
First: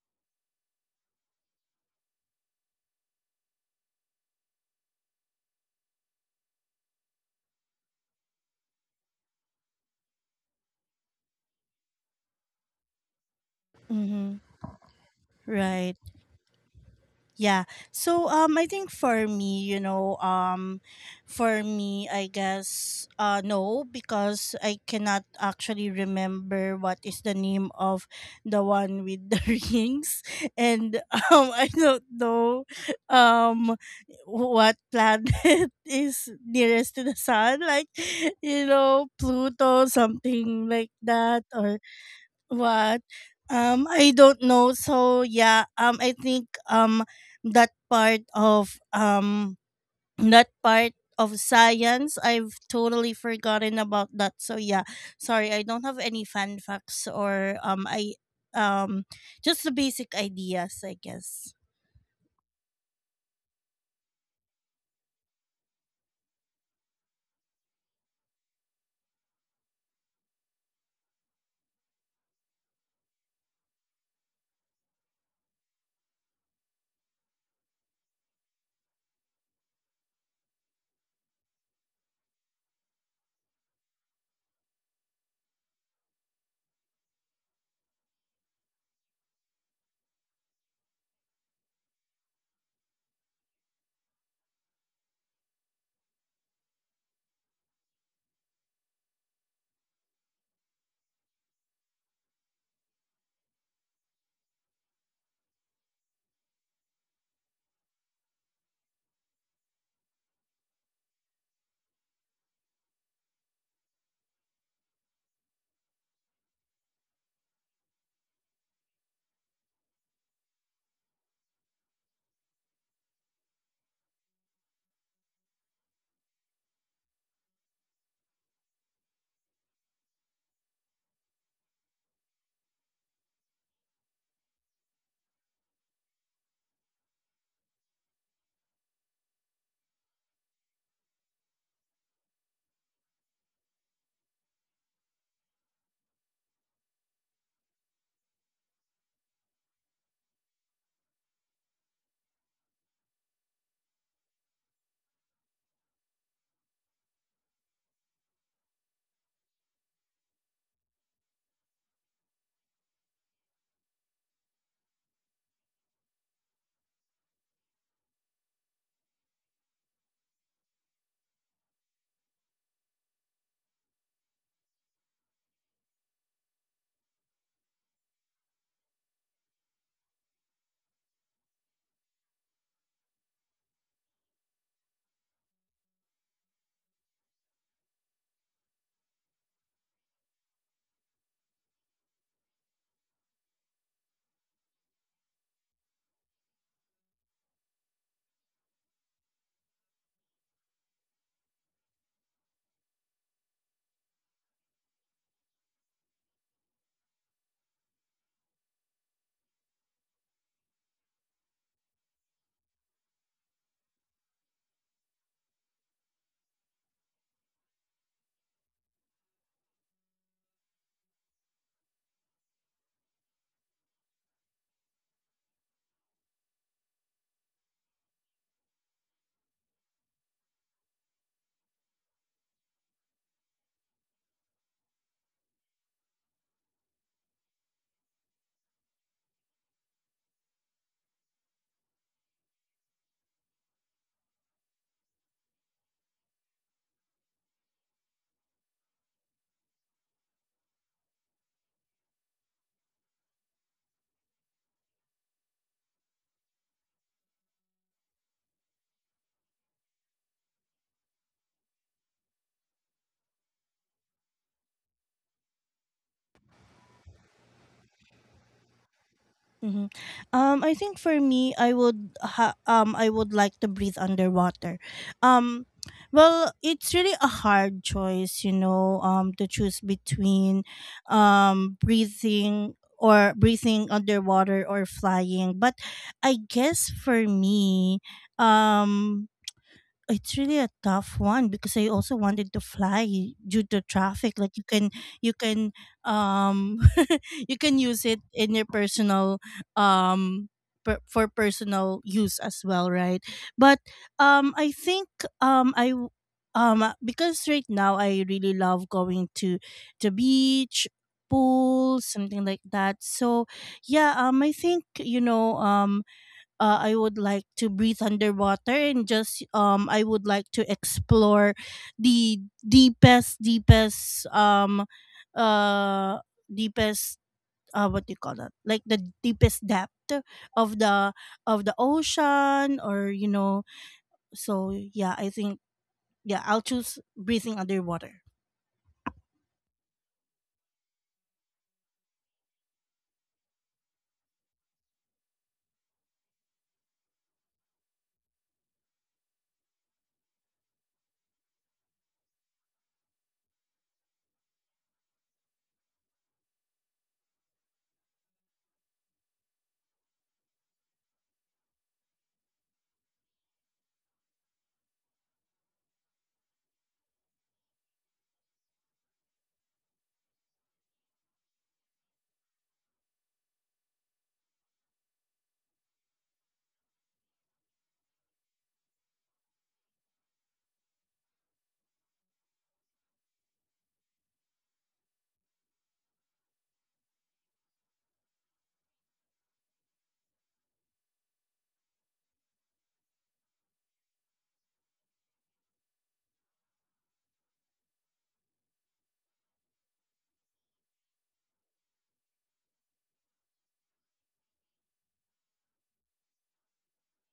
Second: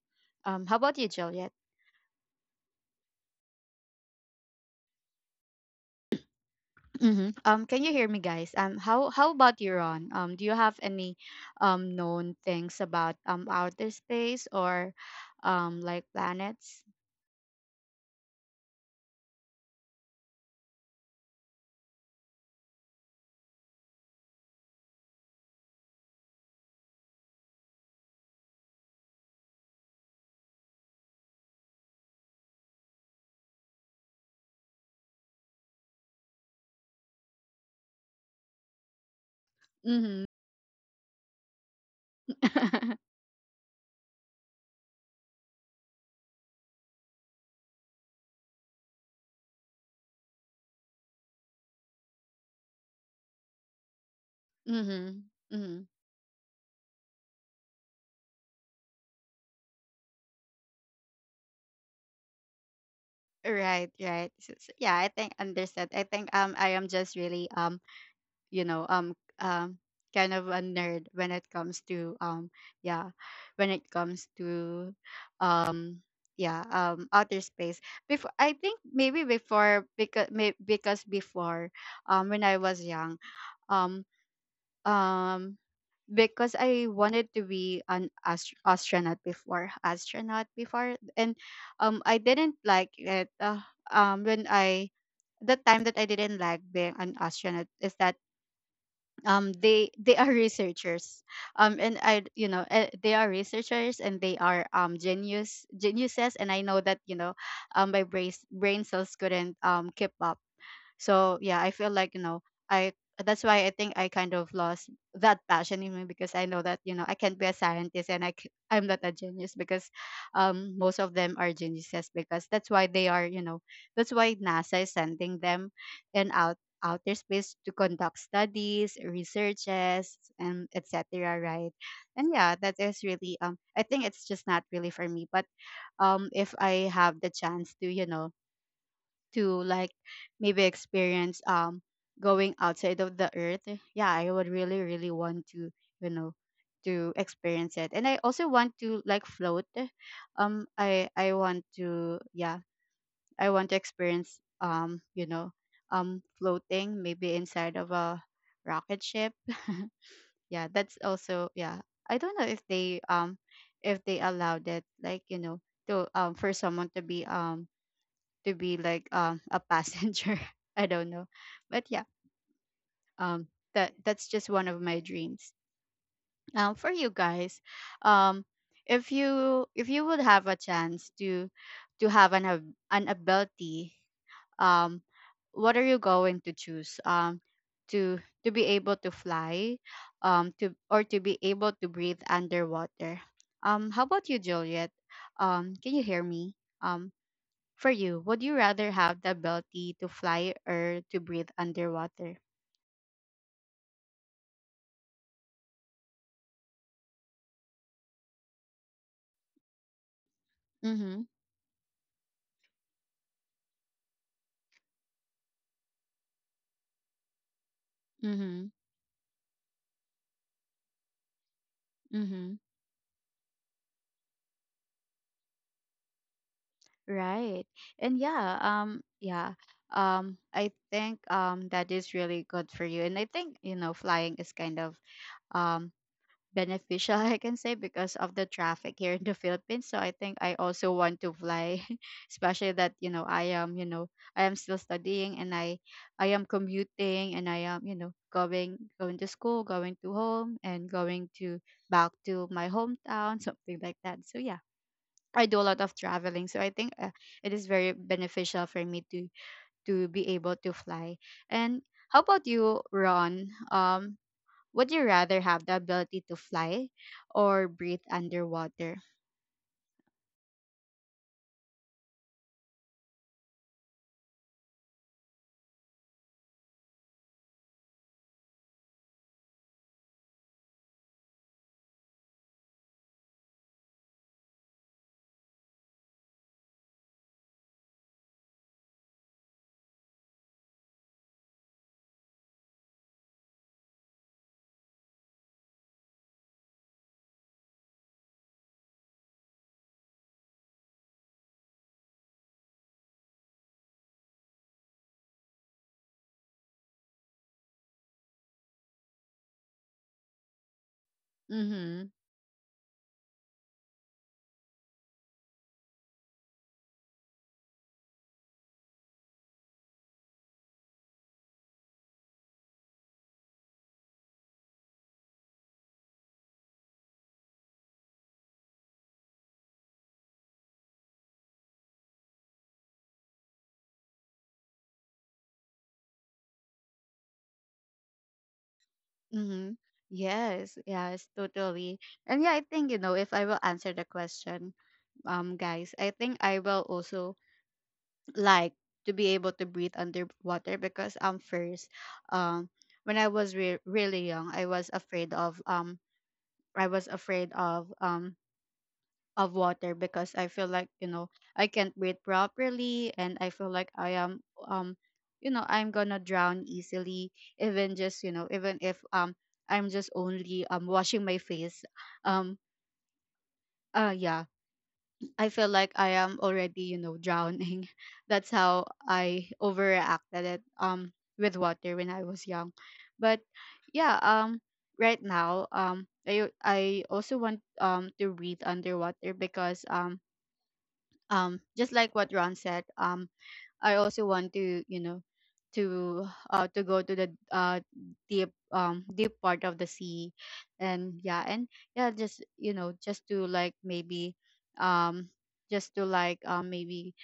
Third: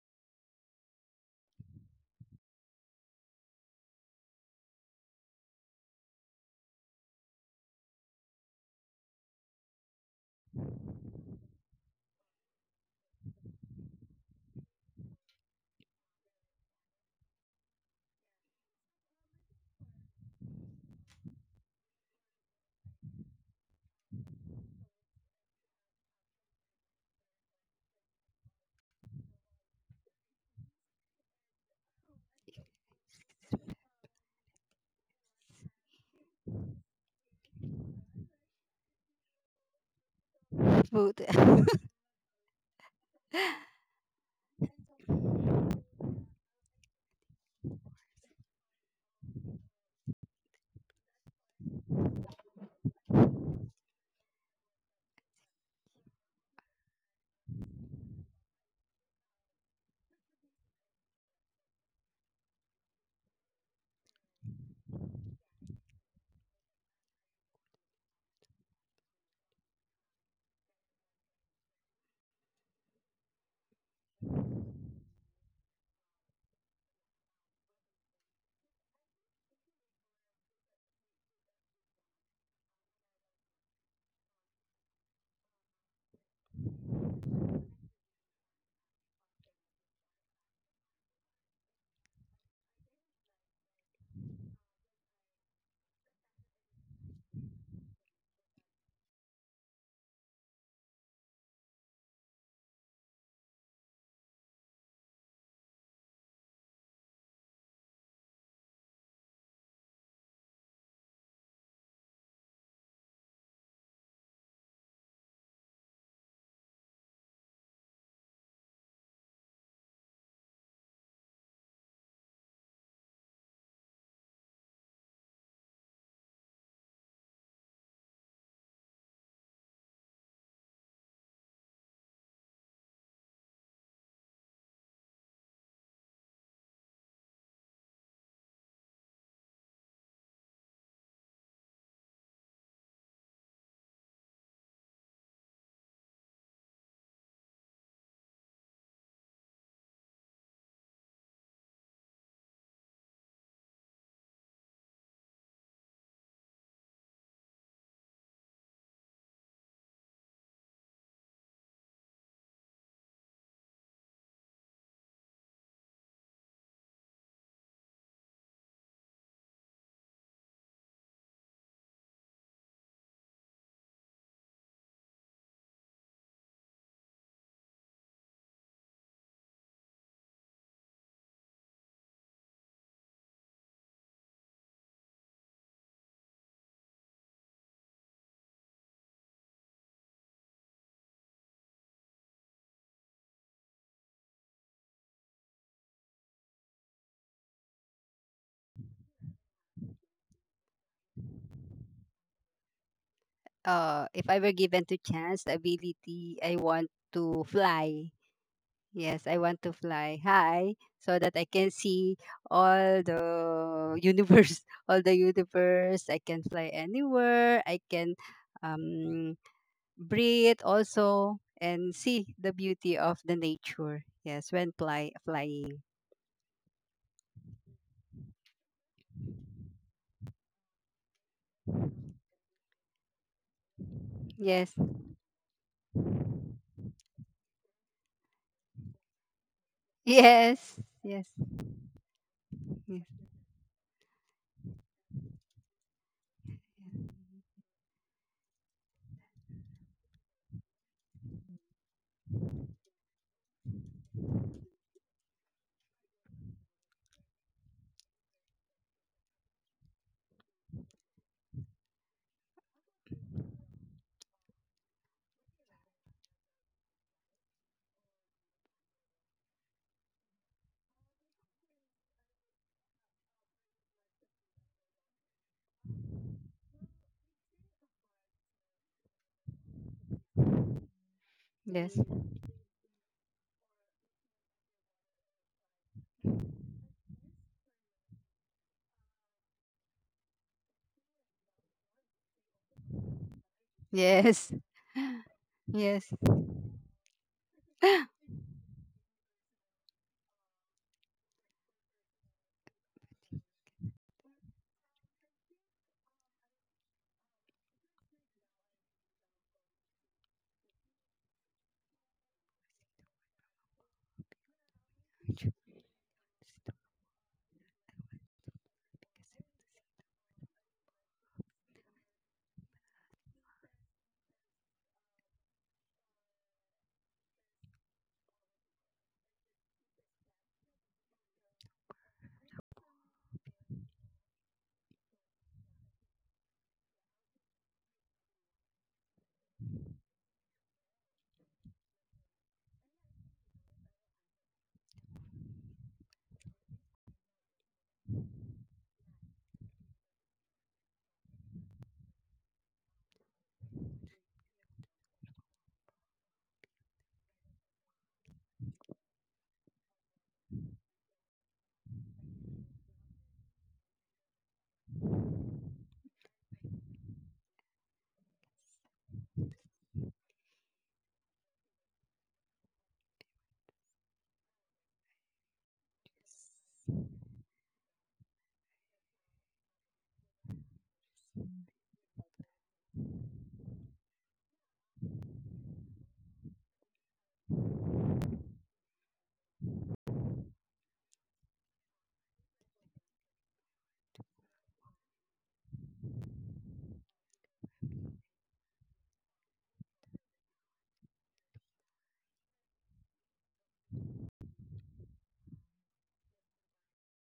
[SPEAKER 1] How about you, Juliet? Mm-hmm. Can you hear me, guys? How about you, Ron? Do you have any known things about outer
[SPEAKER 2] Mm-hmm.
[SPEAKER 1] space or
[SPEAKER 2] Right.
[SPEAKER 1] like planets?
[SPEAKER 2] Yeah. So I think for me, you know, for me I guess no because I cannot actually remember what is the name of the one with the rings and I don't know um what planet is nearest to the sun like you know Pluto
[SPEAKER 1] Mm-hmm.
[SPEAKER 2] something like
[SPEAKER 3] Food.
[SPEAKER 2] that or what? I don't know. So yeah, I think that part of um that part of science I've totally forgotten about that. So yeah,
[SPEAKER 1] mm-hmm.
[SPEAKER 2] sorry, I
[SPEAKER 1] Mm-hmm.
[SPEAKER 2] don't have any fun facts or I um just the basic ideas, I guess.
[SPEAKER 1] Right, right. Yeah, I think understood. I think I am just really you know um um kind of a nerd when it comes to yeah, when it comes to um yeah, outer space before. I think maybe before, because before, when I was young, um um because I wanted to be an astronaut before, astronaut before. And I didn't like it. When I the time that I didn't like being an astronaut is that they are researchers, and I you know they are researchers and they are geniuses, and I know that, you know, my brain cells couldn't keep up. So yeah, I feel like, you know, I that's why I think I kind of lost that passion in me, because I know that, you know, I can't be a scientist and I'm not a genius, because most of them are geniuses. Because that's why they are, you know, that's why NASA is sending them in outer space to conduct studies, researches, and etc. Right? And yeah, that is really I think it's just not really for me. But if I have the chance to, you know, to like maybe experience going outside of the earth, yeah, I would really, really want to, you know, to experience it. And I also want to like float. I want to, yeah, I want to experience you know, floating maybe inside of a rocket ship. Yeah, that's also, yeah, I don't know if they allowed it, like, you know, to for someone to be like a passenger. I don't know, but yeah, um, that that's just one of my dreams. For you guys, um, if you would have a chance to have an an ability, um, what are you going to choose? To to be able to fly, to or to be able to breathe underwater. How about you, Juliet? Can you hear me? Um, for you, would you rather have the ability to fly or to breathe underwater?
[SPEAKER 3] If I were given to chance, the ability, I want to fly. Yes, I want to fly high so
[SPEAKER 1] Mm-hmm.
[SPEAKER 3] that I can see all the universe, all the universe. I can fly anywhere. I can
[SPEAKER 1] Mm-hmm.
[SPEAKER 3] um, breathe also and see the
[SPEAKER 1] Mm-hmm.
[SPEAKER 3] beauty of the nature. Yes, when flying.
[SPEAKER 1] Right. And yeah, yeah. I think that is really good for you. And I think, you know, flying is
[SPEAKER 3] Yes.
[SPEAKER 1] kind of um beneficial, I can say, because of the traffic here in the Philippines. So I think I
[SPEAKER 3] Yes,
[SPEAKER 1] also want
[SPEAKER 3] yes,
[SPEAKER 1] to fly, especially that,
[SPEAKER 3] yes.
[SPEAKER 1] you know, I am, you know, I am still studying, and I am commuting, and I am, you know, going to school, going to home, and going to back to my hometown, something like that. So yeah. I do a lot of traveling, so I think it is very beneficial for me to be able to fly. And how about you, Ron? Would you rather have the ability to fly or breathe underwater?
[SPEAKER 2] Hmm. I think for me, I would like to breathe underwater. Um, well, it's really a hard choice, you know, to choose between
[SPEAKER 3] Yes.
[SPEAKER 2] breathing underwater or flying. But I guess for me, um, it's really a tough one because I also wanted to fly due to traffic.
[SPEAKER 3] Yes.
[SPEAKER 2] Like you can you can
[SPEAKER 3] Yes.
[SPEAKER 2] um you can use it in your personal um for personal use as well, right? But I think I w- because right now I really love going to the beach pool
[SPEAKER 1] Mm-hmm.
[SPEAKER 2] something like that so yeah I think you know I would like to breathe underwater and just I would like to explore the deepest uh deepest what do you call that like the deepest depth of the ocean or you know so yeah I think yeah I'll choose breathing underwater.
[SPEAKER 1] Mm-hmm. Yes, yes, totally. And yeah, I think, you know, if I will answer the question, guys, I think I will also like to be able to breathe underwater, because first, um when I was really young, I was afraid of I was afraid of um of water, because I feel like, you know, I can't breathe properly, and I feel like I am, um you know, I'm gonna drown easily, even just, you know, even if I'm just only washing my face. um yeah, I feel like I am already, you know, drowning. That's how I overreacted it with water when I was young. But yeah, right now, I also want to breathe underwater, because just like what Ron said, I also want to, you know, to go to the deep, deep part of the sea. And yeah, and yeah, just, you know, just to like maybe um just to like maybe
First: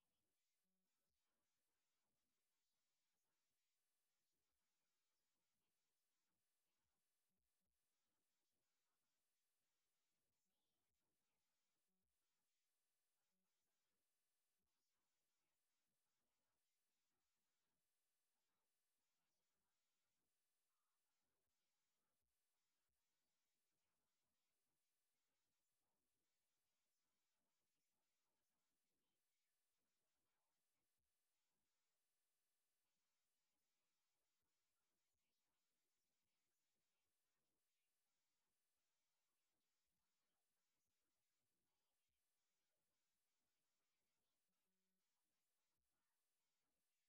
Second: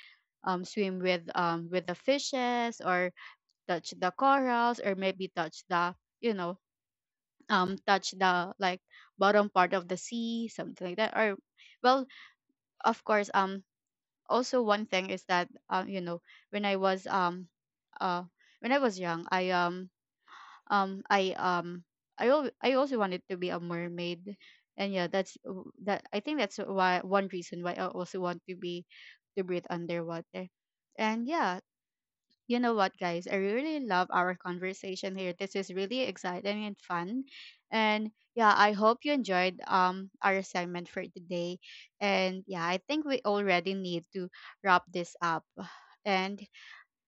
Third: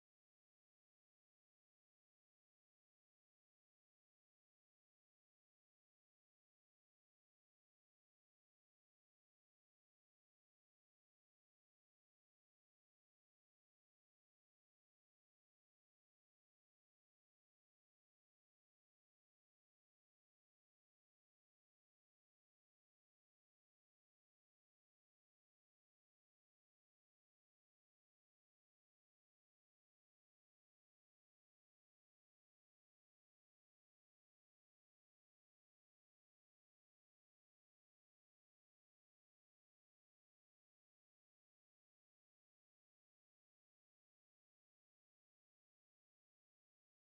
[SPEAKER 1] swim with the fishes, or touch the corals, or maybe touch the, you know, touch the like bottom part of the sea, something like that. Or well, of course, also one thing is that you know, when I was um uh when I was young, um I um I also wanted to be a mermaid. And yeah, that's that, I think, that's why one reason why I also want to be to breathe underwater. And yeah, you know what, guys? I really love our conversation here. This is really exciting and fun. And yeah, I hope you enjoyed our assignment for today. And yeah, I think we already need to wrap this up. And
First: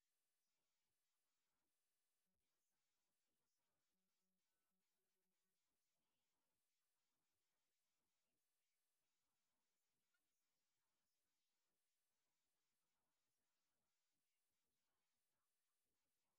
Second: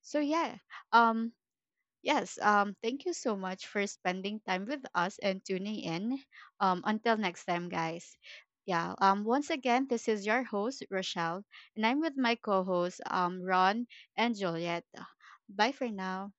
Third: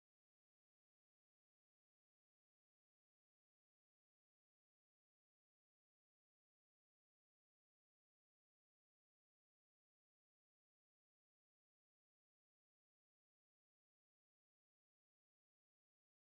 [SPEAKER 1] so yeah, um Yes, thank you so much for spending time with us and tuning in. Until next time, guys. Yeah, once again, this is your host, Rochelle, and I'm with my co hosts, Ron and Juliet. Bye for now.